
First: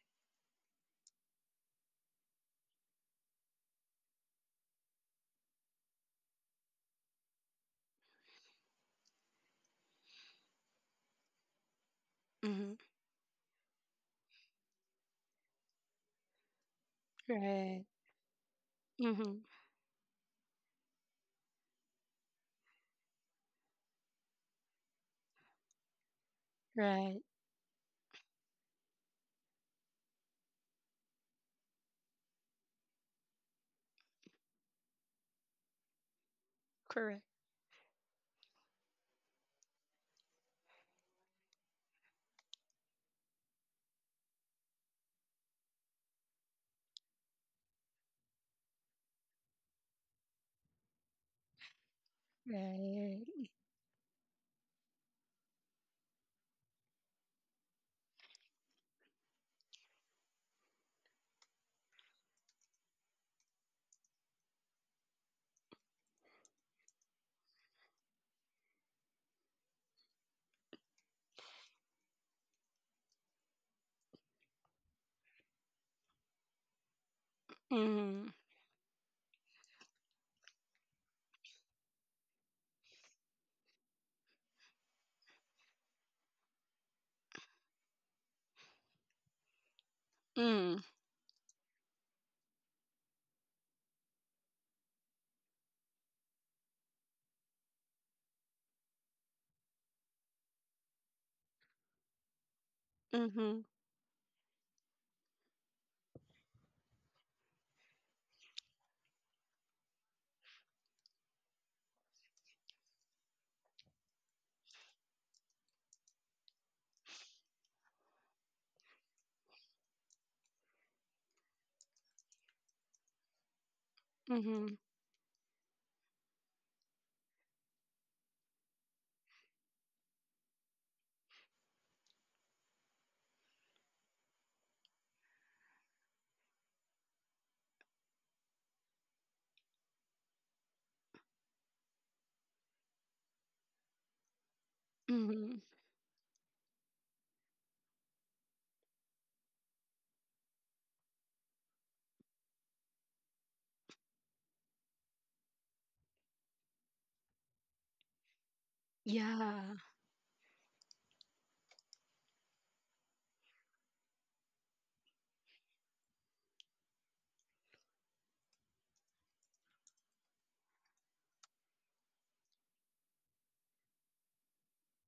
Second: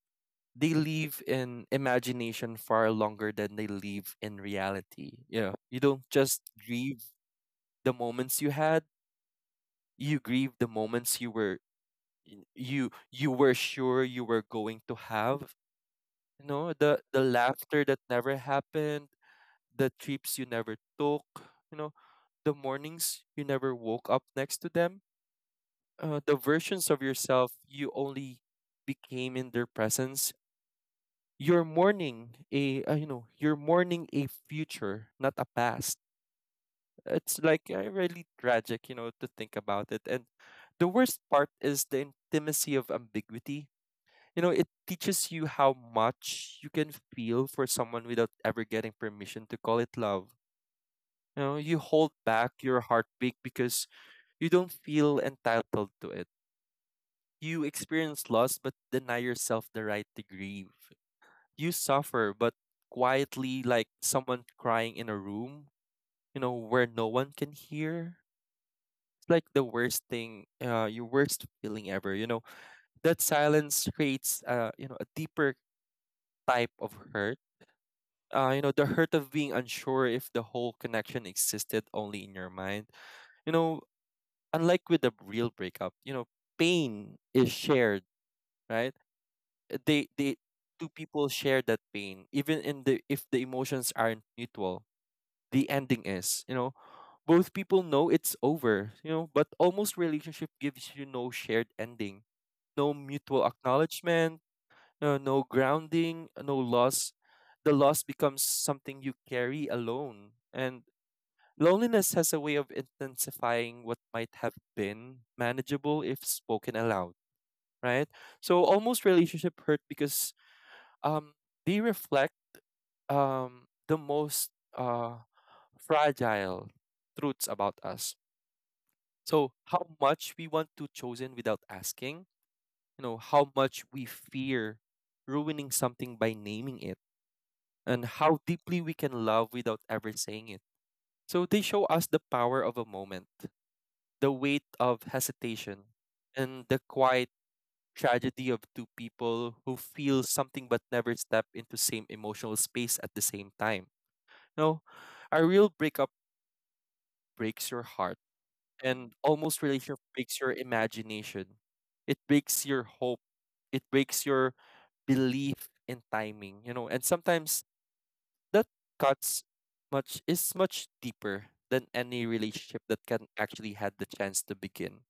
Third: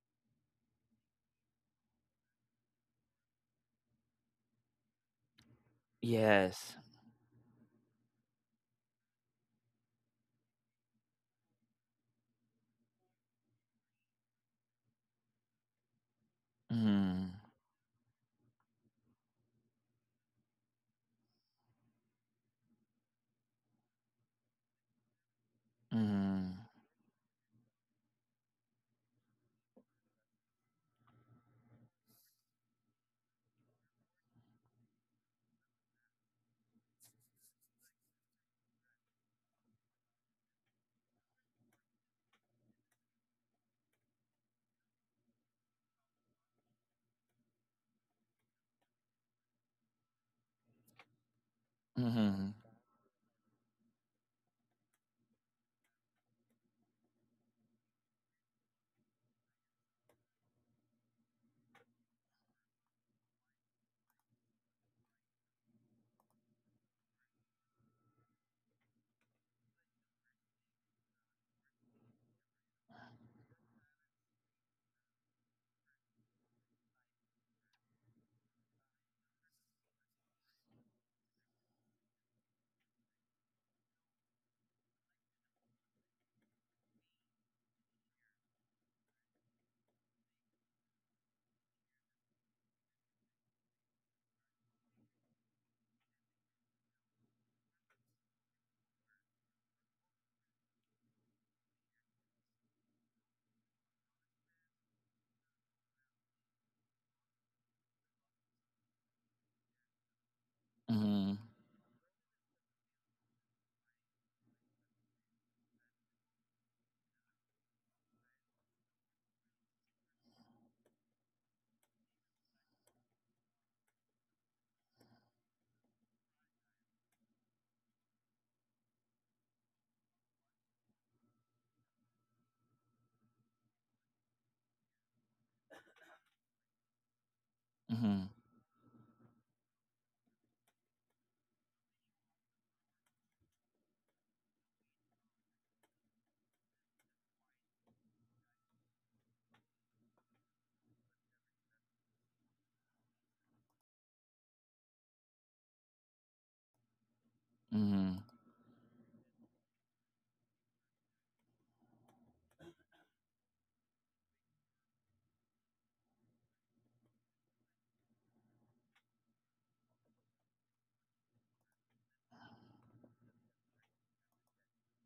Speaker 3: they live in imagination far longer than they live in reality. You know, you don't just
Speaker 1: Yes.
Speaker 3: grieve the moments you had, you grieve the moments you were y-
Speaker 2: Mm-hmm.
Speaker 3: you you were sure you were going to have, you know, the
Speaker 1: Mm-hmm.
Speaker 3: laughter
Speaker 2: Right.
Speaker 3: that never happened,
Speaker 2: Mm-hmm.
Speaker 3: the trips you never took, you know, the mornings you never woke up next to them, the
Speaker 1: Mm-hmm.
Speaker 3: versions of
Speaker 2: Right.
Speaker 3: yourself you only became in their presence. You're mourning a you know you're mourning a future, not a past.
Speaker 2: Correct.
Speaker 3: It's like really tragic, you know, to think about it. And the worst part is the intimacy of ambiguity. You know, it teaches you how much you can feel for someone without ever getting permission to call it love. You know, you hold back
Speaker 1: Mm-hmm.
Speaker 3: your heartbeat
Speaker 2: Right.
Speaker 3: because you don't feel entitled to it. You experience loss but deny yourself the right to grieve. You suffer but quietly, like someone crying in a room, you know, where no one can hear, like the worst thing, your worst feeling ever. You know that silence creates, you know, a deeper type of hurt.
Speaker 2: Mm-hmm.
Speaker 3: You know, the hurt of being unsure if the whole connection existed only in your mind. You know, unlike with a real breakup, you know, pain is shared, right? They
Speaker 2: Mm-hmm.
Speaker 3: two people share that pain, even in the if the emotions aren't mutual. The ending is, you know, both people know it's over, you know, but almost relationship gives you no shared ending, no mutual
Speaker 2: Mm-hmm.
Speaker 3: acknowledgement, no grounding, no loss. The loss becomes something you carry alone. And
Speaker 1: Mm-hmm.
Speaker 3: loneliness has a way of intensifying what might have been manageable if spoken aloud, right? So almost relationship hurt because um, they reflect the most
Speaker 2: Mm-hmm.
Speaker 3: uh, fragile truths about us. So how much we want to chosen without asking, you know, how much we fear ruining something by naming it, and
Speaker 1: Mm-hmm.
Speaker 3: how deeply we can love without ever saying it. So they show us the power of a moment, the weight of
Speaker 2: Mm-hmm.
Speaker 3: hesitation, and the quiet tragedy of two people who feel something but never step into same emotional space at the same time. You know, a real breakup breaks your heart
Speaker 1: Mm-hmm.
Speaker 3: and almost
Speaker 2: Yeah.
Speaker 3: relationship breaks your imagination. It breaks your hope. It breaks your belief in timing, you know. And sometimes that cuts much deeper than any relationship that can actually had the chance to begin.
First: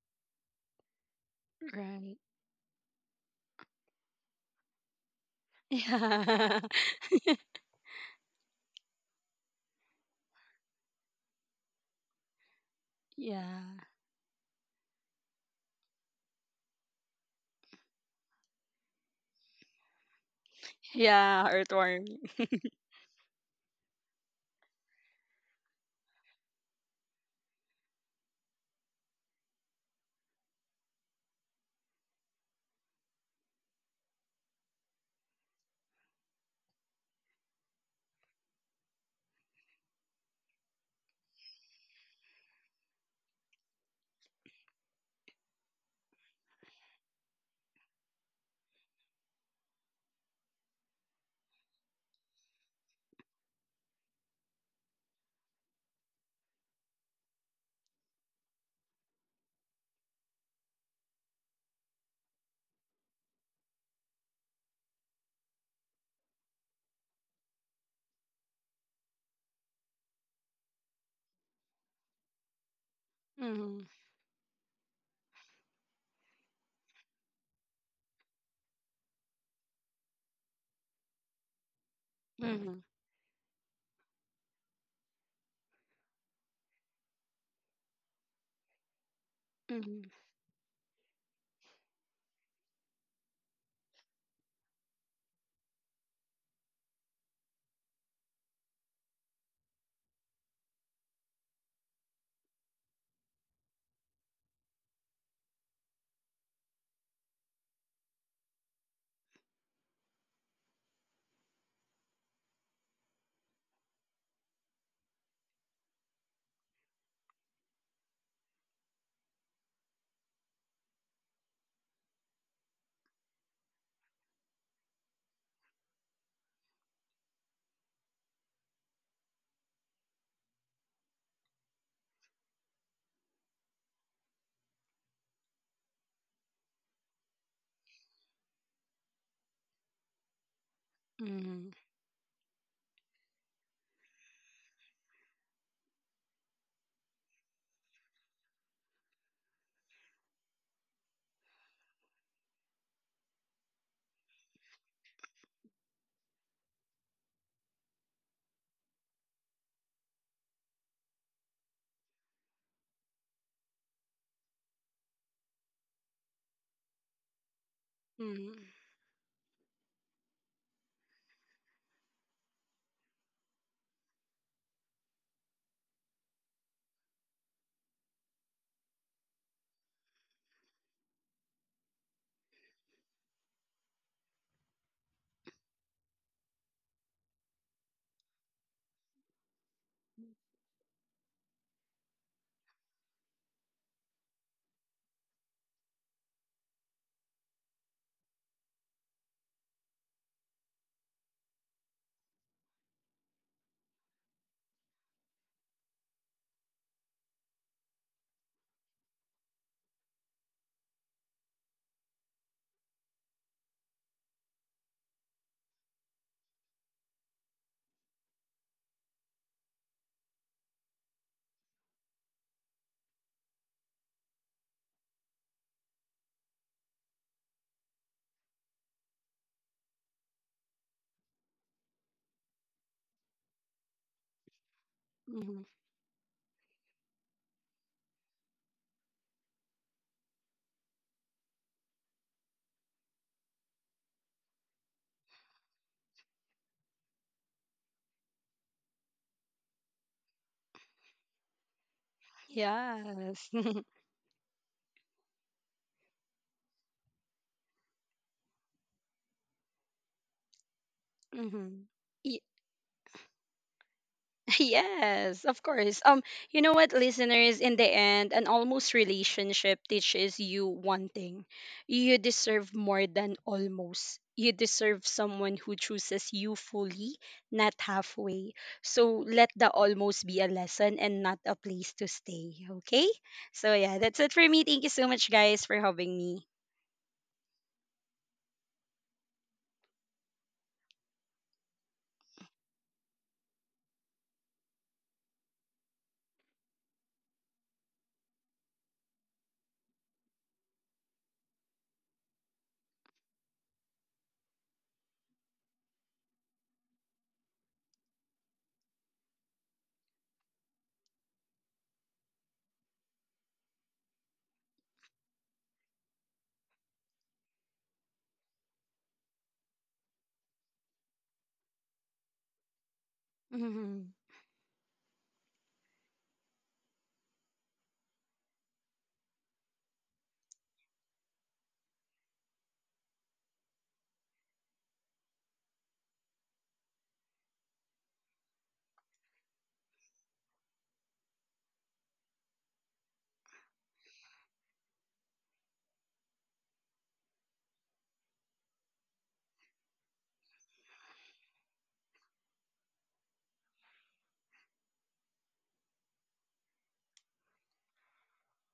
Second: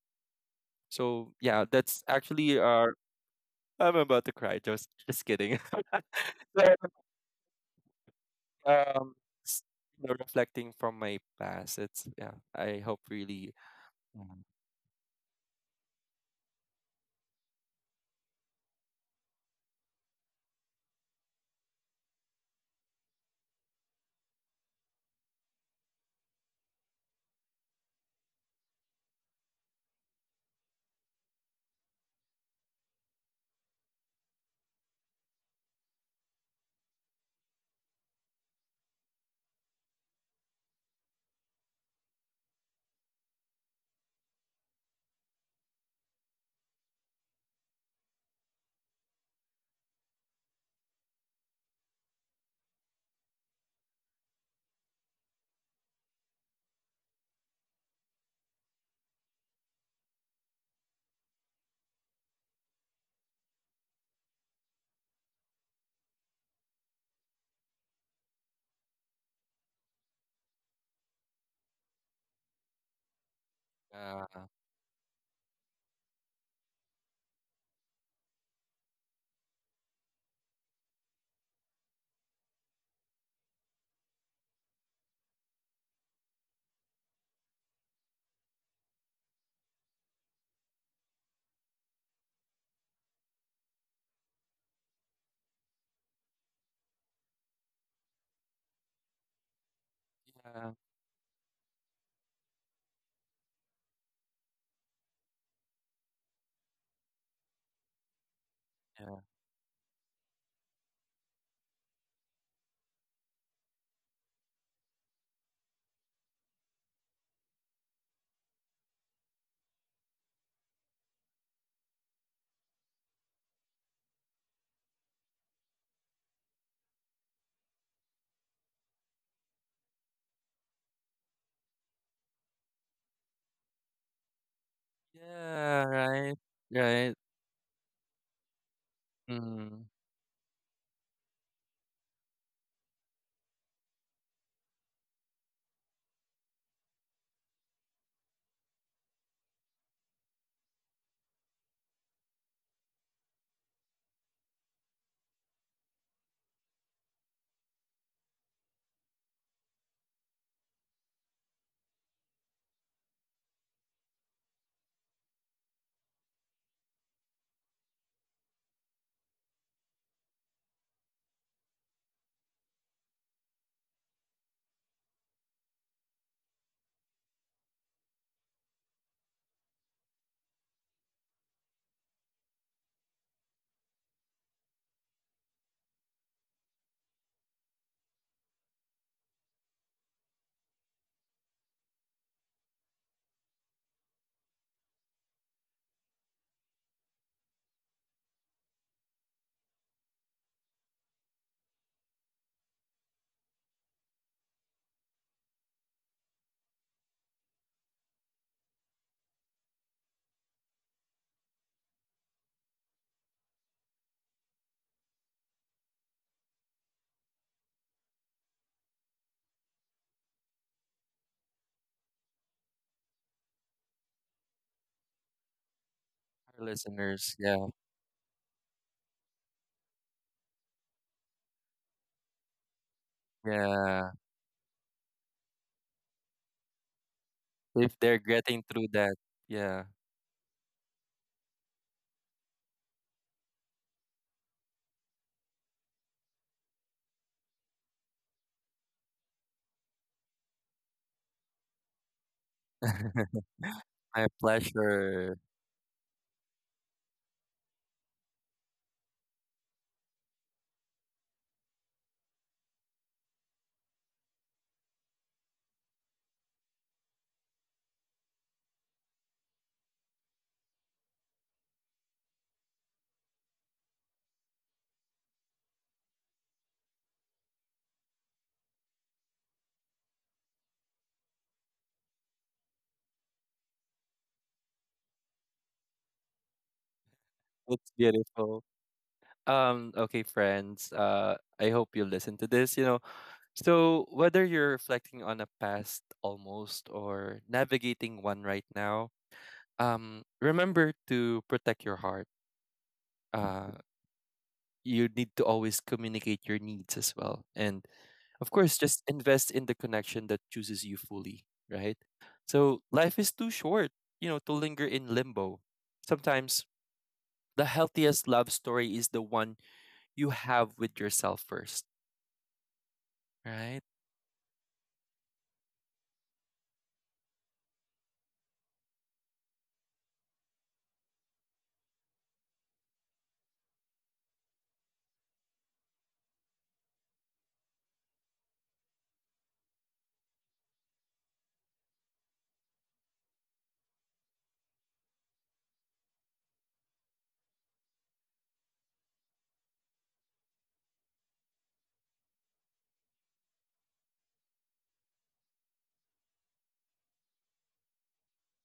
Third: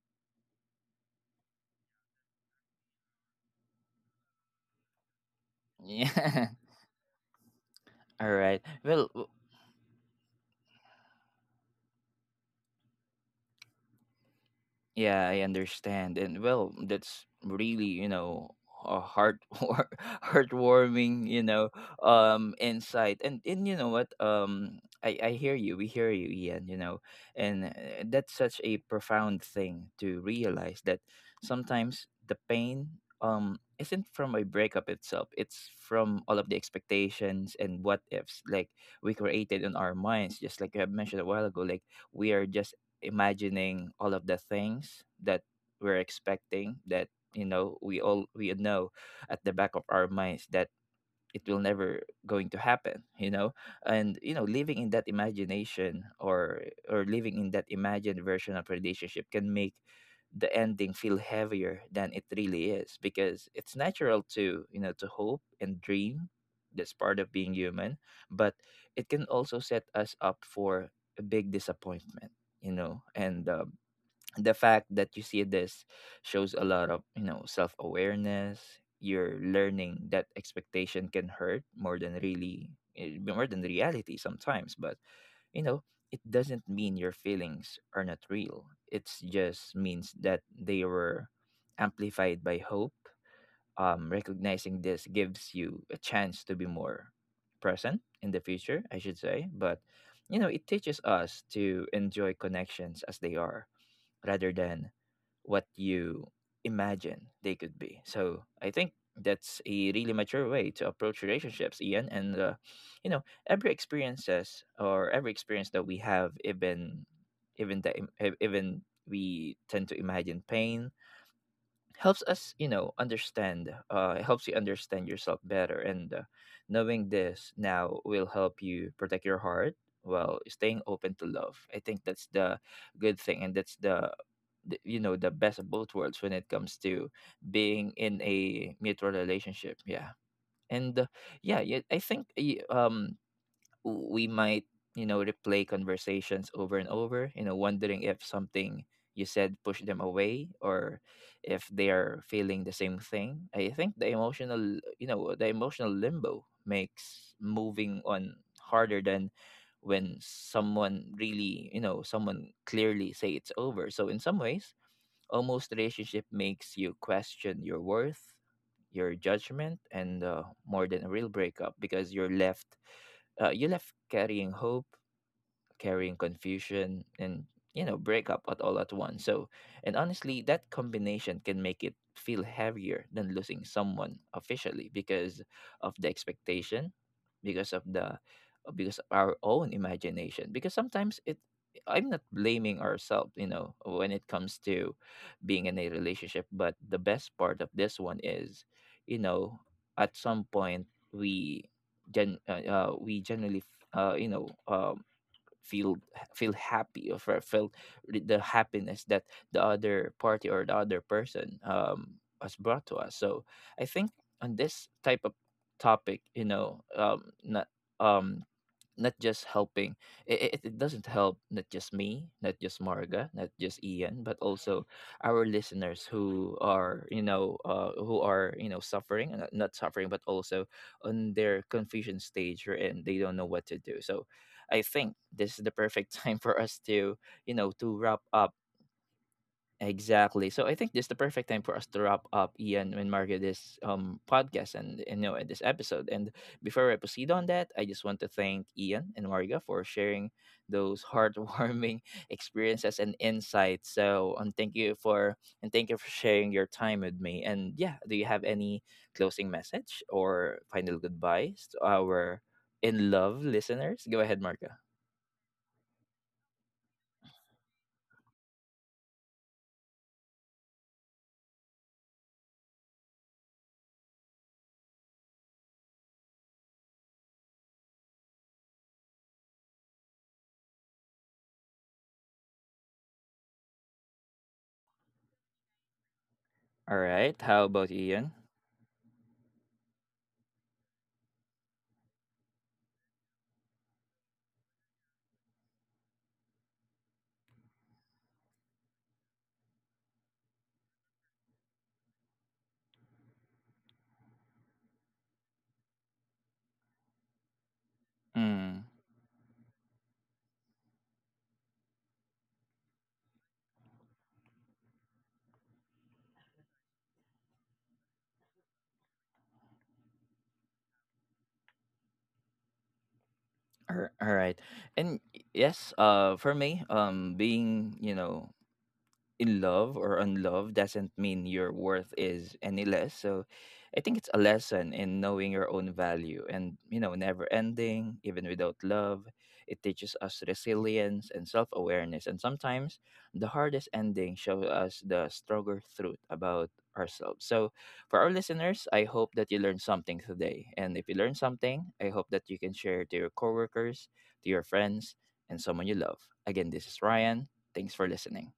Speaker 3: So yeah, that's
Speaker 2: Right.
Speaker 3: actually our I'm about to cry, just kidding.
Speaker 1: Yeah.
Speaker 2: Yeah.
Speaker 3: So,
Speaker 1: All right. Well,
Speaker 3: um s- you know, reflecting from my past. It's yeah, I hope really.
Speaker 2: Yeah.
Speaker 3: Mhm.
Speaker 1: yeah, I understand. And well, that's really, you know, a heart heartwarming, you
Speaker 2: Yeah,
Speaker 1: know,
Speaker 2: earthworm.
Speaker 1: insight. And you know what? I hear you. We hear you, Ian, you know. And that's such a profound thing to realize that sometimes the pain isn't from a breakup itself. It's from all of the expectations and what ifs, like we created in our minds, just like I mentioned a while ago. Like we are just imagining all of the things that we're expecting, that you know, we all we know at the back of our minds that it will never going to happen, you know. And you know, living in that imagination, or living in that imagined version of relationship can make the ending feel heavier than it really is, because it's natural to to hope and dream. That's part of being human, but it can also set us up for a big disappointment, you know. And
Speaker 2: Mm-hmm.
Speaker 3: Uh
Speaker 1: the fact that you see this shows a lot of, you know, self-awareness. You're learning that expectation can hurt more than really,
Speaker 2: Mm-hmm.
Speaker 1: more than reality sometimes. But you know, it doesn't mean your feelings are not real. It just means that they were amplified by hope. Recognizing this gives you a chance to be more present in the future, I should say. But you know, it
Speaker 3: yeah.
Speaker 1: teaches us to enjoy connections as they are, rather than what you imagine they could be. So I think
Speaker 3: Yeah.
Speaker 1: that's a really mature way to approach relationships, Ian. And you know, every experiences or every experience that we have, even even that im- e- even we tend to imagine pain, helps us, you know, understand. It helps you understand yourself better, and knowing this now will help you protect your heart while staying open to love. I think that's the good thing, and that's the, you know, the best of
Speaker 3: Yeah,
Speaker 1: both worlds when
Speaker 3: right,
Speaker 1: it comes to
Speaker 3: right.
Speaker 1: being in a mutual relationship,
Speaker 3: Mm.
Speaker 1: yeah. And yeah,
Speaker 2: Mm-hmm.
Speaker 1: yeah, I think we might, you know, replay conversations over and over, you know, wondering if something you said pushed them away, or if they are feeling the same thing. I think the emotional, you know, the emotional limbo makes moving on harder than when someone really, you know, someone clearly say it's over. So in some ways, almost relationship makes you question your worth,
Speaker 2: Mm-hmm.
Speaker 1: your judgment, and more than a real breakup, because you're left, you left carrying hope, carrying confusion and you know breakup at all at once. So and honestly, that combination can make it feel heavier than losing someone officially, because of the expectation, because of the, because of our own imagination, because sometimes it, I'm not blaming ourselves, you know, when it comes to being in a relationship. But the best part of this one is, you know, at some point we gen we generally you know, feel feel happy or felt the happiness that the other party or the other person has brought to us. So I think on this type of topic, you know, not um not just helping, it doesn't help not just me, not just Marga, not just Ian, but also our listeners who
Speaker 3: Our
Speaker 1: are, you
Speaker 3: listeners,
Speaker 1: know,
Speaker 3: yeah,
Speaker 1: who are, you know, suffering, not suffering, but also on their confusion stage and they don't know what to do.
Speaker 3: yeah.
Speaker 1: So I think this
Speaker 2: Mm-hmm.
Speaker 1: is the perfect time for us to to
Speaker 3: If
Speaker 1: wrap
Speaker 3: they're
Speaker 1: up.
Speaker 3: getting through that, yeah.
Speaker 1: Exactly. So I think this is the perfect time for us to wrap up Ian and Mario, this podcast and you know, this episode. And before I proceed on that, I just want to thank Ian and Mario for sharing those heartwarming experiences and
Speaker 2: Yes.
Speaker 1: insights. So
Speaker 3: My
Speaker 1: and thank you for,
Speaker 3: pleasure.
Speaker 1: and thank you for sharing your time with me. And yeah, do you have any closing message or final goodbyes to
Speaker 2: Mm-hmm.
Speaker 1: our in love listeners? Go ahead, Marco.
Speaker 2: Yes, of course. You know what, listeners, in the end, an almost relationship teaches you one thing. You deserve more than almost. You deserve someone who chooses you fully, not halfway. So let the almost be a lesson and not a place to stay, okay? So yeah, that's it for me. Thank you so much, guys, for having me.
Speaker 1: All right. How about
Speaker 3: It's
Speaker 1: you,
Speaker 3: beautiful. Okay, friends. I hope you listen to this. You know, so whether you're reflecting on a past almost or navigating one right now, remember to protect your heart. Uh, you need to always communicate your needs as well, and of course,
Speaker 1: Ian?
Speaker 3: just invest in the connection that chooses you fully, right? So life is too short, you know, to linger in limbo. Sometimes the healthiest love story is the one you have with yourself first, right?
Speaker 1: All right. And yes, for me, being, you know, in love or unloved doesn't mean your worth is any less. So I think it's a lesson in knowing your own value and, you know, never ending, even without love. It teaches us resilience and self awareness. And sometimes the hardest ending shows us the stronger truth about ourselves. So for our listeners, I hope that you learned something today. And if you learned something, I hope that you can share to your coworkers, to your friends, and someone you love. Again, this is Ryan. Thanks for listening.